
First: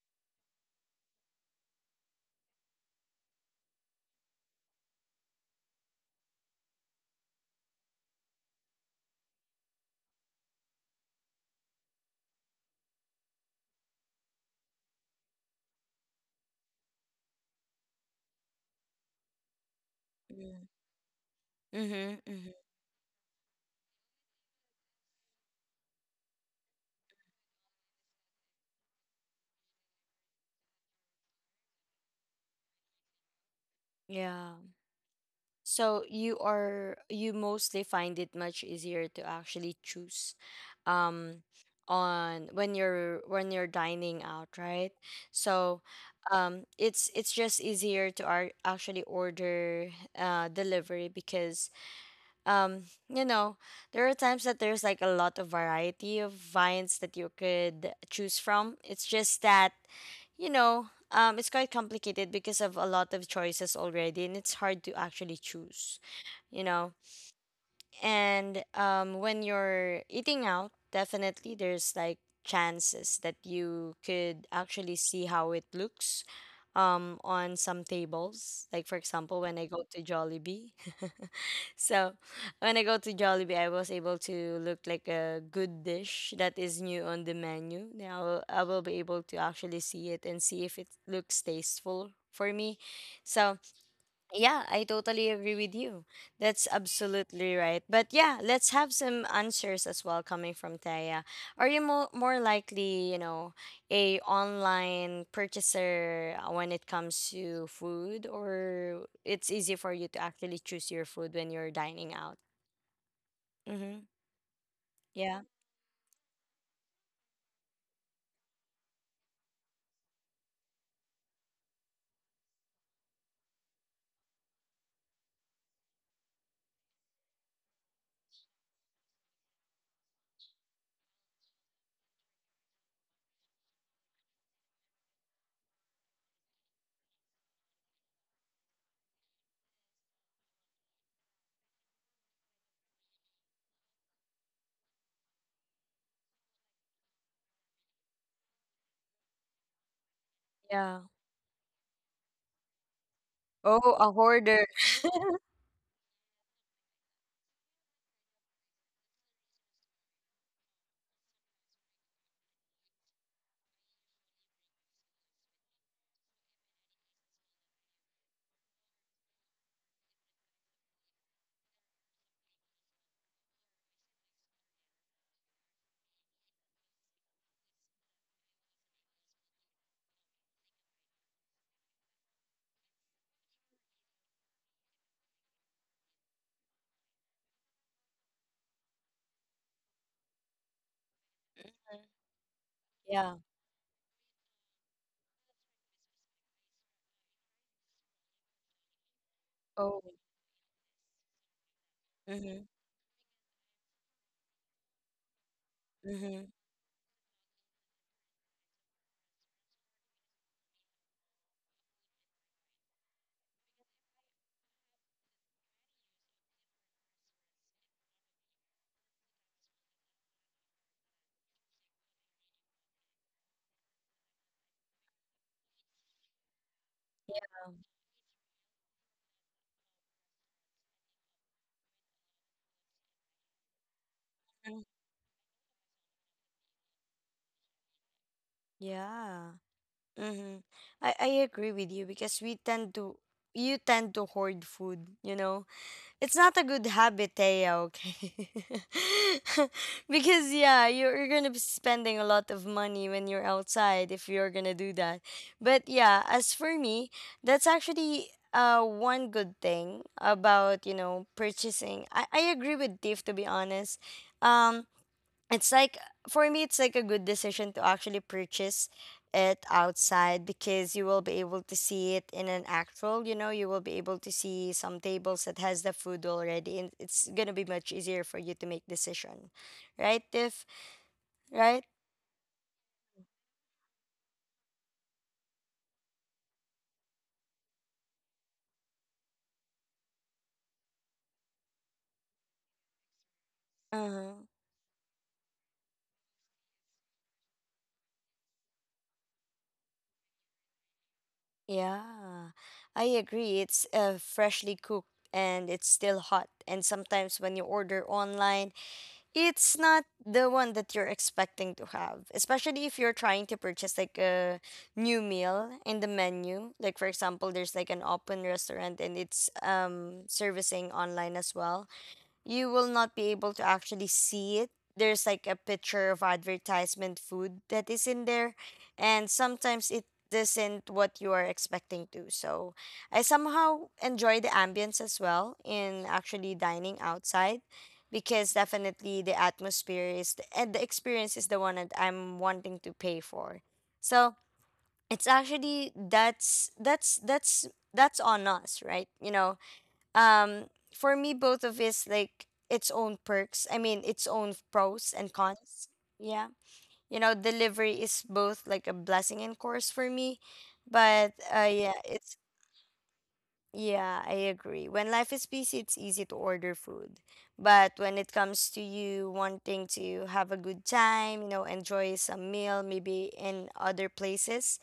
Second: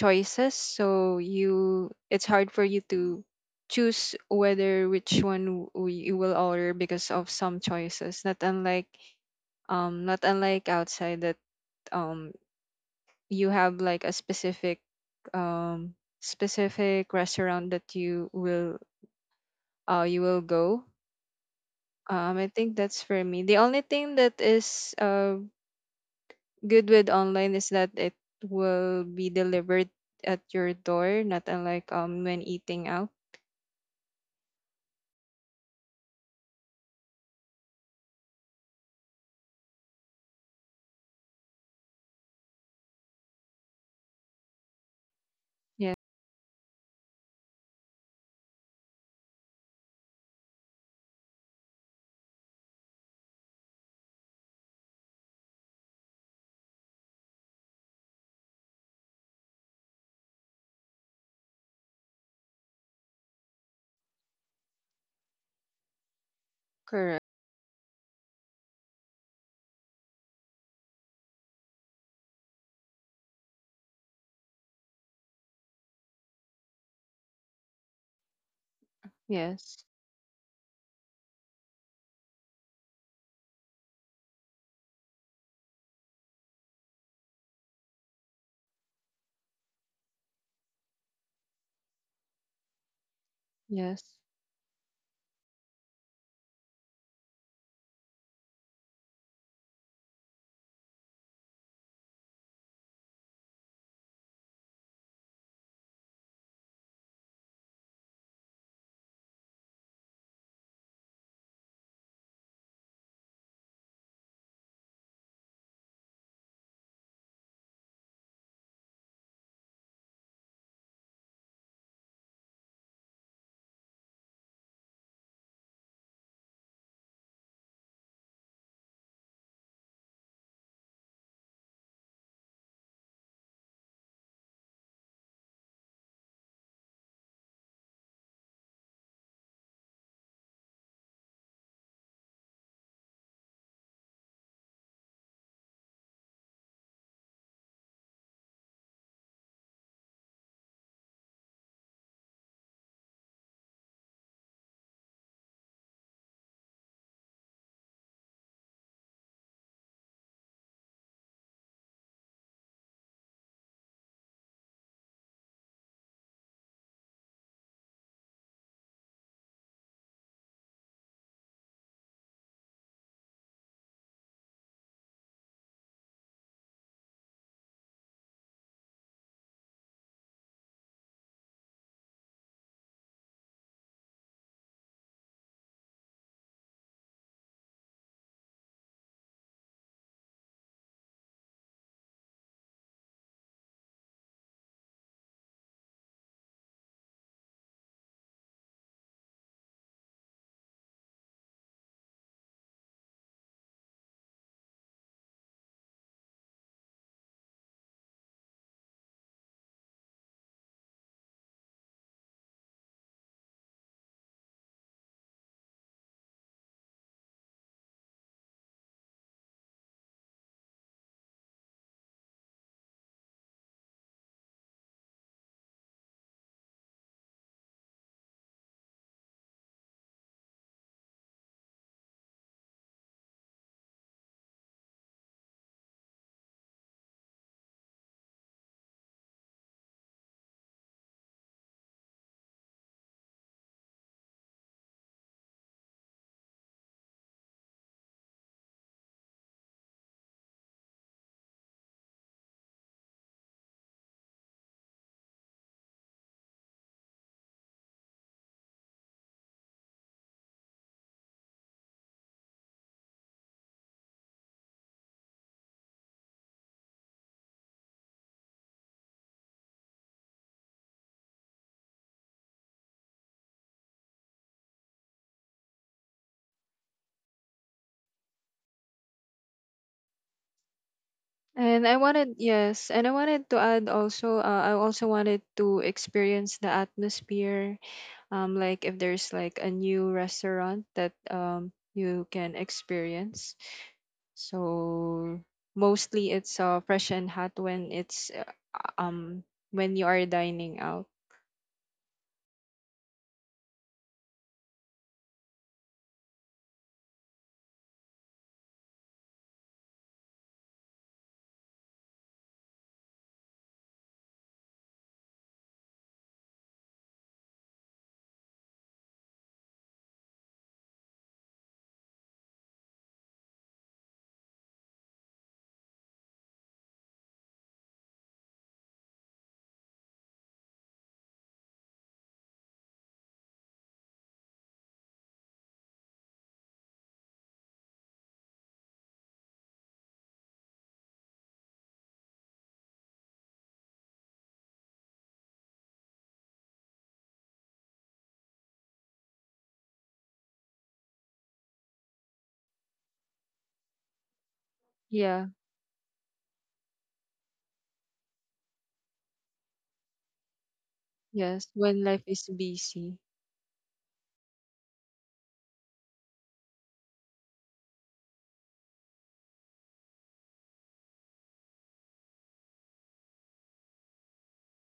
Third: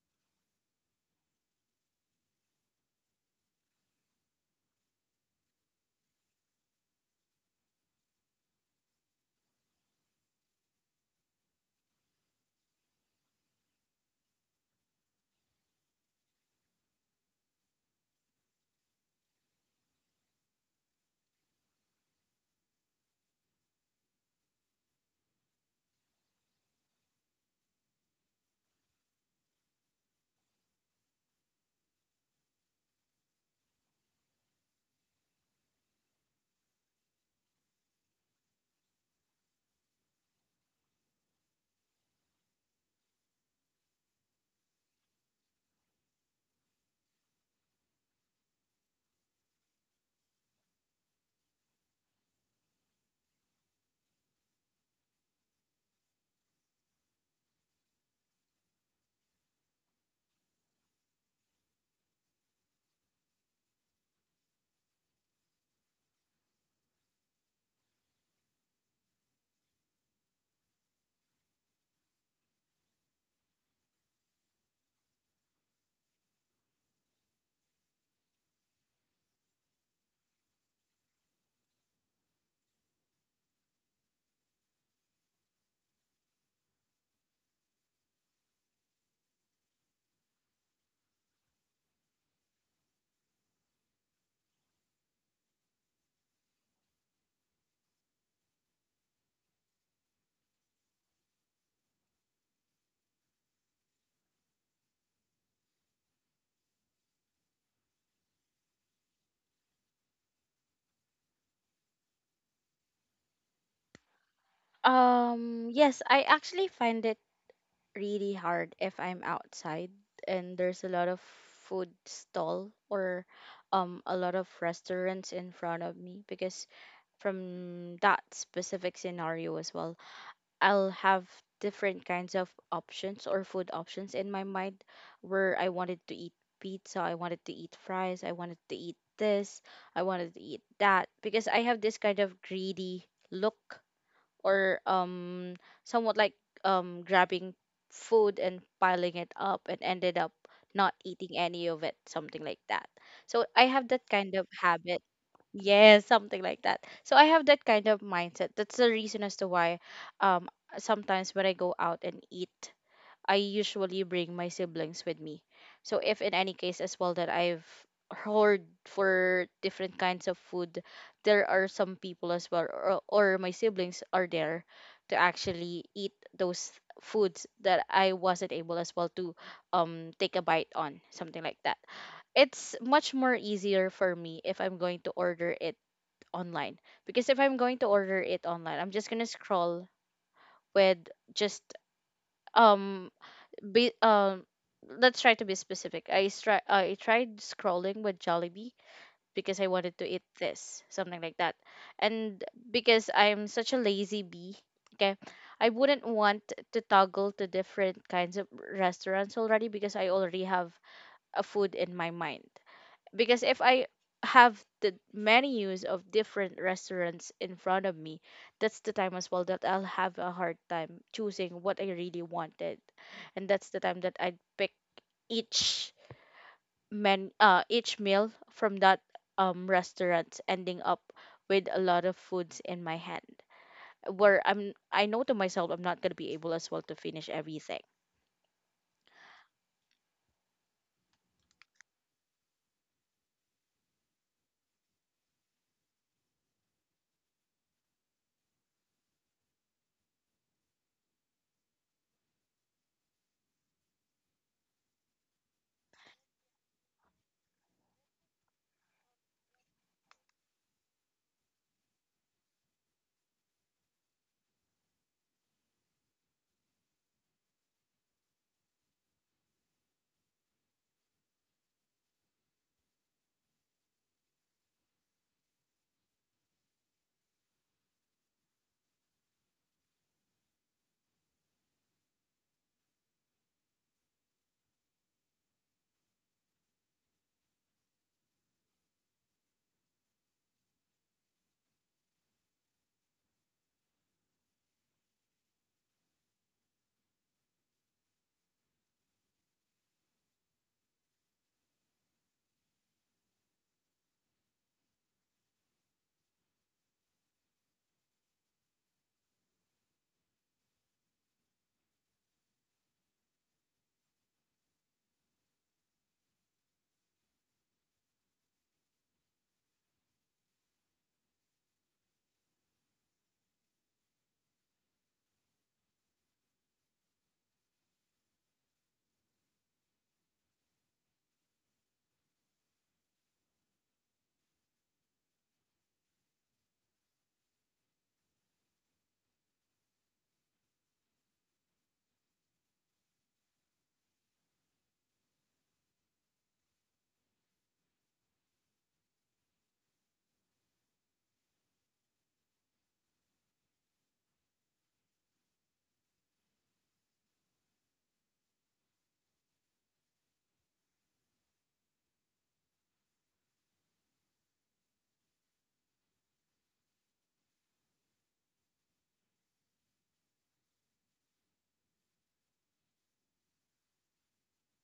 [SPEAKER 3] choices, so you it's hard for you to choose whether which one w- you will order because of some choices, not unlike um not unlike outside, that um you have like a specific um specific restaurant that you will uh you will go.
[SPEAKER 1] Mm-hmm.
[SPEAKER 3] um i
[SPEAKER 1] Mm-hmm.
[SPEAKER 3] think that's for me the only thing that is uh good with online is that it will be delivered at your door, not unlike um when eating out.
[SPEAKER 1] Yeah. So you are you mostly find it much easier to actually choose um on when you're when you're dining out, right? So
[SPEAKER 3] Yeah,
[SPEAKER 1] um it's it's just easier to ar- actually order uh delivery because um you know there are times that there's like a lot of variety of vines that you could choose from. It's just that, you know, um it's quite complicated because of a lot of choices already, and it's hard to actually choose, you know.
[SPEAKER 3] correct.
[SPEAKER 1] And um, when you're eating out, definitely there's like chances that you could actually see how it looks, um, on some tables. Like for example, when I
[SPEAKER 3] Yes.
[SPEAKER 1] go to Jollibee. So when I go to Jollibee, I was able to look like a good dish that is new on the menu. Now I will I will be able to actually see it and see if it looks tasteful for me. So
[SPEAKER 3] Yes,
[SPEAKER 1] yeah, I totally agree with you. That's absolutely right. But yeah, let's have some answers as well coming from Taya. Are you mo- more likely, you know, a online purchaser uh, when it comes to food, or it's easy for you to actually choose your food when you're dining out? Mm-hmm. Yeah.
[SPEAKER 2] Um, yes, I actually find it really hard if I'm outside and there's a lot of food stall or um a lot of restaurants in front of me, because from that specific scenario as well, I'll have different kinds of options or food options in my mind where I wanted to eat pizza, I wanted to eat fries, I wanted to eat this, I wanted to eat that, because I have this kind of greedy look or um somewhat like um grabbing food and piling it up and ended up not
[SPEAKER 1] Yeah.
[SPEAKER 2] eating any of it, something like that. So I have
[SPEAKER 1] Oh,
[SPEAKER 2] that
[SPEAKER 1] a
[SPEAKER 2] kind of
[SPEAKER 1] hoarder.
[SPEAKER 2] habit. Yes, something like that. So I have that kind of mindset. That's the reason as to why um sometimes when I go out and eat, I usually bring my siblings with me. So if in any case as well that I've heard for different kinds of food, there are some people as well, or, or my siblings are there to actually eat those foods that I wasn't able as well to um take a bite on, something like that. It's much more easier for me if I'm going to order it online, because if I'm going to order it online, I'm just going to scroll with just um
[SPEAKER 1] Yeah.
[SPEAKER 2] be um let's try to be specific. i stri- I tried scrolling with Jollibee because I wanted to
[SPEAKER 1] Oh.
[SPEAKER 2] eat this, something like that. And
[SPEAKER 1] Mm-hmm.
[SPEAKER 2] because I'm such a lazy bee, okay, I wouldn't want
[SPEAKER 1] Mm-hmm.
[SPEAKER 2] to toggle to different kinds of restaurants already because I already have a food in my mind. Because if I have the menus of different restaurants in front of me, that's the time as well that I'll have a hard time choosing what I really wanted, and that's the time that I'd pick each men uh each meal from that um restaurant, ending up with a lot of foods in my hand where I'm, I know to myself I'm not gonna be able as well to finish everything.
[SPEAKER 1] Yeah. Mm-hmm. I, I agree with you because we tend to you tend to hoard food, you know. It's not a good habit, Thea, okay? Because yeah, you're, you're gonna be spending a lot of money when you're outside if you're gonna do that. But yeah, as for me, that's actually uh one good thing about, you know, purchasing. I, I agree with Tiff to be honest. Um it's like for me it's like a good decision to actually purchase it outside because you will be able to see it in an actual, you know, you will be able to see some tables that has the food already, and it's gonna be much easier for you to make decision, right Tiff?
[SPEAKER 3] and
[SPEAKER 1] Right.
[SPEAKER 3] I wanted yes, and I wanted to add also, uh, I also wanted to experience the atmosphere, um, like if there's like a new restaurant that um, you can experience.
[SPEAKER 1] Uh-huh.
[SPEAKER 3] So mostly it's uh, fresh and hot when it's uh, um when you are dining out.
[SPEAKER 1] Yeah, I agree, it's uh, freshly cooked and it's still hot, and sometimes when you order online it's not the one that you're expecting to have, especially if you're trying to purchase like a new meal in the menu. Like for example, there's like an open restaurant and it's um servicing online as well. You will not be able to actually see it. There's like a picture of advertisement food that is in there, and sometimes it isn't what you are expecting to. So I somehow enjoy the ambience as well in actually dining outside because definitely the atmosphere is the, and the experience is the one that I'm wanting to pay for. So it's actually that's that's that's that's on us, right? You know, um for me both of is like its own perks, I mean its own pros and
[SPEAKER 3] Yeah,
[SPEAKER 1] cons. Yeah, you know, delivery is both like a blessing and curse for me, but
[SPEAKER 3] yes,
[SPEAKER 1] uh yeah,
[SPEAKER 3] when life
[SPEAKER 1] it's
[SPEAKER 3] is busy.
[SPEAKER 1] yeah, I agree when life is busy, it's easy to order food, but when it comes to you wanting to have a good time, you know, enjoy some meal maybe in other places,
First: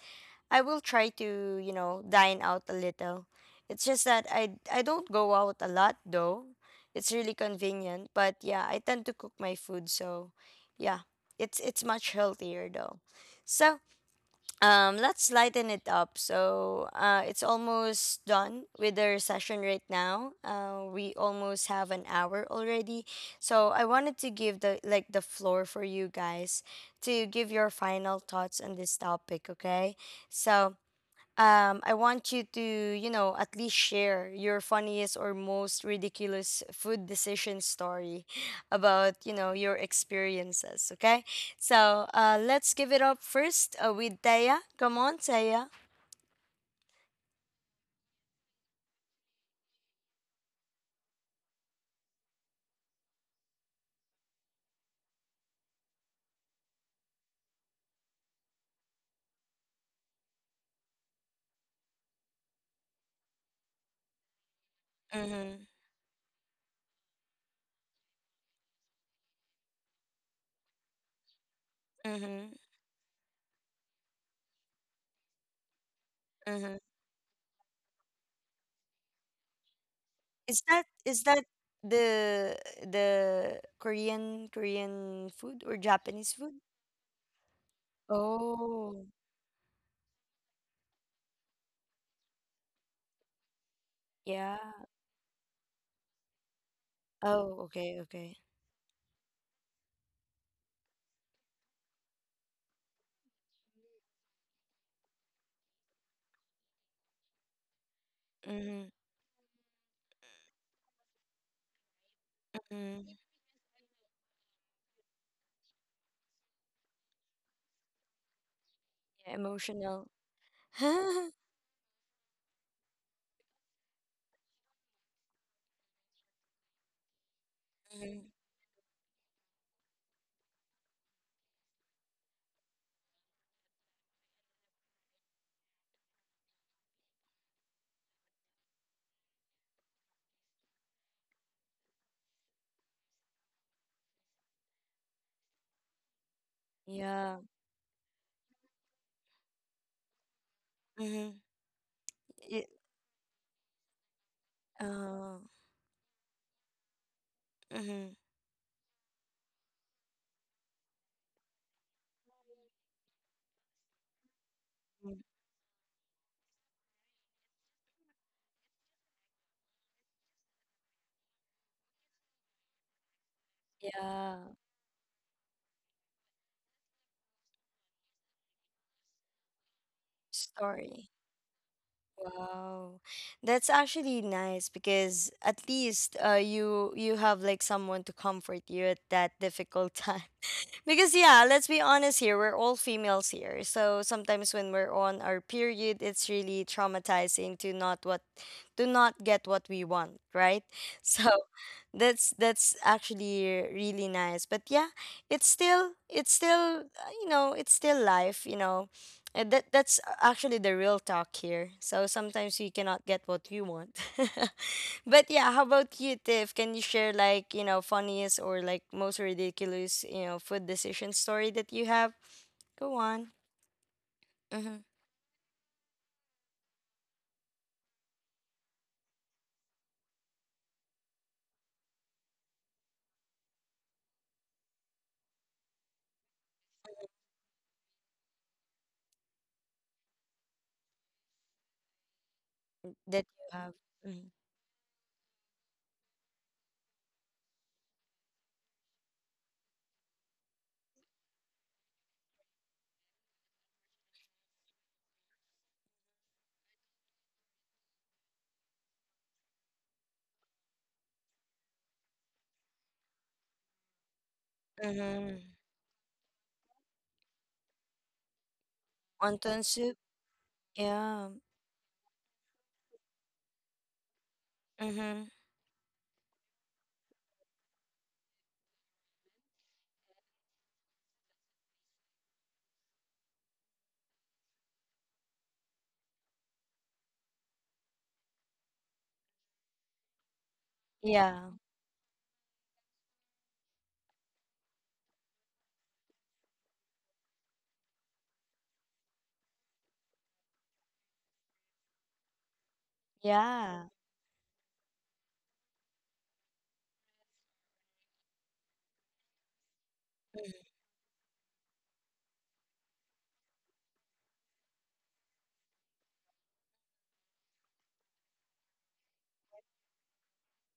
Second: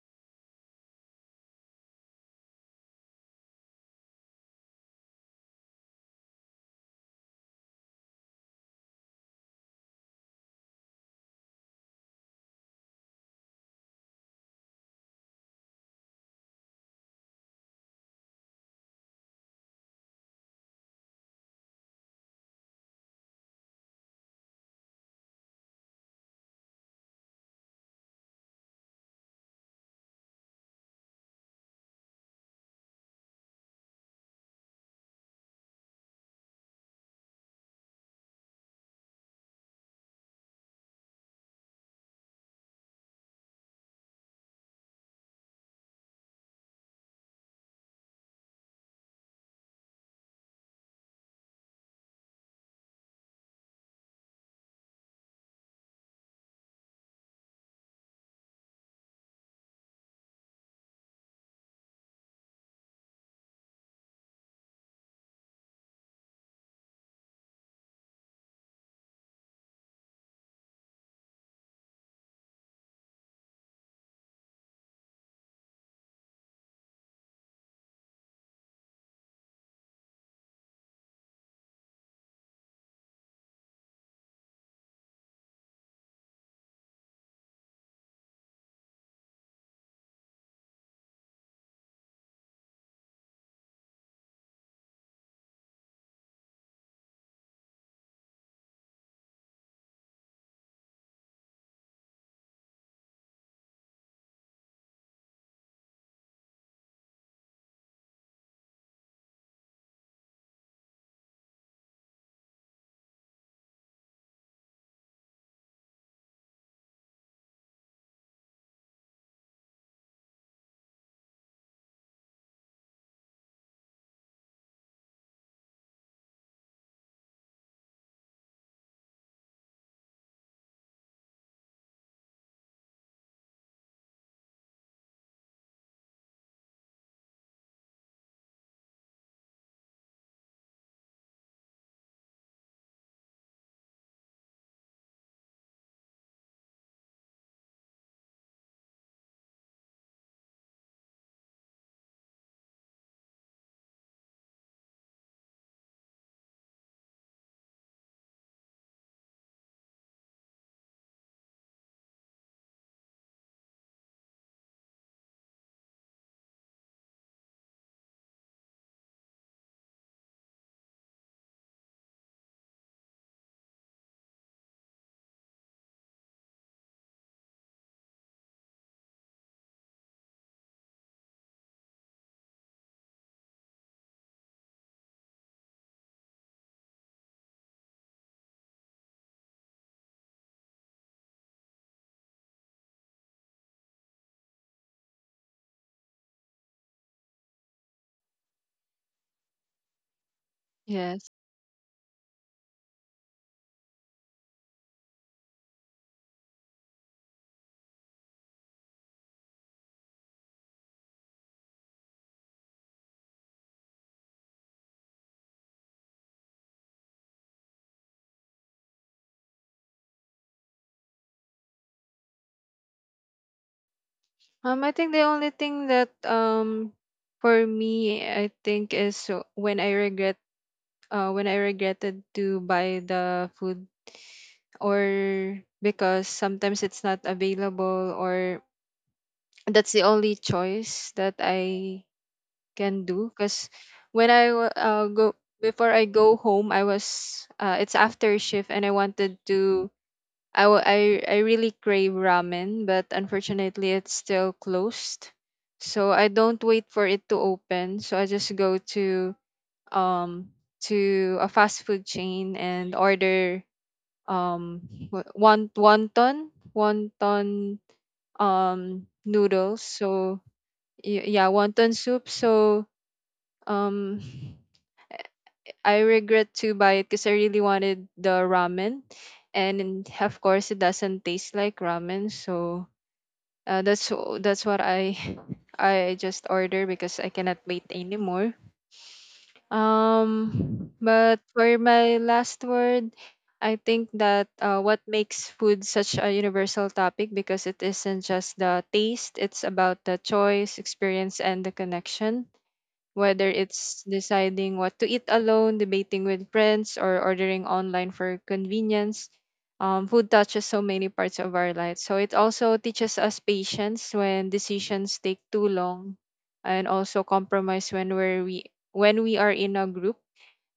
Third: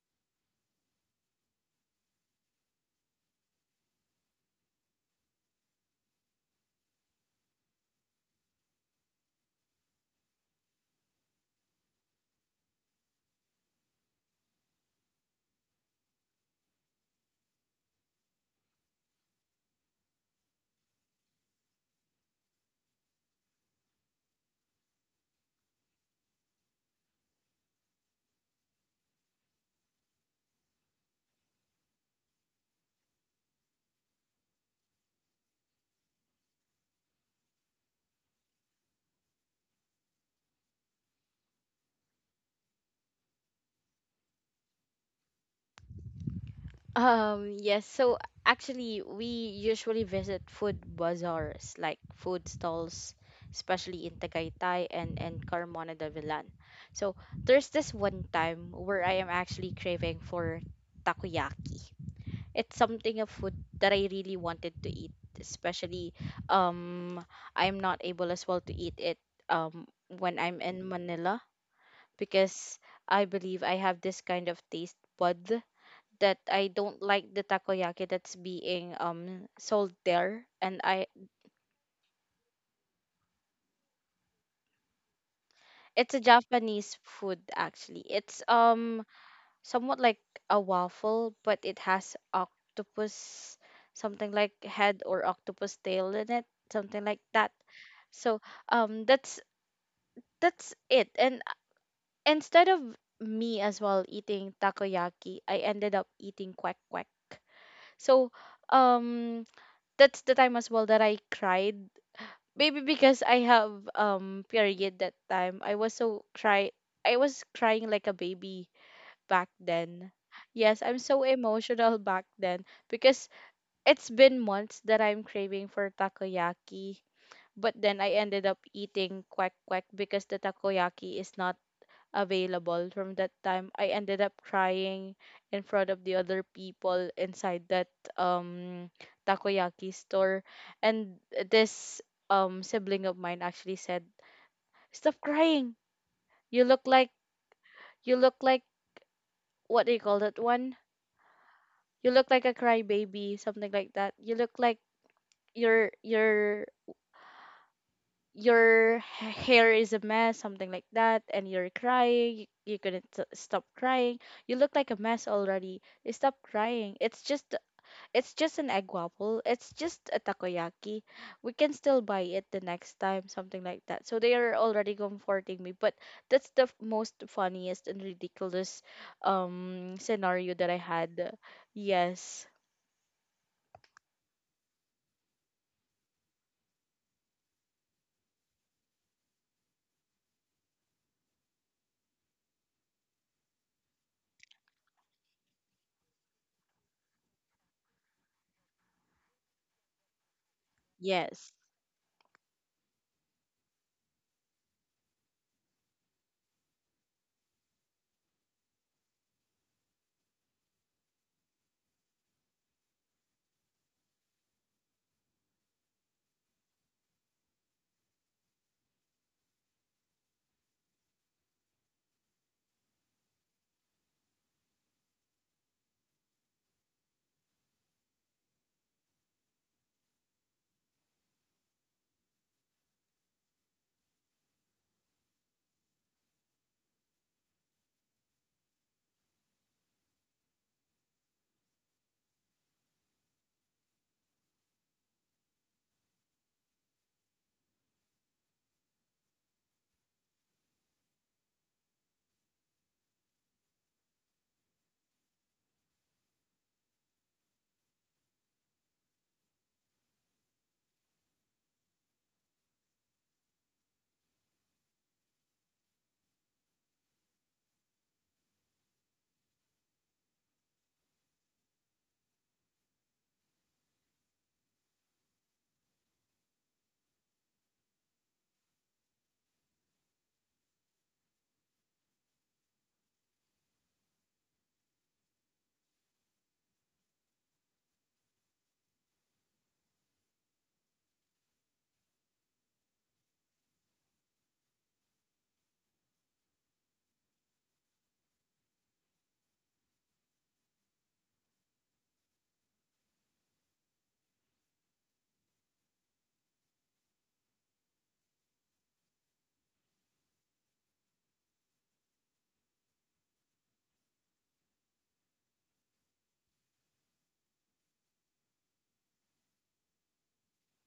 [SPEAKER 1] I will try to, you know, dine out a little. It's just that I I don't go out a lot though. It's really convenient, but yeah, I tend to cook my food, so yeah, it's it's much healthier though. So, um let's lighten it up. So, uh it's almost done with our session right now. Uh we almost have an hour already. So, I wanted to give the like the floor for you guys to give your final thoughts on this topic, okay? So, um, I want you to, you know, at least share your funniest or most ridiculous food decision story about, you know, your experiences. Okay. So uh, let's give it up first uh, with Taya. Come on, Taya.
[SPEAKER 2] Um, yes. So actually, we usually visit food bazaars, like food stalls, especially in Tagaytay and and Carmona de Villan. So there's this one time where I am actually craving for takoyaki. It's something of food that I really wanted to eat,
[SPEAKER 1] Mm-hmm.
[SPEAKER 2] especially um I'm not able as well to eat it um when I'm in Manila,
[SPEAKER 1] Mm-hmm.
[SPEAKER 2] because I believe I have this kind of taste bud that I
[SPEAKER 1] Mm-hmm.
[SPEAKER 2] don't like the takoyaki that's being um sold there.
[SPEAKER 1] Is
[SPEAKER 2] And
[SPEAKER 1] that
[SPEAKER 2] I,
[SPEAKER 1] is that the the Korean Korean food or
[SPEAKER 2] it's a
[SPEAKER 1] Japanese food?
[SPEAKER 2] Japanese food actually. It's um
[SPEAKER 1] Oh,
[SPEAKER 2] somewhat like a waffle, but it has octopus, something like
[SPEAKER 1] yeah.
[SPEAKER 2] head or octopus tail in it, something like that.
[SPEAKER 1] Oh, okay, okay.
[SPEAKER 2] So um that's that's it. And instead of me as well eating takoyaki, I ended up eating quack quack. So
[SPEAKER 1] Mm-hmm.
[SPEAKER 2] um that's the time as well that I cried, maybe
[SPEAKER 1] Mm-hmm.
[SPEAKER 2] because I have um period that time. I was so cry, I was crying like a baby
[SPEAKER 1] Yeah,
[SPEAKER 2] back then.
[SPEAKER 1] emotional.
[SPEAKER 2] Yes, I'm so emotional back then, because it's been months that I'm craving for takoyaki. But then I
[SPEAKER 1] Mhm.
[SPEAKER 2] ended up eating quack quack because the takoyaki is not available from that time. I ended up crying in front of the other people inside that um takoyaki store. And this um sibling of mine actually said, stop crying, you look like,
[SPEAKER 1] Yeah.
[SPEAKER 2] you look like, what do you call that one,
[SPEAKER 1] Mhm.
[SPEAKER 2] you look like a
[SPEAKER 1] It,
[SPEAKER 2] crybaby, something like that, you look like,
[SPEAKER 1] uh,
[SPEAKER 2] you're you're
[SPEAKER 1] mhm.
[SPEAKER 2] your h- hair is a mess, something like that, and you're crying. You couldn't s- stop crying. You look like a mess
[SPEAKER 1] Mm.
[SPEAKER 2] already. Stop crying. It's just, it's just an egg waffle. It's just a takoyaki. We can still buy it the next time, something like that. So they
[SPEAKER 1] Yeah.
[SPEAKER 2] are already comforting me, but that's the f- most funniest and ridiculous um scenario that I
[SPEAKER 1] Story.
[SPEAKER 2] had. Yes.
[SPEAKER 1] Wow. That's actually nice because at least uh you you have like someone to comfort you at that difficult time. Because yeah, let's be honest here, we're all females here. So sometimes when we're on our period, it's really traumatizing to not what to not get what we want, right? So
[SPEAKER 3] Yes.
[SPEAKER 2] Yes.
[SPEAKER 1] that's that's actually really nice. But yeah, it's still it's still uh, you know, it's still life, you know. And that that's actually the real talk here. So sometimes we cannot get what we want. But yeah, how about you, Tiff? Can you share like, you know, funniest or like most ridiculous, you know, food decision story that you have? Go on. Mm-hmm.
[SPEAKER 3] Um, I think the only thing that um for me I think is uh, when I regret uh when I regretted to buy the food, or because sometimes it's not available, or that's the only choice that I can
[SPEAKER 1] That
[SPEAKER 3] do.
[SPEAKER 1] you
[SPEAKER 3] Because
[SPEAKER 1] have. Mm-hmm.
[SPEAKER 3] when I wa- uh, go before I go home, I was uh, it's after shift and I wanted to I, wa- I I really crave ramen, but unfortunately it's still closed, so I don't wait for it to open. So I just go to um to a fast food chain and order um wa-
[SPEAKER 1] Mm-hmm.
[SPEAKER 3] won- wonton wonton um
[SPEAKER 1] Wonton
[SPEAKER 3] noodles.
[SPEAKER 1] soup.
[SPEAKER 3] So, y-
[SPEAKER 1] Yeah.
[SPEAKER 3] yeah, wonton soup. So um,
[SPEAKER 1] Mm-hmm.
[SPEAKER 3] I regret to buy it because I really wanted the ramen, and in- of course it doesn't taste like ramen. So uh, that's w- that's what I I just order because I cannot wait anymore. Um, but
[SPEAKER 1] Yeah.
[SPEAKER 3] for my last word, I think that uh, what makes food such a universal topic because it isn't just the taste; it's about the choice, experience, and the connection, whether
[SPEAKER 1] Yeah.
[SPEAKER 3] it's deciding what to eat alone, debating with friends, or ordering online for convenience. Um, food touches so many parts of our lives. So it also teaches us patience when decisions take too long, and also compromise when we're we when we are in a group,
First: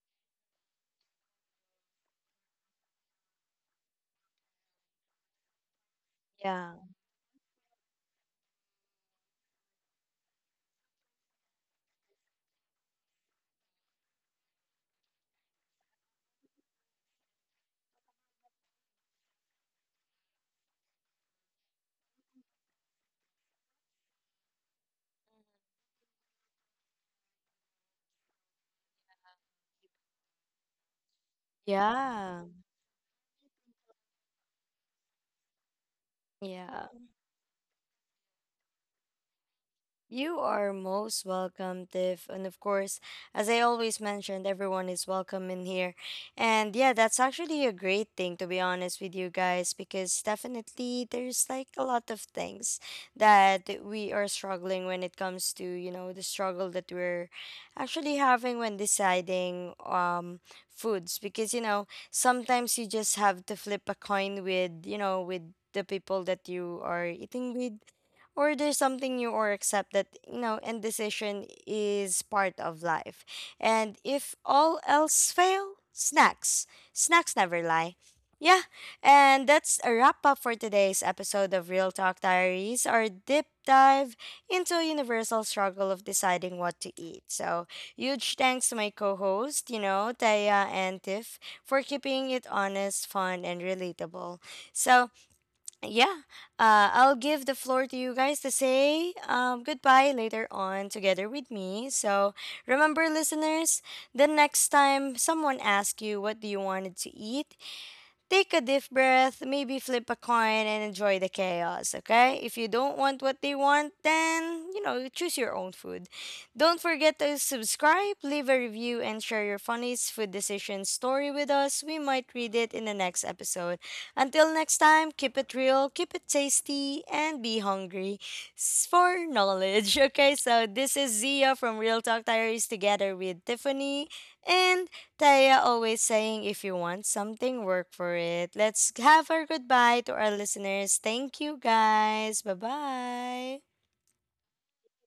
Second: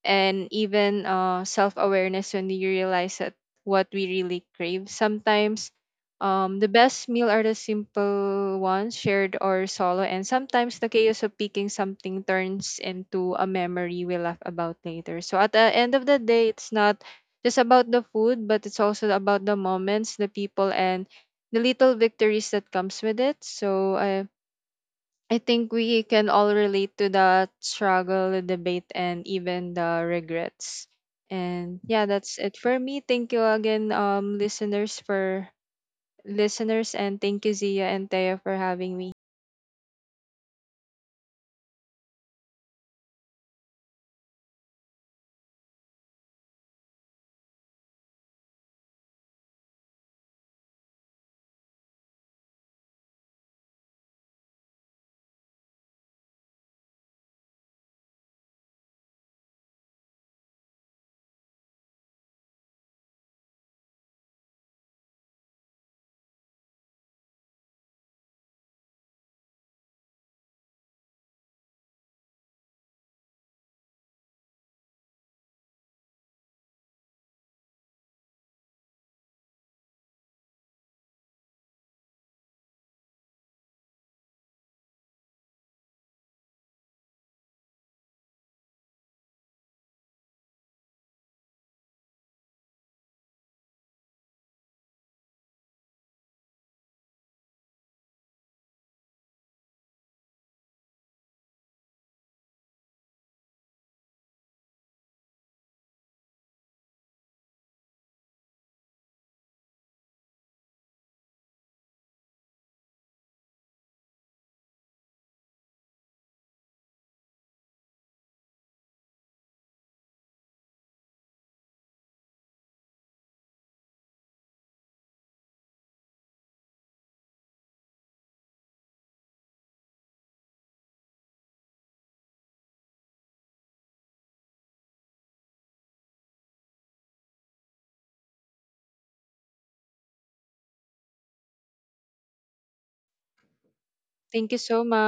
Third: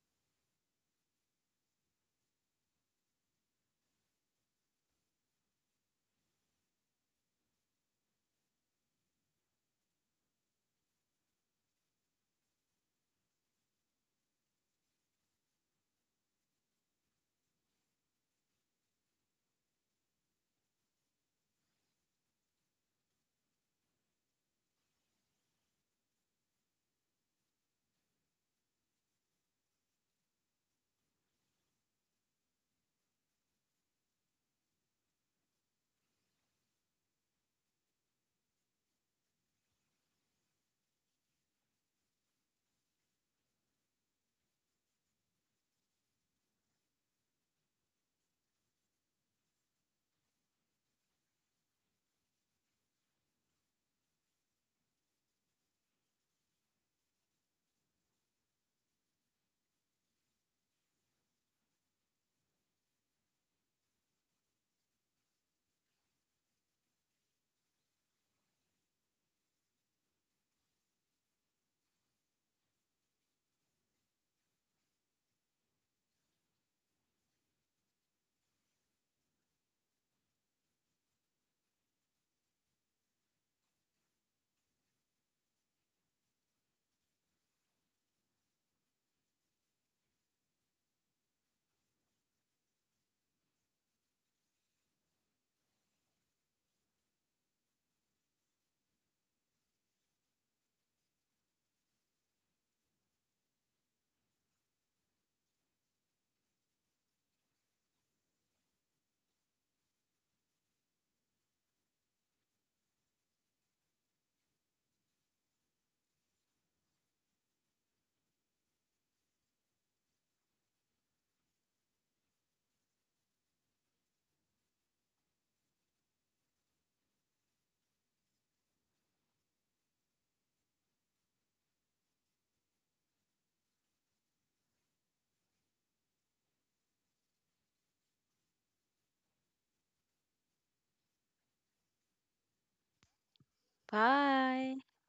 [SPEAKER 3] and even uh, self awareness when you realize that what we really crave. Sometimes um, the
[SPEAKER 1] Yeah.
[SPEAKER 3] best meal are the simple ones, shared or solo, and sometimes the chaos of picking something turns into a memory we laugh about later. So at the end of the day, it's not just about the food, but it's also about the moments, the people, and the little victories that comes with it. So I I think we can all relate to that struggle, the debate, and even the regrets. And yeah, that's
[SPEAKER 1] Yeah.
[SPEAKER 3] it for me. Thank you again, um, listeners for
[SPEAKER 1] Yeah.
[SPEAKER 3] listeners, and thank you Zia and Taya for having me.
[SPEAKER 1] You are most welcome, Tiff. And of course, as I always mentioned, everyone is welcome in here. And yeah, that's actually a great thing, to be honest with you guys, because definitely there's like a lot of things that we are struggling when it comes to, you know, the struggle that we're actually having when deciding um, foods. Because, you know, sometimes you just have to flip a coin with, you know, with the people that you are eating with, or there's something new, or accept that, you know, indecision is part of life, and if all else fail, snacks, snacks never lie. Yeah. And that's a wrap up for today's episode of Real Talk Diaries, our deep dive into a universal struggle of deciding what to eat. So huge thanks to my co-host, you know, Taya and Tiff, for keeping it honest, fun and relatable. So yeah, uh, I'll give the floor to you guys to say um, goodbye later on together with me. So remember, listeners, the next time someone asks you what do you wanted to eat, take a deep breath, maybe flip a coin and enjoy the chaos, okay? If you don't want what they want, then, you know, you choose your own food. Don't forget to subscribe, leave a review, and share your funniest food decision story with us. We might read it in the next episode. Until next time, keep it real, keep it tasty, and be hungry s- for knowledge, okay? So this is Zia from Real Talk Diaries together with Tiffany and Taya, always saying, if you want something, work for it. Let's have our goodbye to our listeners. Thank you guys. Bye bye.
[SPEAKER 3] Thank you
[SPEAKER 2] Bye.
[SPEAKER 3] so much.